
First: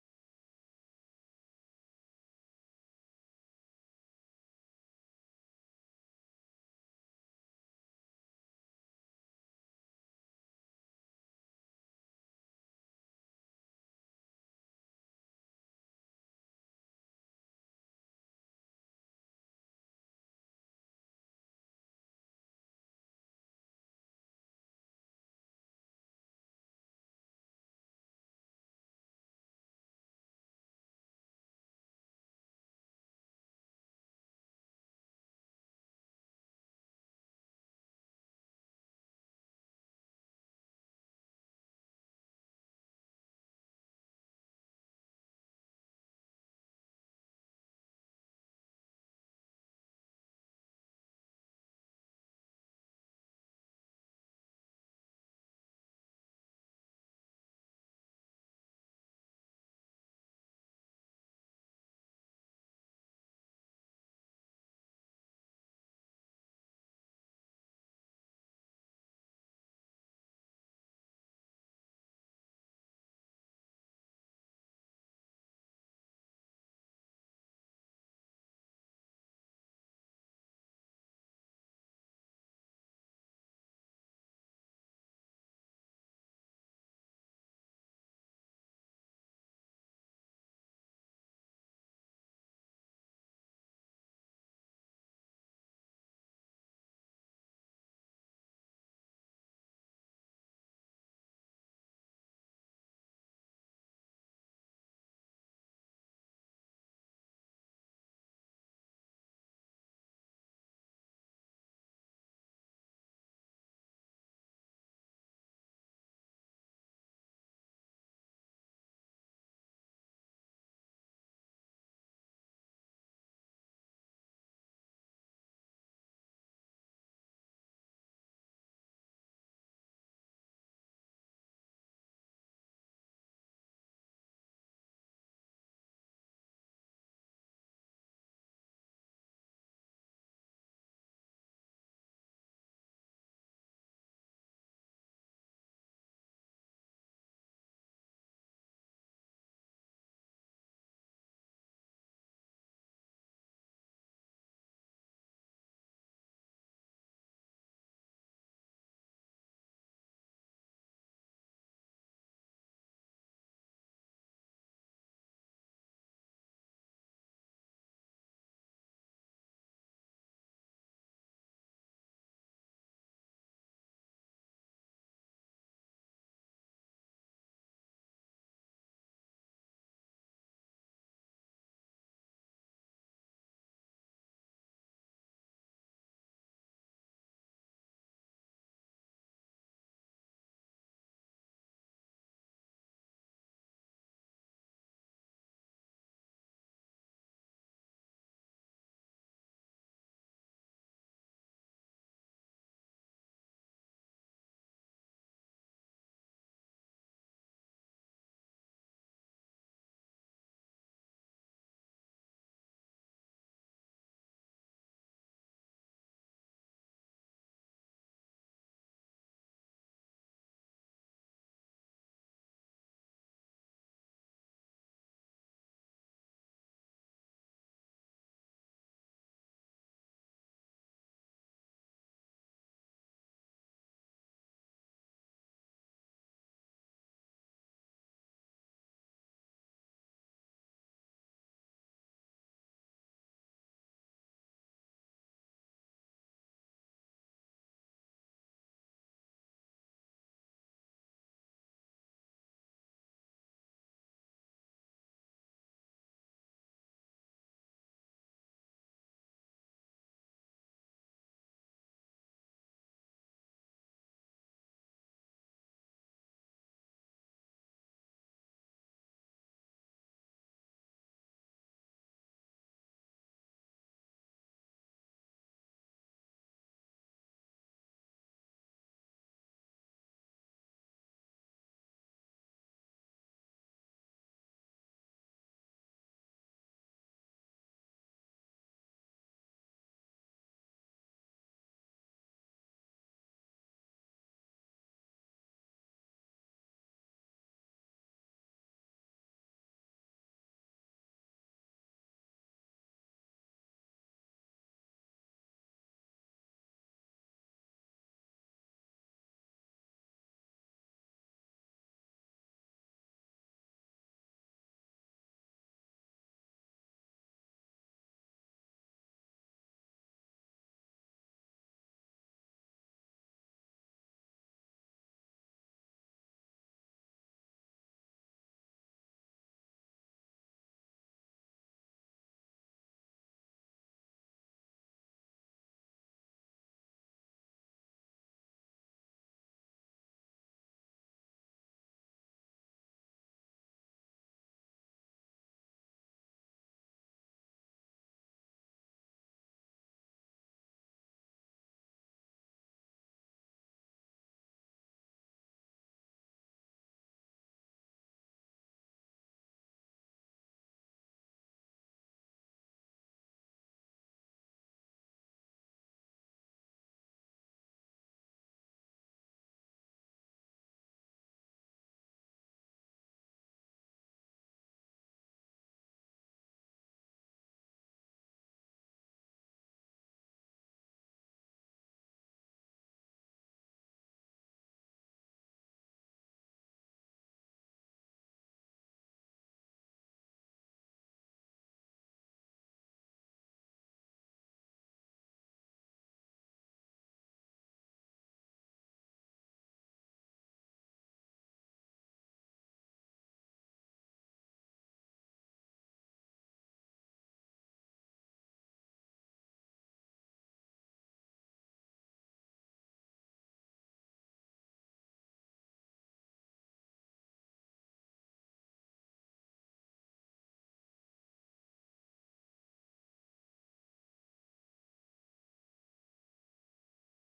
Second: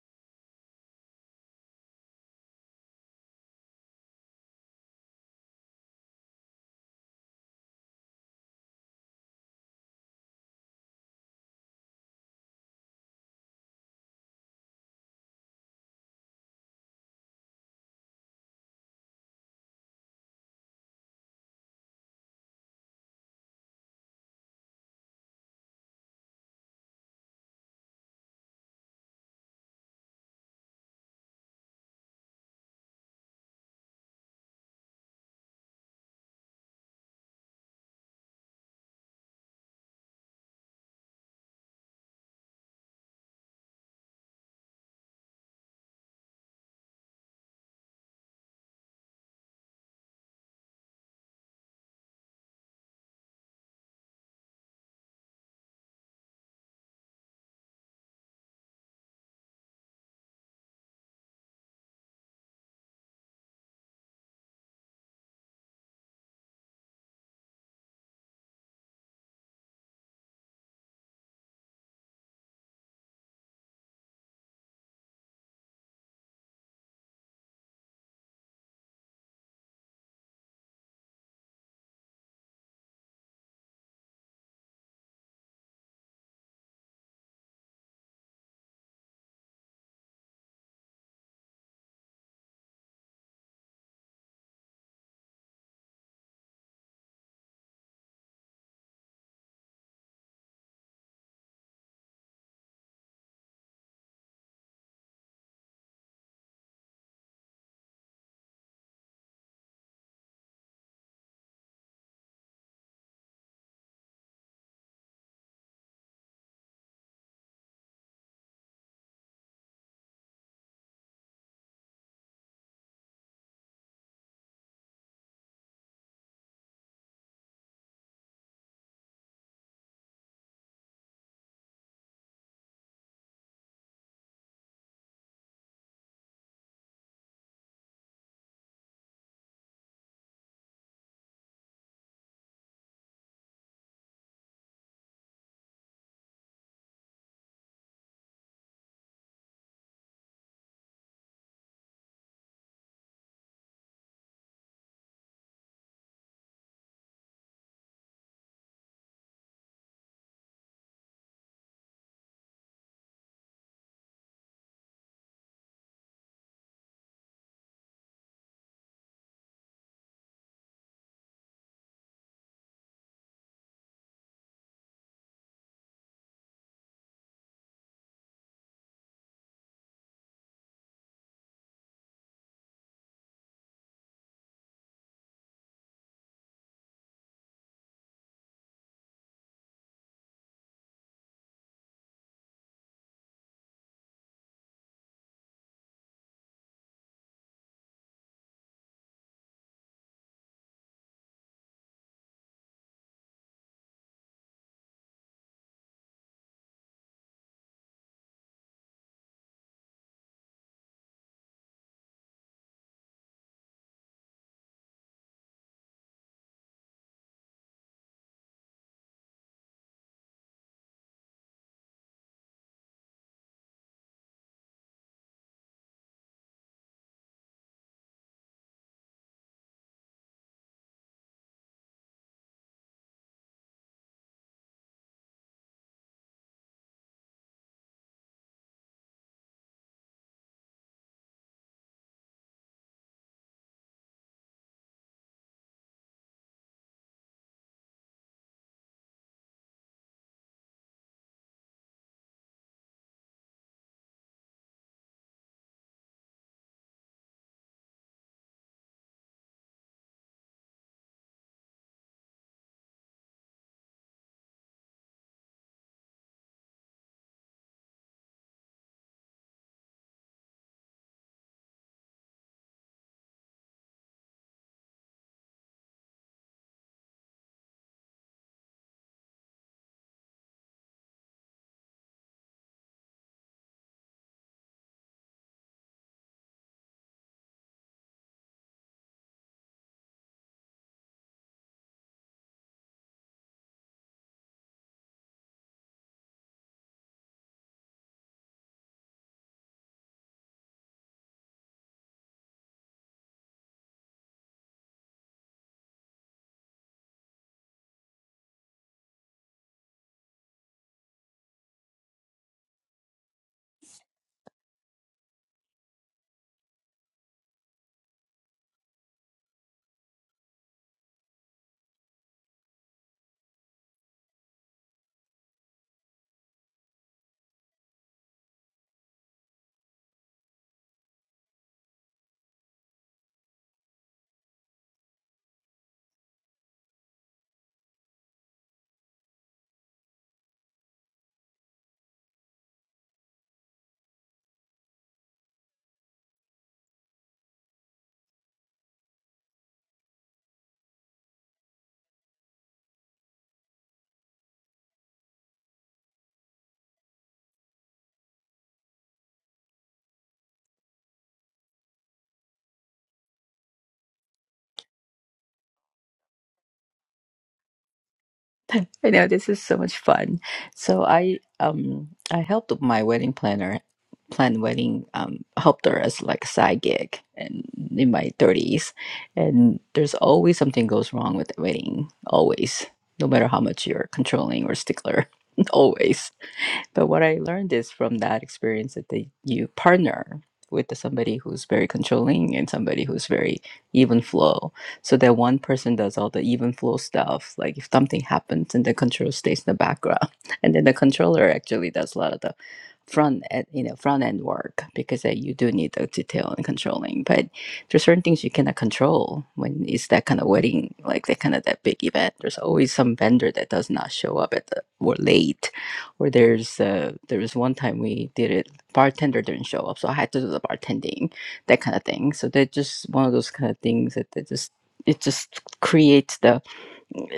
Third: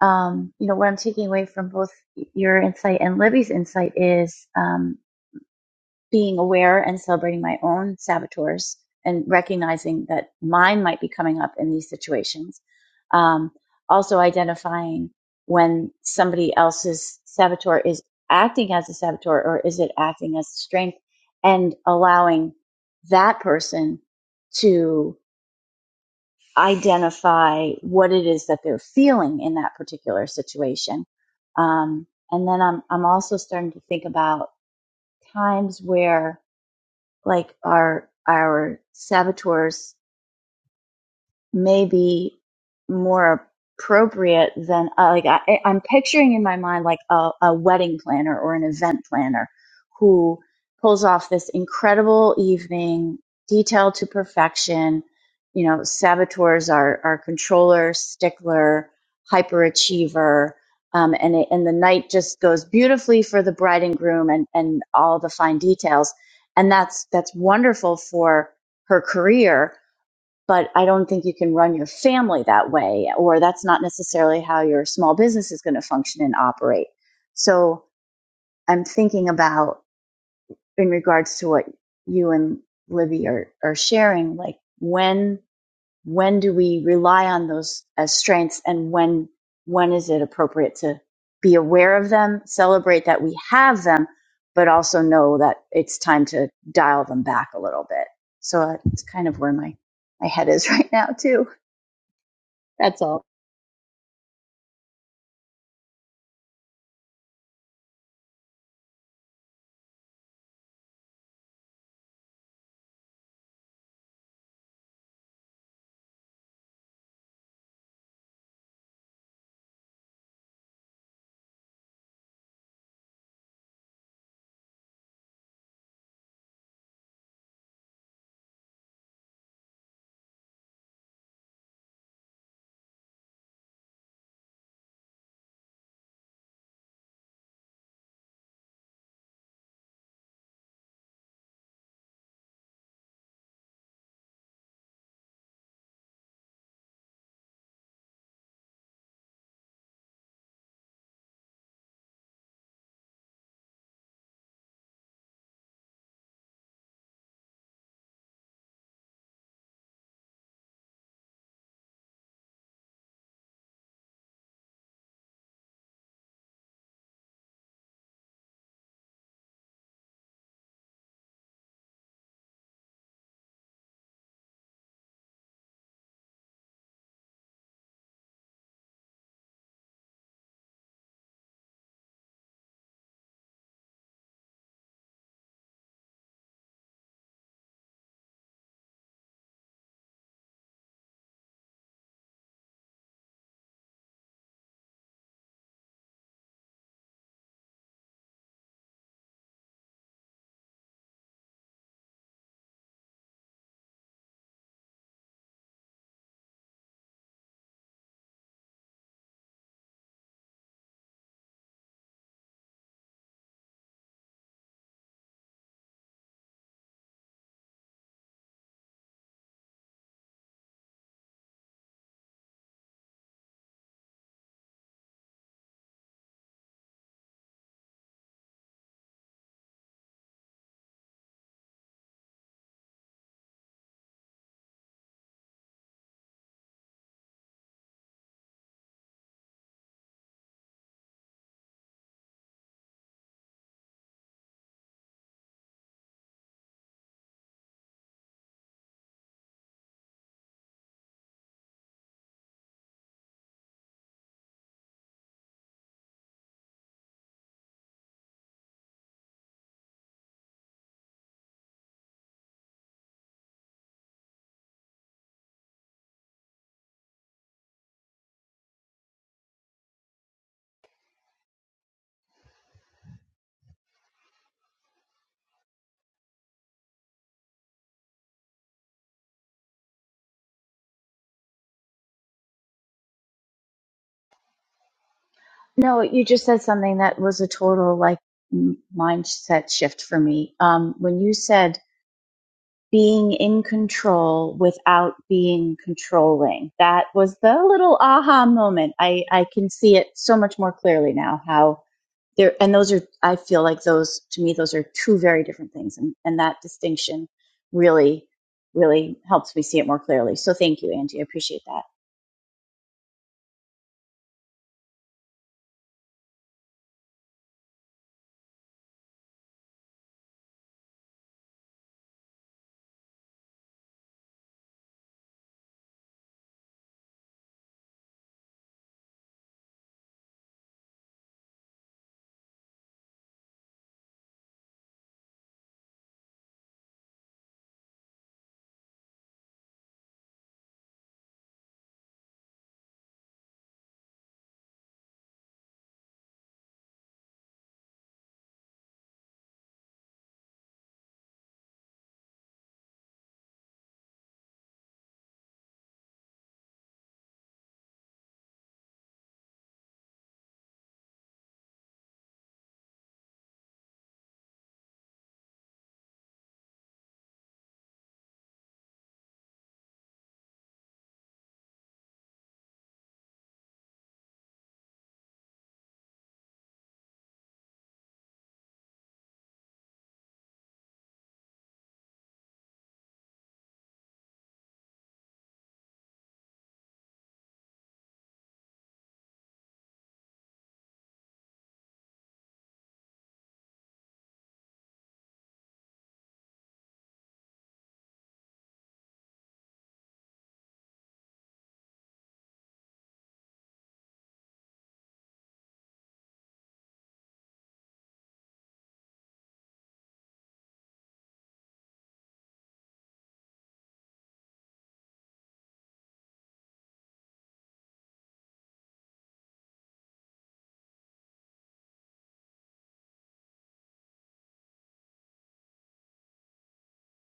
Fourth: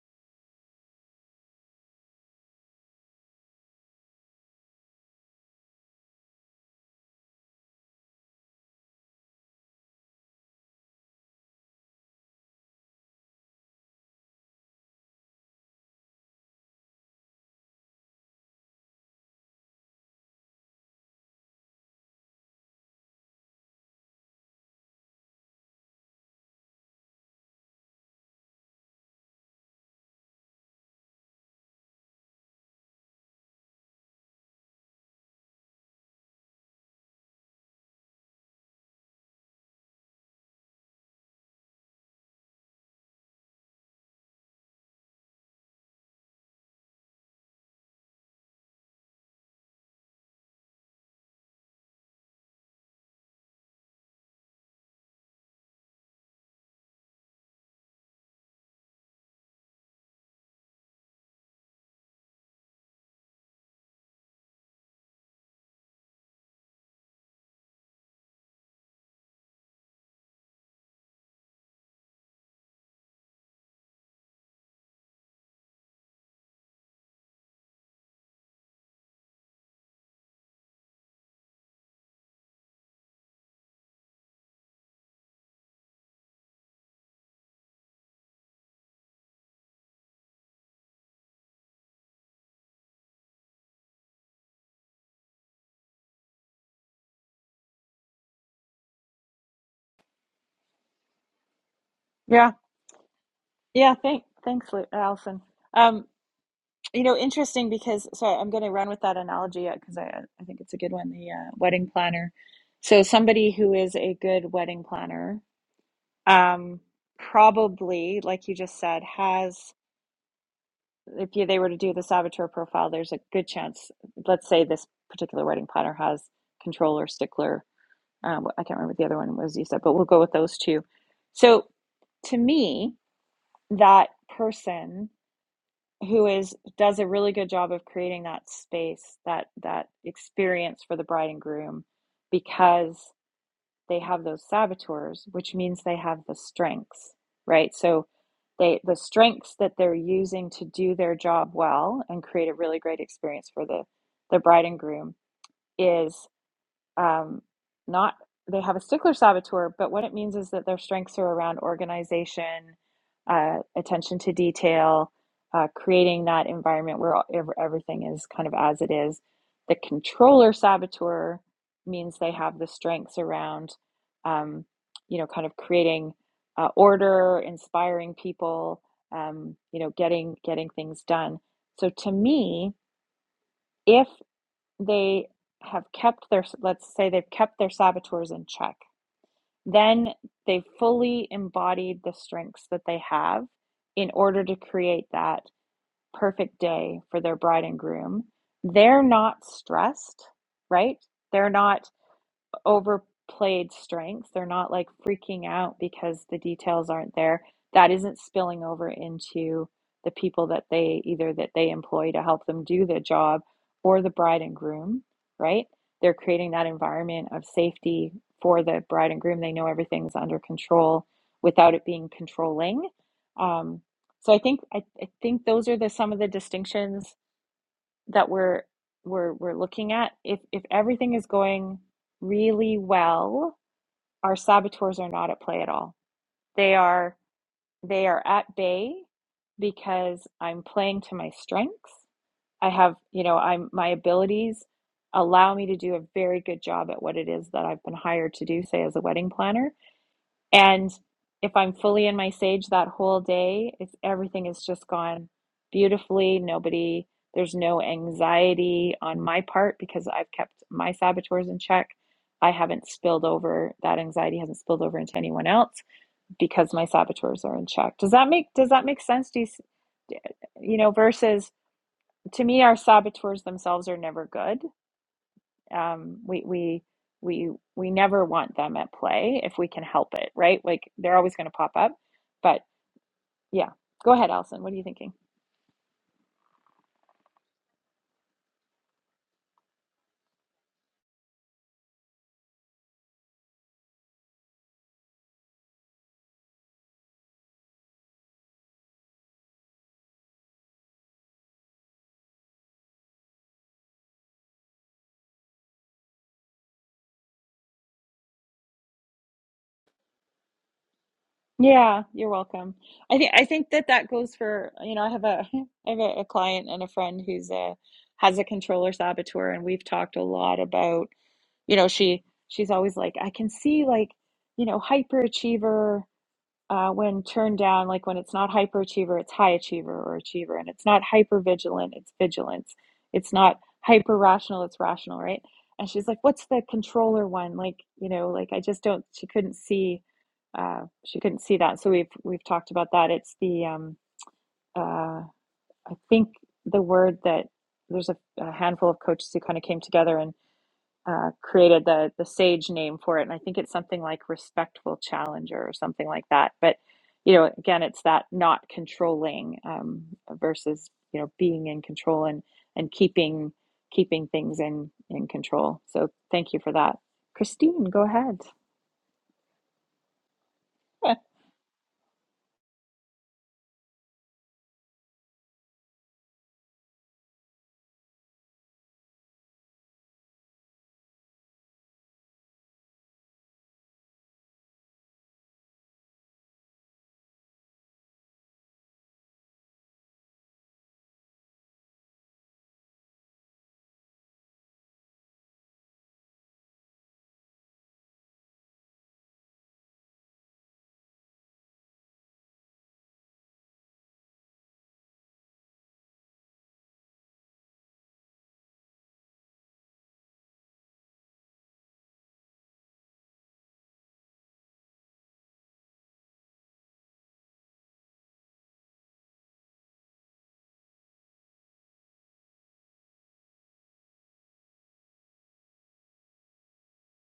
Speaker 4: um, you know what I'm taking away from both your insight and Libby's insight is um, being aware and celebrating my own saboteurs and recognizing that mine might be coming up in these situations. Um, also identifying when somebody else's saboteur is acting as a saboteur or is it acting as strength and allowing that person to identify what it is that they're feeling in that particular situation. Um, and then I'm, I'm also starting to think about times where like our our saboteurs maybe more appropriate than uh, like I, I'm picturing in my mind like a, a wedding planner or an event planner who pulls off this incredible evening, detailed to perfection. You know, saboteurs are are controller, stickler, hyperachiever. Um, and it, and the night just goes beautifully for the bride and groom and, and all the fine details, and that's that's wonderful for her career but I don't think you can run your family that way, or that's not necessarily how your small business is going to function and operate. So I'm thinking about in regards to what you and Libby are, are sharing, like when when do we rely on those as strengths and when when is it appropriate to be aware of them, celebrate that we have them, but also know that it's time to dial them back a little bit. So uh, it's kind of where my, my head is right now too.
Speaker 1: Yeah,
Speaker 4: That's all.
Speaker 1: yeah. Thank, thanks, Lu- Allison. Um, you know, interesting because so I'm going to run with that analogy because I I think it's a good one. The uh, wedding planner. So somebody who is a good wedding planner um, probably, like you just said, has, if you, they were to do the saboteur profile, there's a good chance, let's say this particular wedding planner has controller, stickler, um, I can't remember what the other one was you said, but we'll go with those two. So to me, that person who is does a really good job of creating that space, that that experience for the bride and groom, because they have those saboteurs, which means they have the strengths, right? So they the strengths that they're using to do their job well and create a really great experience for the the bride and groom is um, not they have a stickler saboteur, but what it means is that their strengths are around organization, uh, attention to detail, uh, creating that environment where all, everything is kind of as it is. The controller saboteur means they have the strengths around, um, you know, kind of creating uh, order, inspiring people, um, you know, getting getting things done. So to me, if they have kept their, let's say they've kept their saboteurs in check. Then they fully embodied the strengths that they have in order to create that perfect day for their bride and groom. They're not stressed, right? They're not overplayed strengths. They're not like freaking out because the details aren't there. That isn't spilling over into the people that they either that they employ to help them do the job or the bride and groom, right? They're creating that environment of safety for the bride and groom. They know everything's under control without it being controlling. Um, so I think I, I think those are the some of the distinctions that we're we're we're looking at if if everything is going really well our saboteurs are not at play at all they are they are at bay because i'm playing to my strengths i have you know i'm my abilities allow me to do a very good job at what it is that i've been hired to do say as a wedding planner and if I'm fully in my sage that whole day, it's everything is just gone beautifully. Nobody, there's no anxiety on my part because I've kept my saboteurs in check. I haven't spilled over, that anxiety hasn't spilled over into anyone else because my saboteurs are in check. Does that make does that make sense? Do you, you know, versus to me, our saboteurs themselves are never good um, we we we we never want them at play if we can help it, right? Like they're always going to pop up. But yeah, go ahead, Allison. What are you thinking?
Speaker 4: No, you just said something that was a total like m- mindset shift for me. Um, when you said being in control without being controlling, that was the little aha moment. I, I can see it so much more clearly now How. there and those are i feel like those to me those are two very different things and, and that distinction really really helps me see it more clearly so thank you angie i appreciate that
Speaker 1: Yeah, you're welcome. I think I think that that goes for you know I have a I have a, a client and a friend who's a has a controller saboteur, and we've talked a lot about you know she she's always like I can see like you know hyperachiever uh, when turned down, like when it's not hyperachiever, it's high achiever or achiever, and it's not hyper vigilant, it's vigilance. It's not hyper rational, it's rational, right? And she's like, "What's the controller one?" Like, you know, like I just don't. She couldn't see. Uh, she couldn't see that. So we've we've talked about that. It's the um, uh, I think the word that there's a, a handful of coaches who kind of came together and uh, created the the sage name for it, and I think it's something like respectful challenger or something like that. But you know, again, it's that not controlling um, versus you know being in control and and keeping keeping things in in control. So thank you for that, Christine. Go ahead.
Speaker 2: I know this is so much fun. So
Speaker 1: I
Speaker 2: I um I helped my wedding planner plan wedding um helped her as like a side gig and in my 30s and there's always something goes wrong with the wedding always no matter how much you're controlling or stickler always But what I learned is from that experience that they, you partner with the somebody who's very controlling and somebody who's very even flow. So that one person does all the even flow stuff. Like if something happens and the control stays in the background, and then the controller actually does a lot of the front end, you know, front end work because uh, you do need the detail and controlling. But there's certain things you cannot control when it's that kind of wedding, like that kind of that big event. There's always some vendor that does not show up at the or late or there's uh, there was one time we did it. Bartender didn't show up, so I had to do the bartending, that kind of thing. So they're just one of those kind of things that they just it just creates the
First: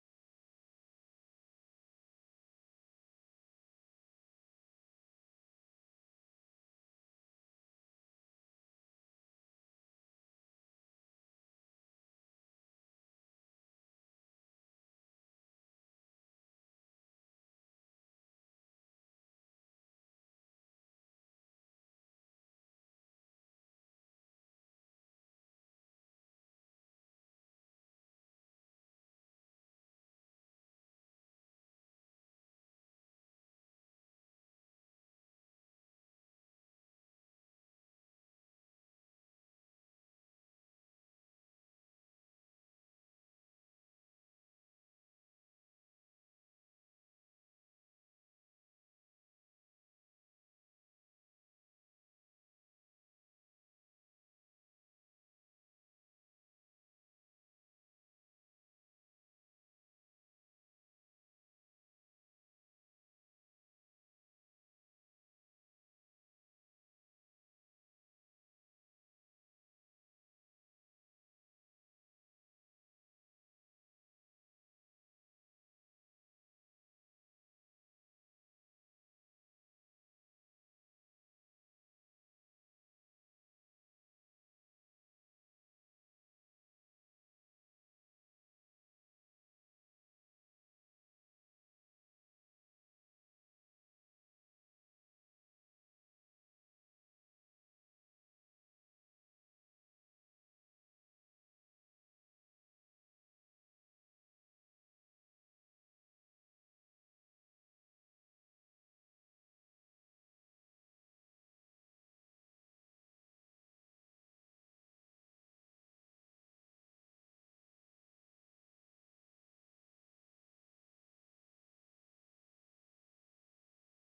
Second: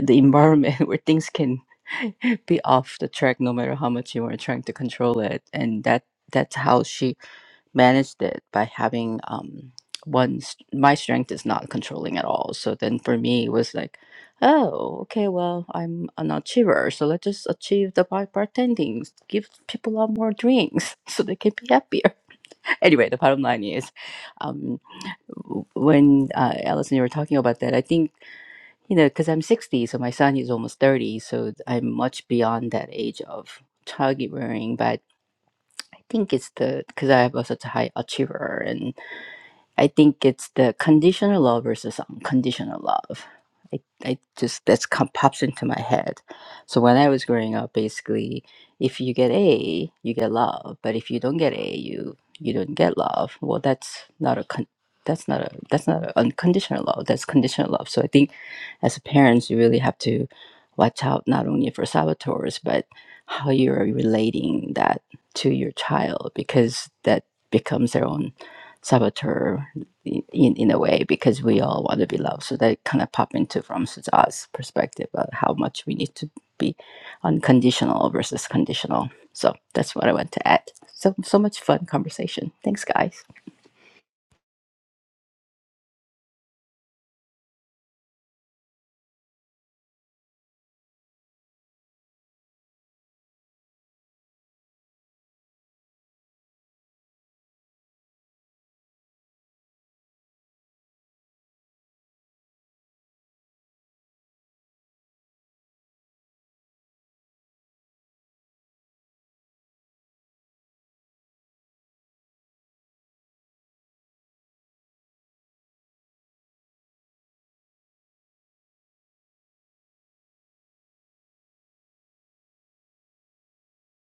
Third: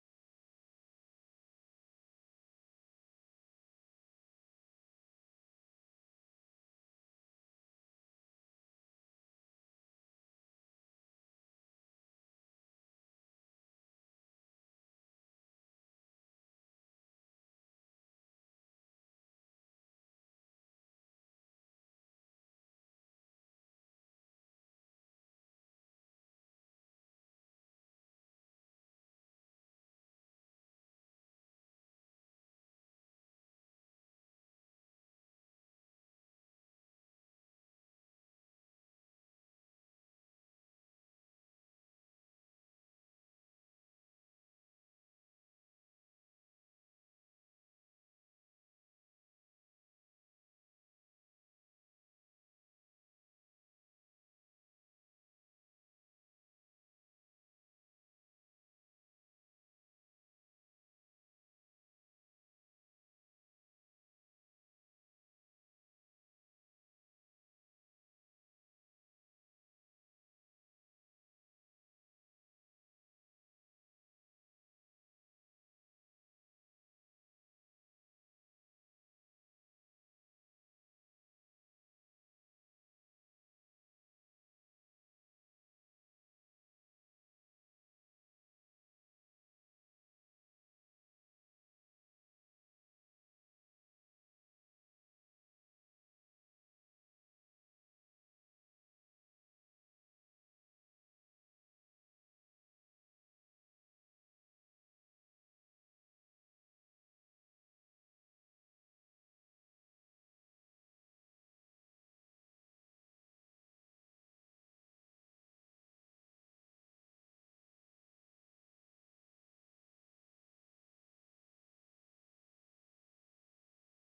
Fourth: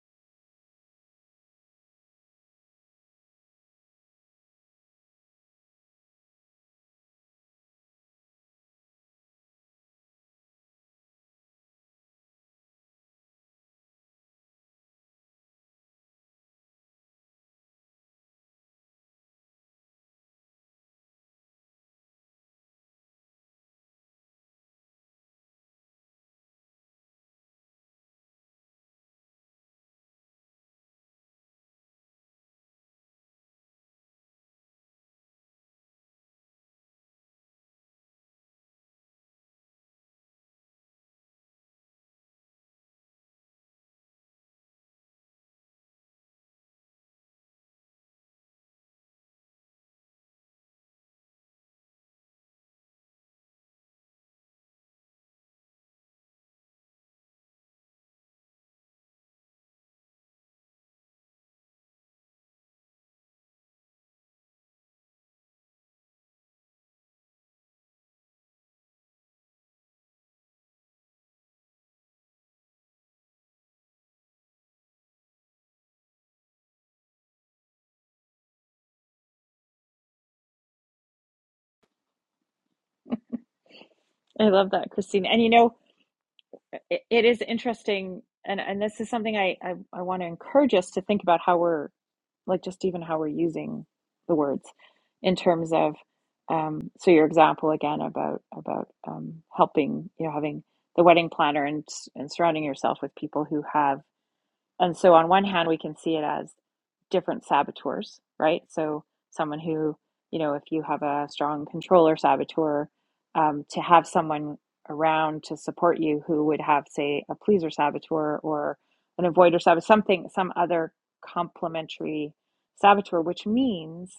Speaker 2: the environment where things can be off the track no matter how much you are trying to control it, and that that's how she managed it by having um one st- my strength is not controlling at all so then for me it was like oh okay well i'm an achiever so let's just achieve the bar- bartending give people out more drinks so they can be happier anyway the bottom line is um w- when uh, Alice you were talking about that i think you know because i'm 60 so my son is almost 30 so i'm much beyond that age of childgiving but i think it's the because i was such a high achiever and. I think it's the conditional love versus unconditional love. I, I just that's come, pops into my head. So when I was growing up, basically, if you get A, you get love, but if you don't get A, you you don't get love. Well, that's not a con- that's not a that's not a unconditional love. That's conditional love. So I think as a parents, you really have to watch out not only for saboteurs but how you're relating that to your child because that becomes their own saboteur i- in in a way because we all want to be loved. So that kind of pop into from Sujat's perspective about how much we need to be unconditional versus conditional. So that's what I want to add. So so much fun conversation. Thanks, guys.
Speaker 1: love that, Christine. And you know, it, it is interesting, and and this is something I I, I want to encourage us to think about how we're like just even how we're using the words in terms of um, so your example again about about um, helping you know having the wedding planner and and surrounding yourself with people who have and so, on one hand, we can see it as different saboteurs, right? So, someone who, you know, if you have a strong controller saboteur, um, to have someone around to support you who would have, say, a pleaser saboteur or an avoider saboteur, something, some other complementary saboteur, which means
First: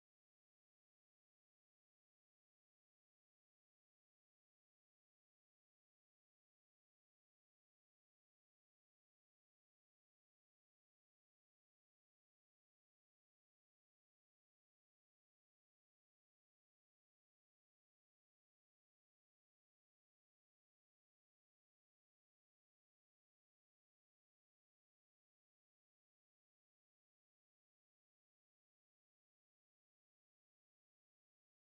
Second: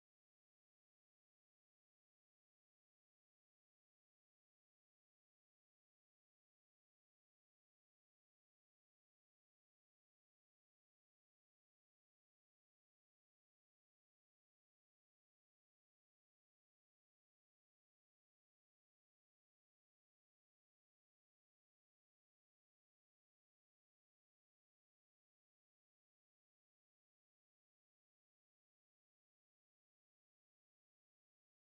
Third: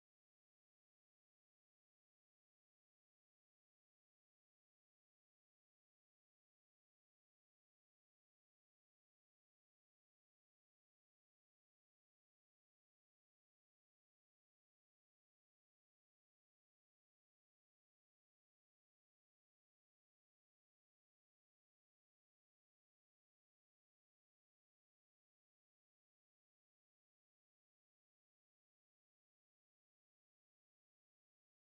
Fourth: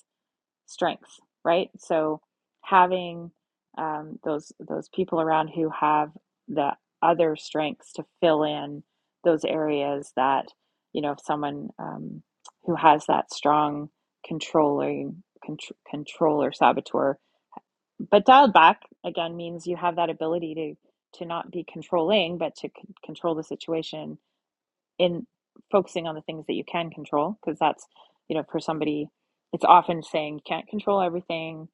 Speaker 1: Strengths, right? So having um, those those people around who have the other strengths to fill in those areas that you know if someone um, who has that strong controlling contr- control or saboteur, but dialed back again means you have that ability to to not be controlling, but to c- control the situation in focusing on the things that you can control because that's you know for somebody it's often saying you can't control everything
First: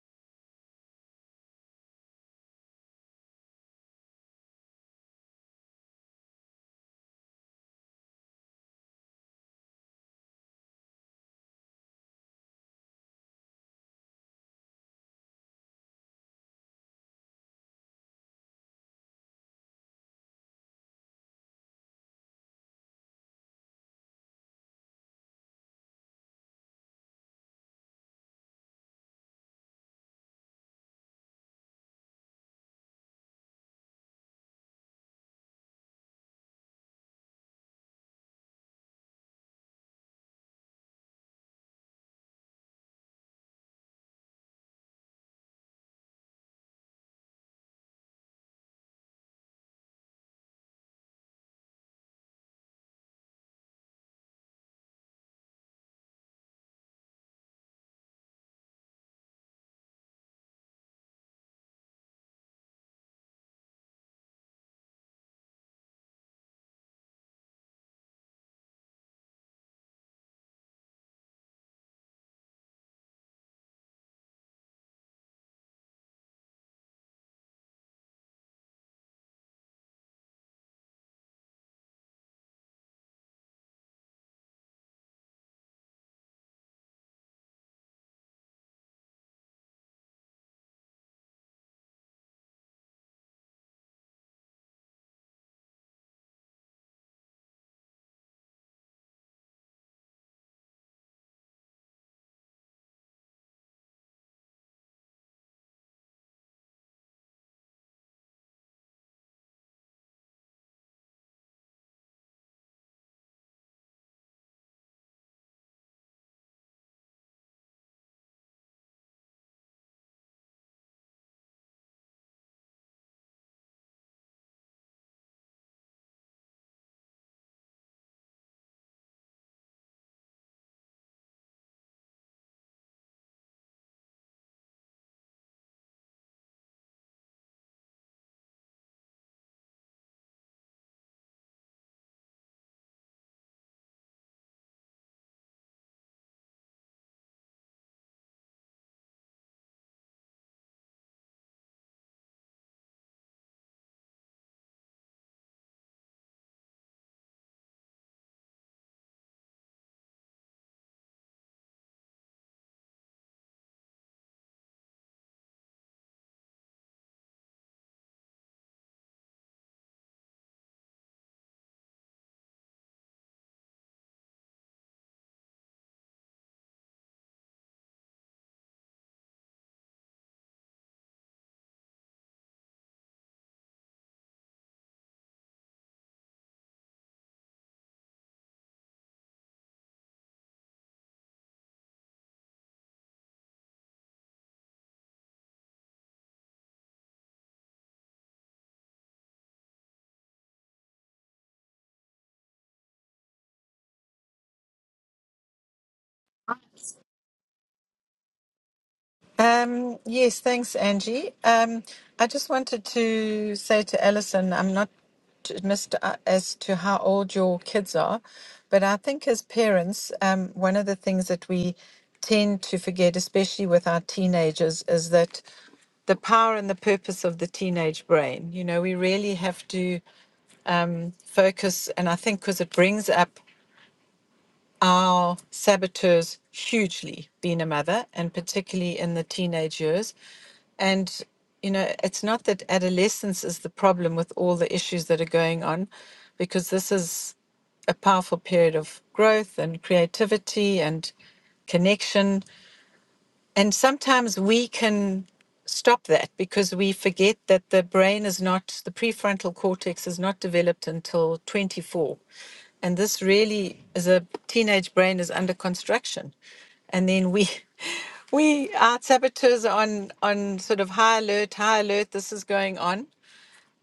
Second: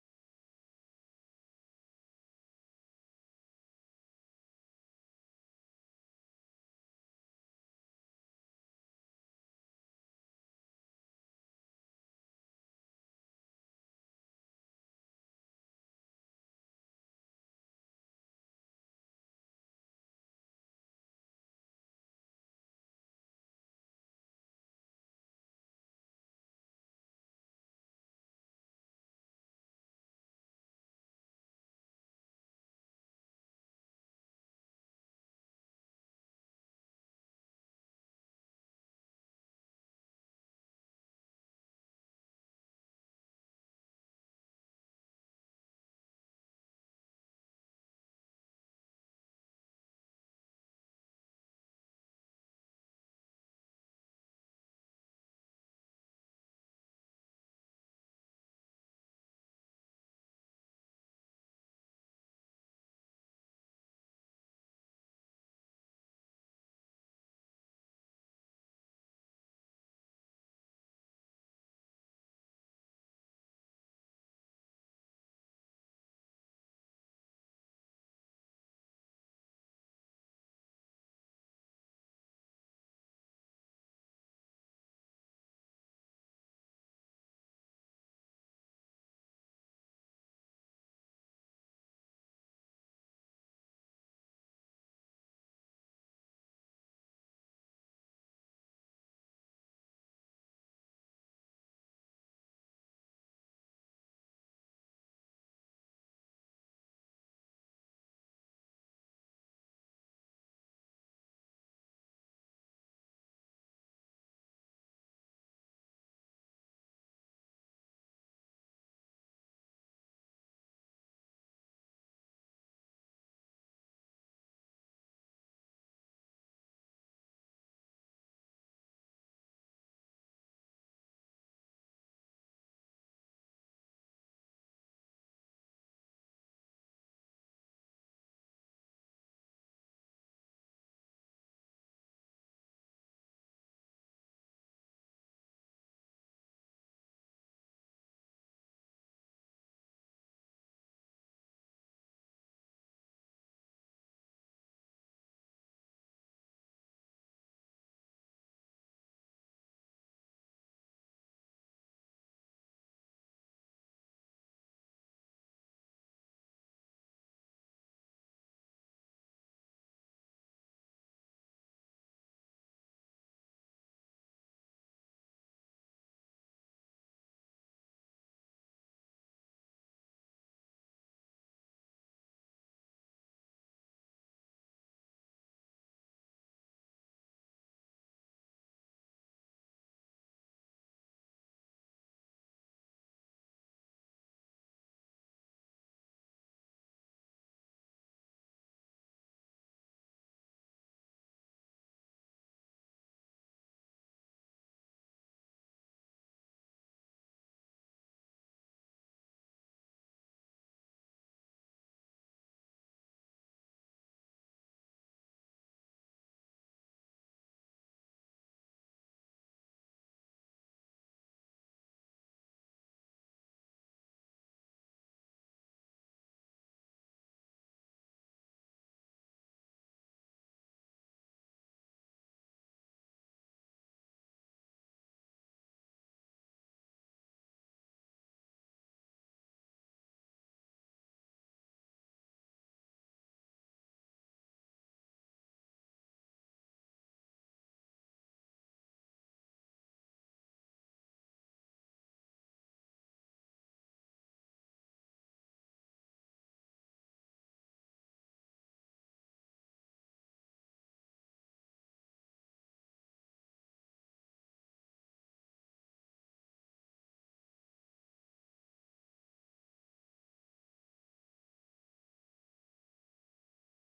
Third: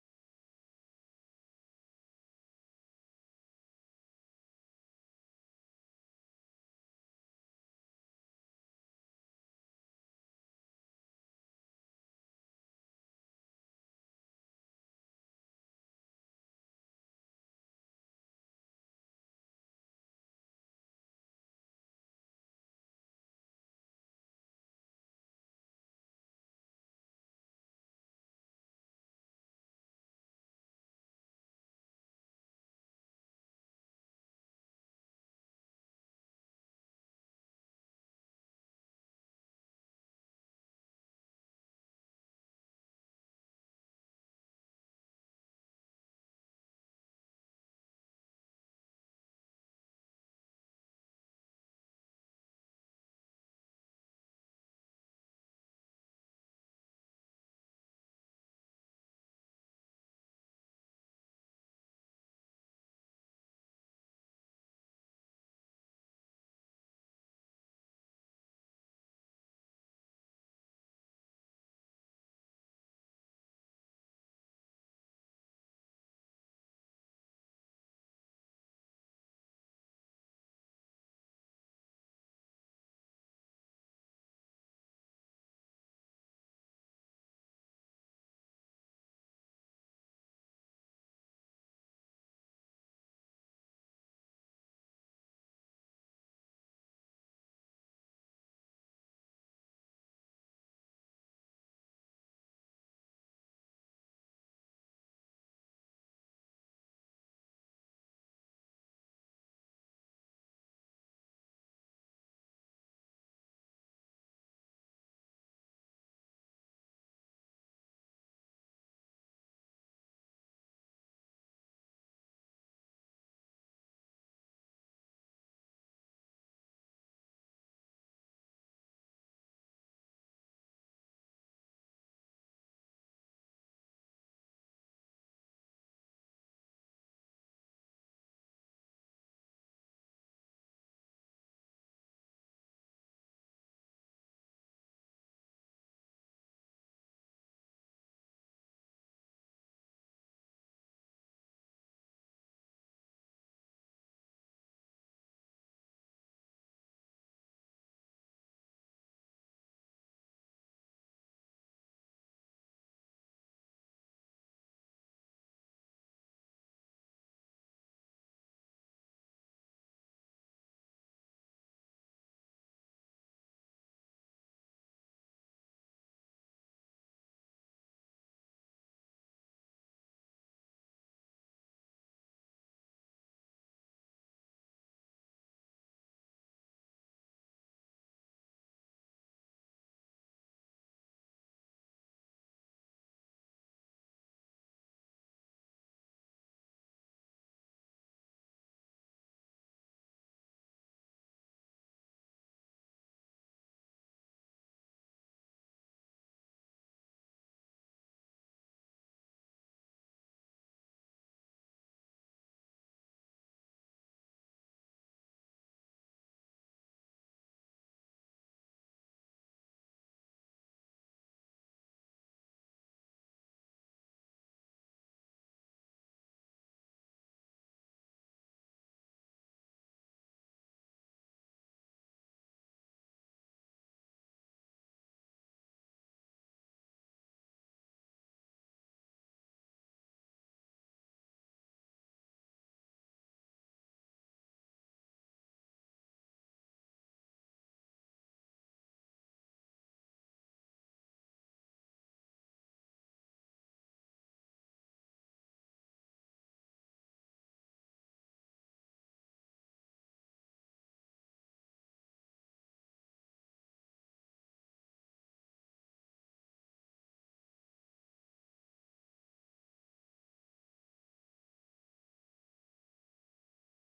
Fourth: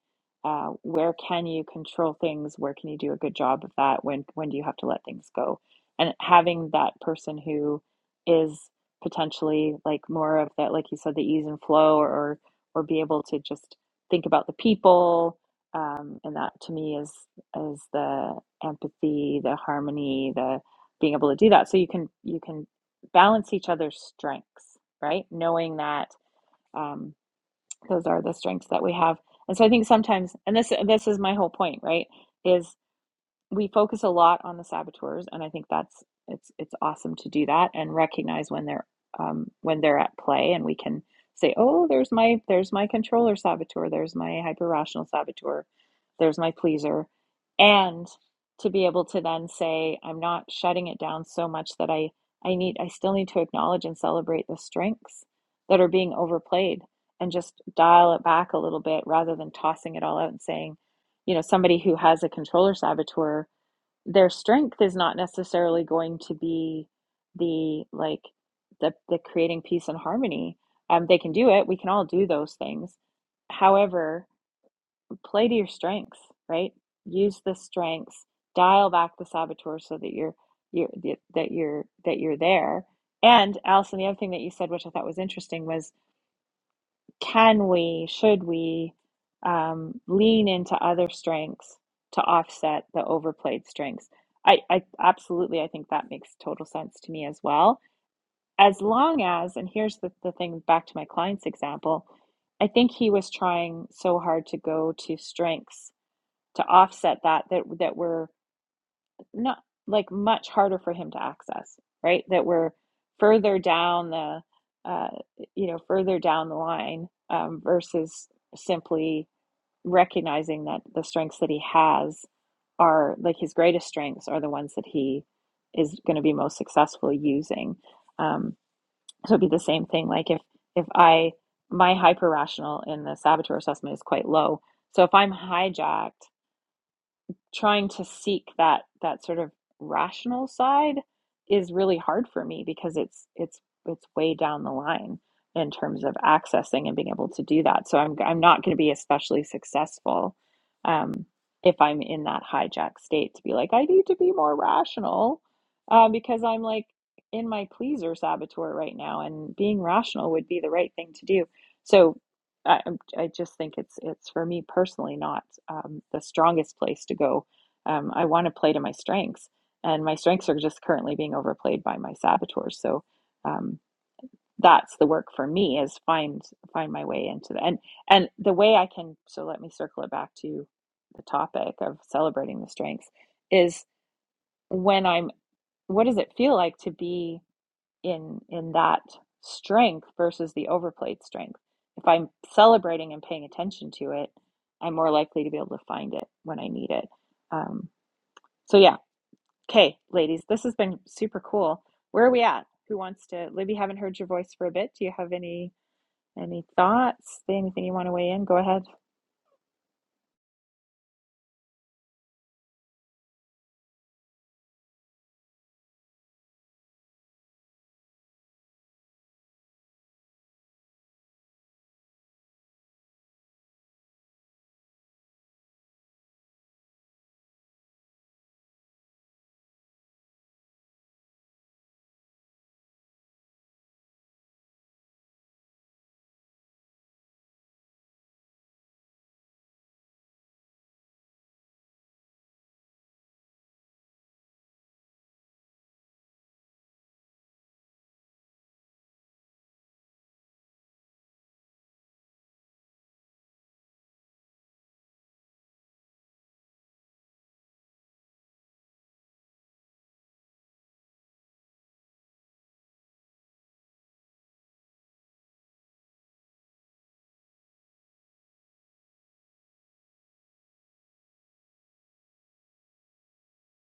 Speaker 1: uh, where can you control things where can you do a good job of that when when do you have to let things go and having that person who is potentially like more of that like you said the ease and flow or or be able to just think about the people um, and that to me is is the empathy the harmony the being able to do that so you can you can balance each other's strengths, right? Knowing that um, those are the strengths that we have. And so I think sometimes, and this this is my whole point, right? Is we focus a lot on the saboteurs, and I think that's it's it's awesome to do that and recognize when they're um, when they're at play, and we can say, "Oh, there's my there's my controller saboteur, there's my hyper rational saboteur, there's my pleaser," and to be able to then say, "I'm not shutting it down so much that I I need I still need to acknowledge and celebrate the strengths that are being overplayed." And just dial it back a little bit rather than tossing it all out and saying, you know, somebody who has a controller saboteur their strength is not necessarily going to be the like the the creating peace and harmony. Um, they can do it. We can all do those things. However, play to your strengths, right? Use the strengths. Dial back the saboteur so that you're you're that you're that you're there. And Allison, the other thing that you said, which I thought was interesting, was can we, should we um, lean into other strengths to offset the overplayed strengths? I, I absolutely, I think that makes total sense to me as well. As long as, and here's the, the thing back to my client's example, I think he was trying so hard to go to strengths to offset that that that were not like much harder for him to access, right? That we're further down the, uh, you know, further down the line um, versus simply recognizing that the strengths that he has are like his greatest strengths are the ones that he is going to be most successful using. Um, so it'd be the same thing. Like if if I my hyper rational in the saboteur assessment is quite low, so if I'm hijacked trying to seek that that sort of rational side is really hard for me because it's it's it's way down the line in terms of accessing and being able to do that. So I'm I'm not going to be especially successful um, if I'm in that hijack state to be like I need to be more rational uh, because I'm like in my pleaser saboteur right now, and being rational would be the right thing to do. So I I'm- I just think it's it's for me personally not um, the strongest place to go. Um, I want to play to my strengths, and my strengths are just currently being overplayed by my saboteurs. So um, that's the work for me is find find my way into the and and the way I can. So let me circle it back to the topic of celebrating the strengths is when I'm. What does it feel like to be? in in that strength versus the overplayed strength. If I'm celebrating and paying attention to it, I'm more likely to be able to find it when I need it. Um, so yeah, okay, ladies, this has been super cool. Where are we at? Who wants to? Libby, haven't heard your voice for a bit. Do you have any any thoughts? Anything you want to weigh in? Go ahead.
Speaker 3: Um, yes, thanks, Angie. Um, I just wanted to say to Alison, I'm not t- missed uh, as to how old your kids are, but I think as parents, um, one of the things that we tend to forget, especially with our teenagers, is that the power and the purpose of the teenage brain. You know, we really have to focus, and I think because it brings up our saboteurs hugely being a mother and particularly in the teenage years and you know it's not that adolescence is the problem with all the issues that are going on because this is a powerful period of growth and creativity and connection and sometimes we can stop that because we forget that the brain is not, the prefrontal cortex is not developed until 24. And this really is a teenage brain is under construction. And then we, we, our saboteurs are on, on sort of high alert, high alert, this is going on.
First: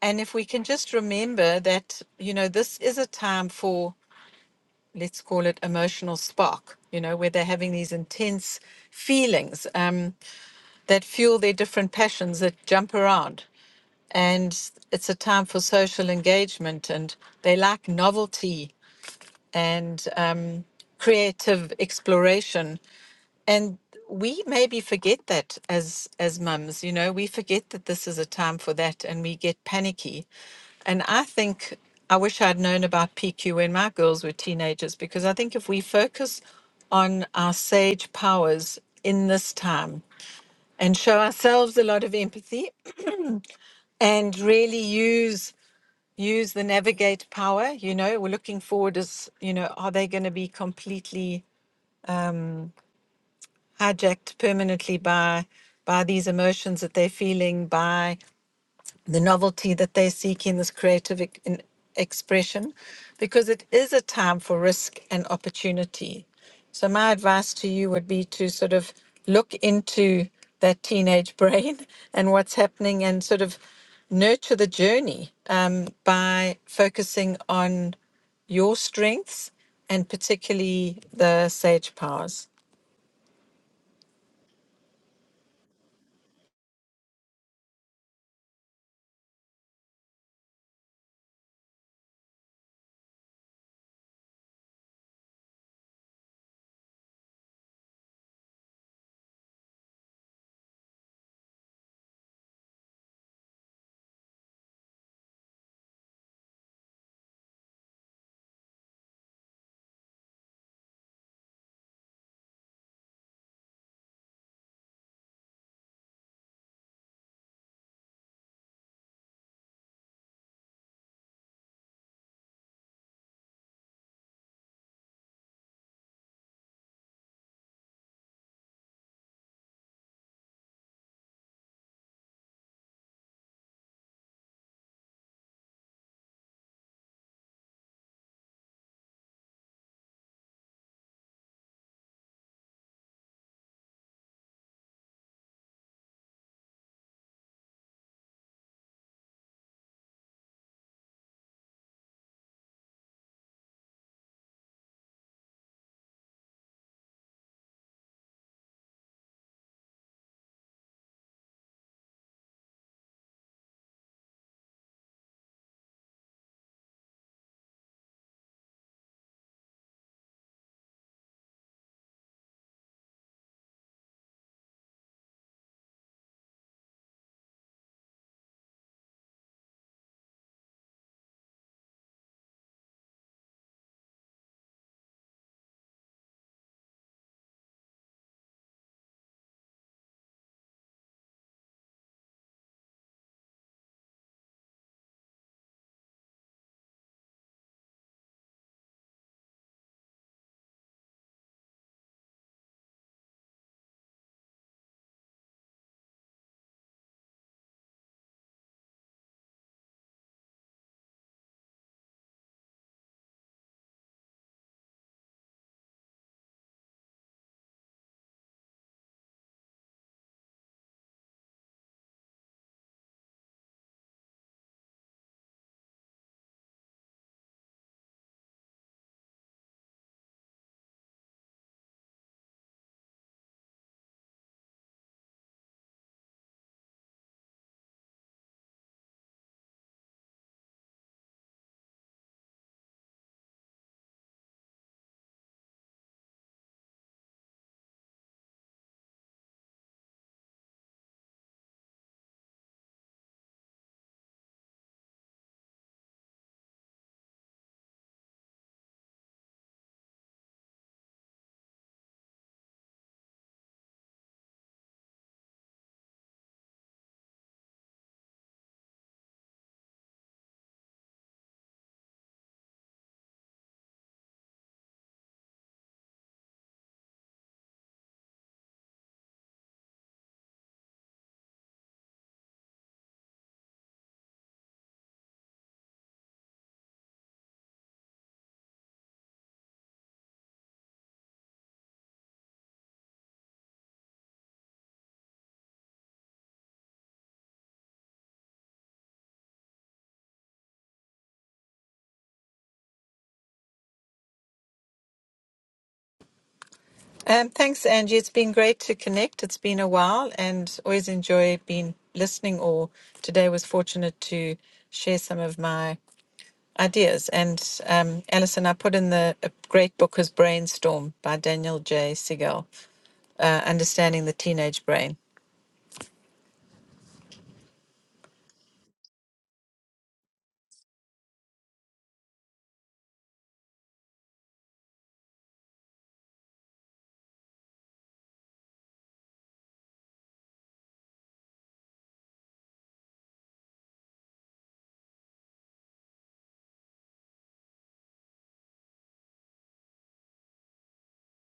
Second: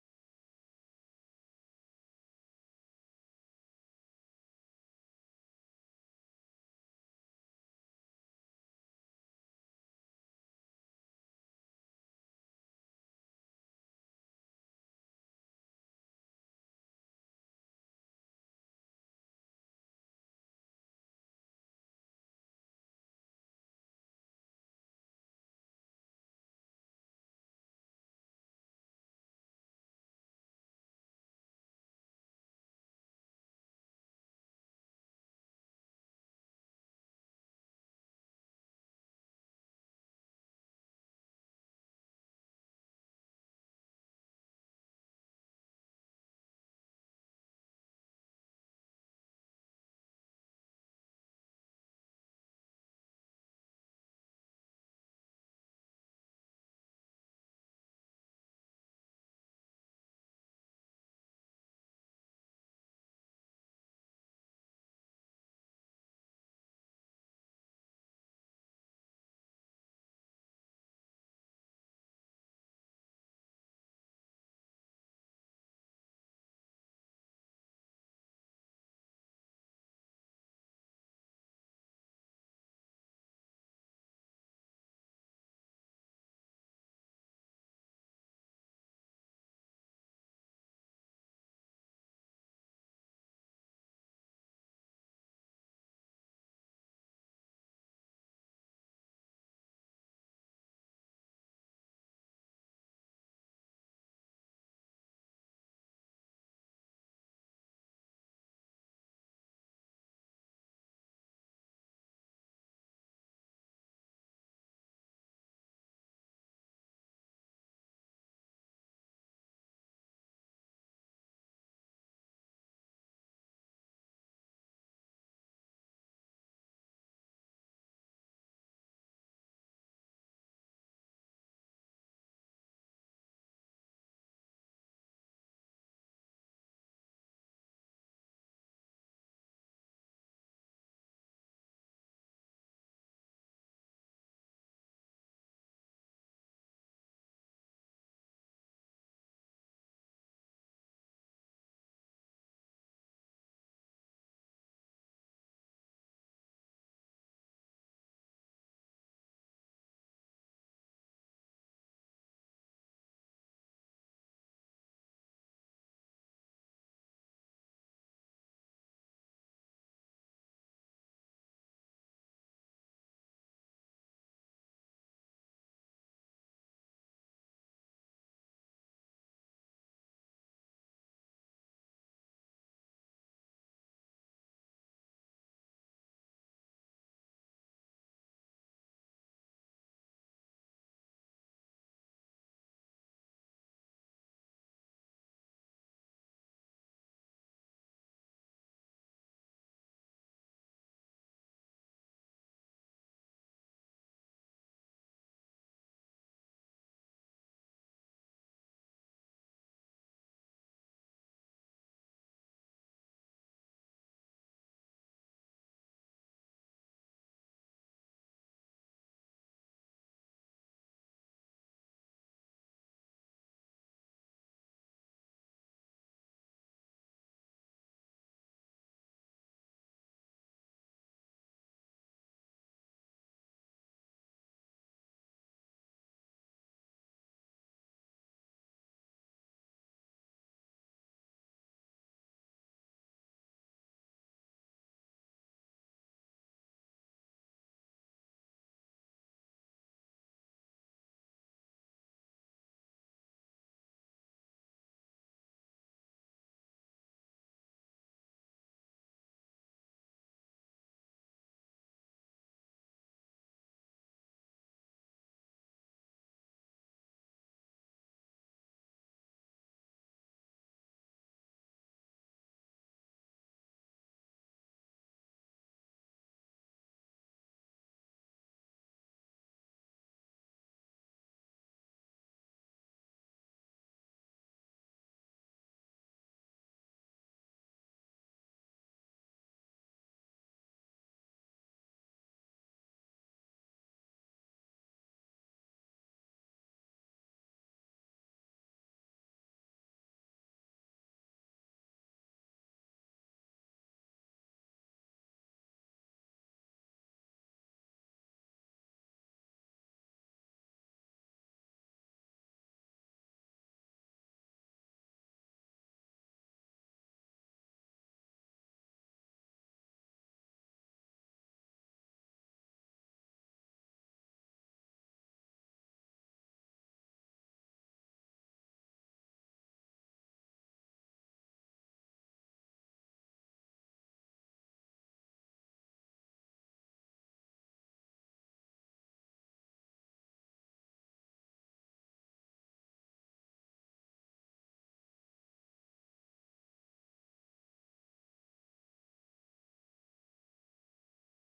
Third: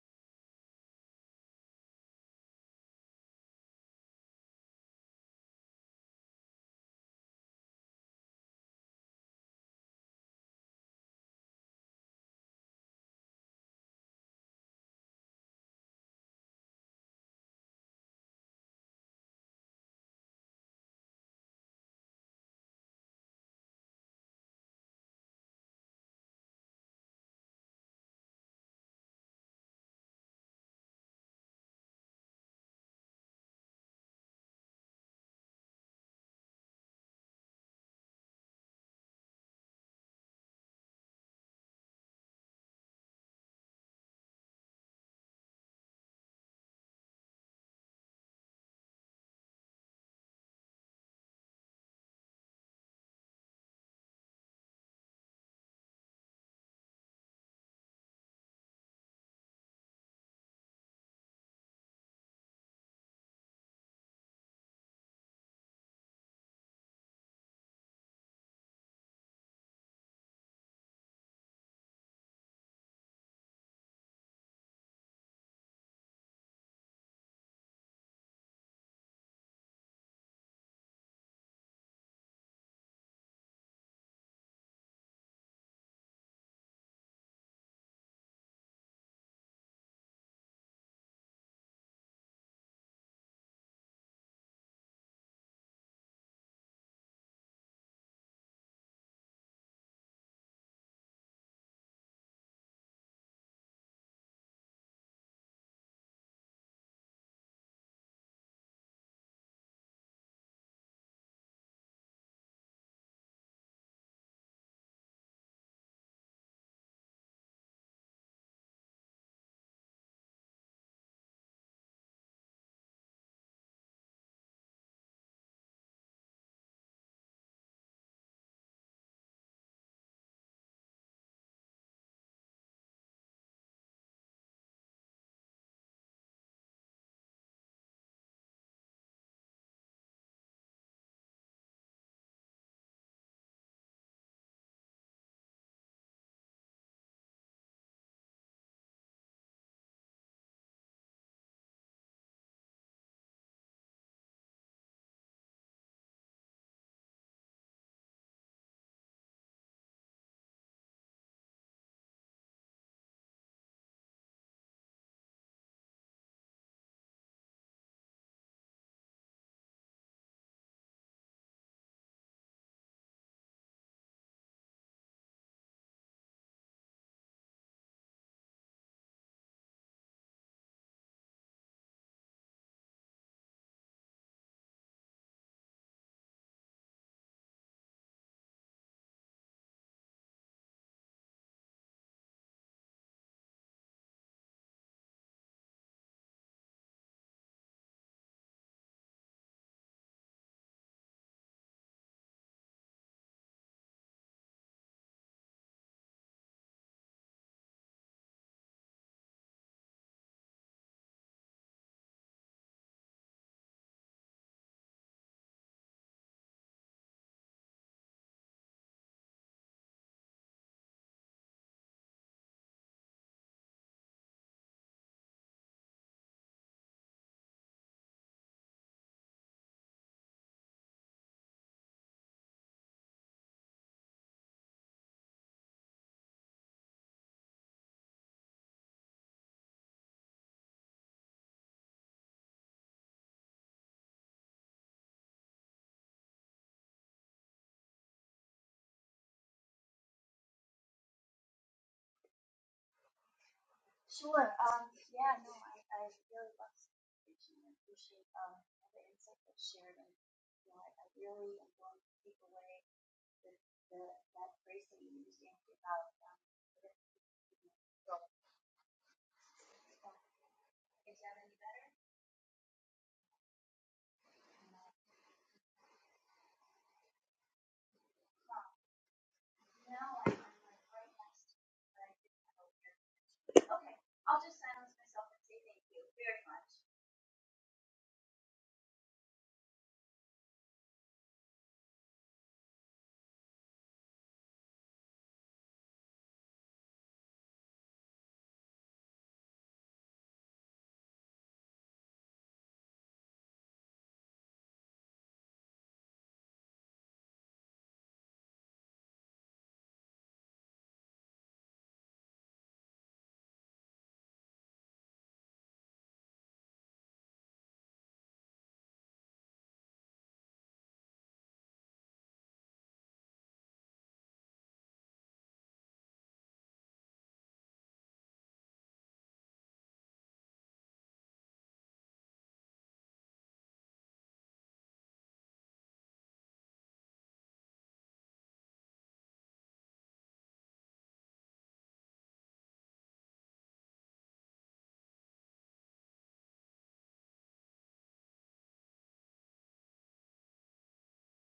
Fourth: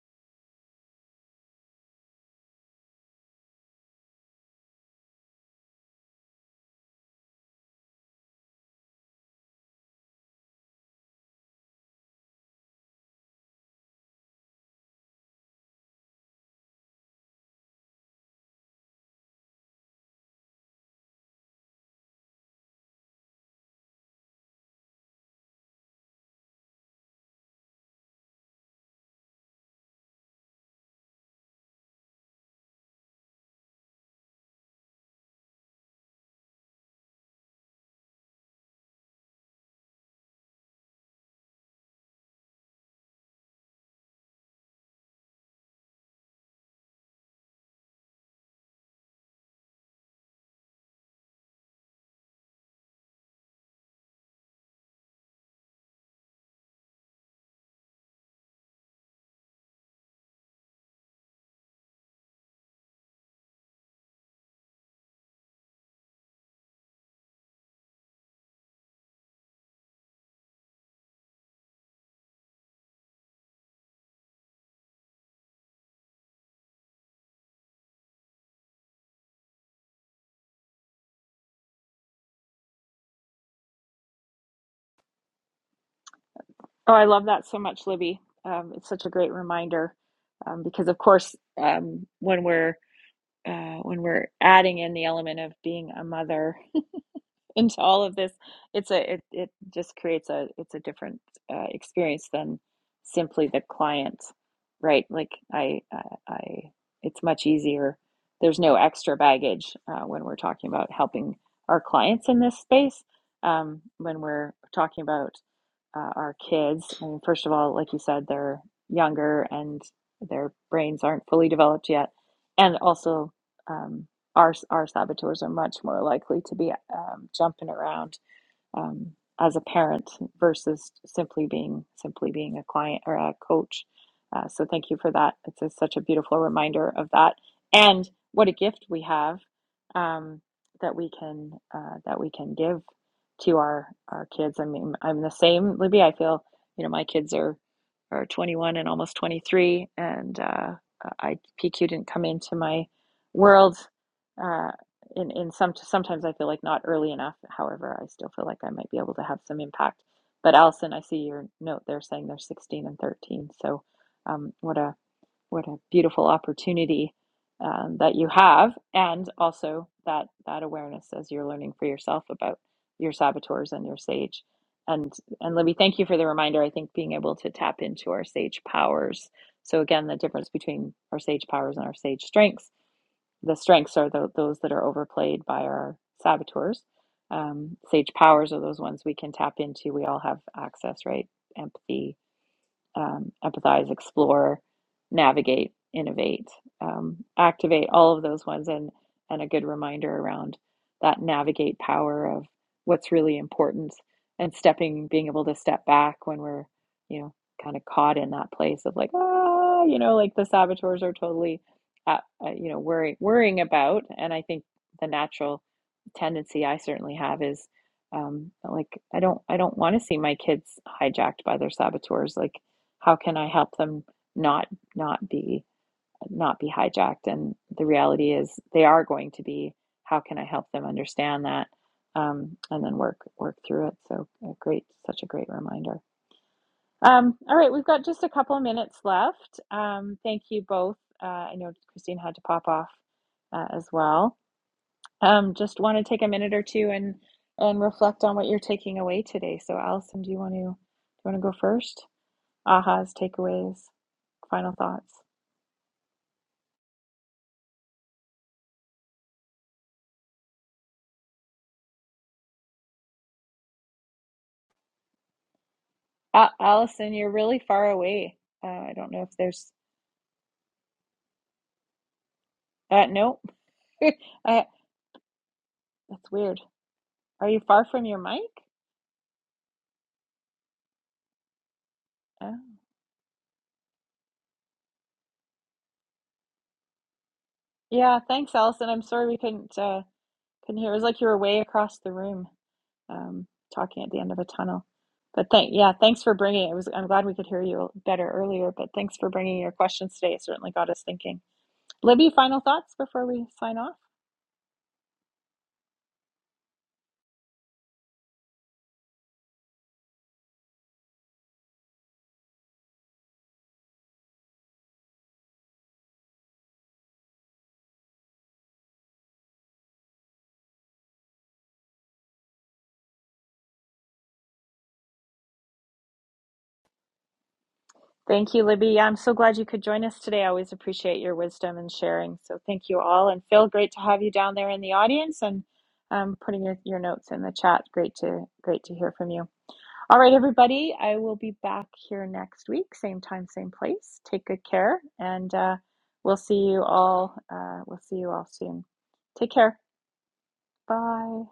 Speaker 3: And if we can just remember that, you know, this is a time for, let's call it emotional spark, you know, where they're having these intense feelings. Um, that fuel their different passions that jump around. And it's a time for social engagement, and they like novelty and um, creative exploration. And we maybe forget that as as mums, you know, we forget that this is a time for that, and we get panicky. And I think I wish I'd known about PQ when my girls were teenagers because I think if we focus on our sage powers in this time, and show ourselves a lot of empathy and really use use the navigate power you know we're looking forward as you know are they going to be completely hijacked permanently by by these emotions that they're feeling by the novelty that they seek in this creative ec- in expression because it is a time for risk and opportunity. So, my advice to you would be to sort of look into that teenage brain and what's happening and sort of nurture the journey um, by focusing on your strengths and particularly the sage powers.
Speaker 1: Oh, I love that so much, Libby. Um, it's such a great reminder um, because, of course, um, when we're uh, when we're adding in the element of being a mother into all of this it's a it, it just creates a it's a different uh, experience than simply the client right like i i, I it's much easier there's no extra baggage uh, when we're talking about helping our clients in this space um, when we're talking about uh, our kids i mean first of all like you said they're younger and their brains aren't fully developed yet and also um, our our saboteurs are much more likely to be um, jumping around um, as a parent versus simply being simply being a client or a coach. Uh, so thank you for that. It's a, such a beautiful reminder of that, and what a gift we have um, that we can uh, that we can give to our our kids. I mean, I'm the same, Libby. I feel you know my kids are are 21 and almost 23, and uh, I P Q didn't come into my world uh, in in some sometimes I feel like not early enough. However, I still feel like I might be able to have some impact. But Allison, I see your note there saying they're 16 and 13. So um, what a what a beautiful opportunity um, that you have, and also that that awareness as you're learning for yourself about your saboteurs and your sage. And and Libby, thank you for the reminder. I think being able to tap into our sage powers. So again, the difference between our sage powers and our sage strengths the strengths are the those that are overplayed by our saboteurs. Um, sage powers are those ones we can tap into. We all have access, right? Empathy, um, empathize, explore, navigate, innovate, um, activate, all of those ones, and and a good reminder around that navigate power of what's really important and stepping, being able to step back when we're, you know, kind of caught in that place of like, ah, you know, like the saboteurs are totally, at, uh, you know, worrying worrying about, and I think the natural tendency I certainly have is um, like I don't I don't want to see my kids hijacked by their saboteurs. Like how can I help them not not be not be hijacked? And the reality is they are going to be. How can I help them understand that? Um, and then work work through it. So a great, such a great reminder. Um, all right, we've got just a couple of minutes left. Um, thank you both. Uh, I know Christine had to pop off uh, as well. Um, just want to take a minute or two and and reflect on what you're taking away today. So Allison, do you want to do you want to go first? ahas, takeaways, final thoughts. Al Allison, you're really far away. Uh, I don't know if there's. Uh, nope. uh, that's weird. Are you far from your mic? Oh. Yeah. Thanks, Allison. I'm sorry we couldn't uh, couldn't hear. It was like you were way across the room, um, talking at the end of a tunnel. But thank yeah, thanks for bringing it. it was I'm glad we could hear you better earlier. But thanks for bringing your questions today. It certainly got us thinking. Libby, final thoughts before we sign off.
Speaker 3: Um, thanks, Angie. It's been great to connect. It's been a while and always enjoy being listening or today was fortunate to share some of my ideas. And um, Alison, I put in the a great book is Brainstorm by Daniel J. Siegel, uh, Understanding the Teenage Brain.
Speaker 1: Thank you, Libby. Yeah, I'm so glad you could join us today. I always appreciate your wisdom and sharing. So thank you all. And Phil, great to have you down there in the audience and um, putting your, your notes in the chat. Great to great to hear from you. All right, everybody. I will be back here next week, same time, same place. Take good care, and uh, we'll see you all. Uh, we'll see you all soon. Take care. Bye.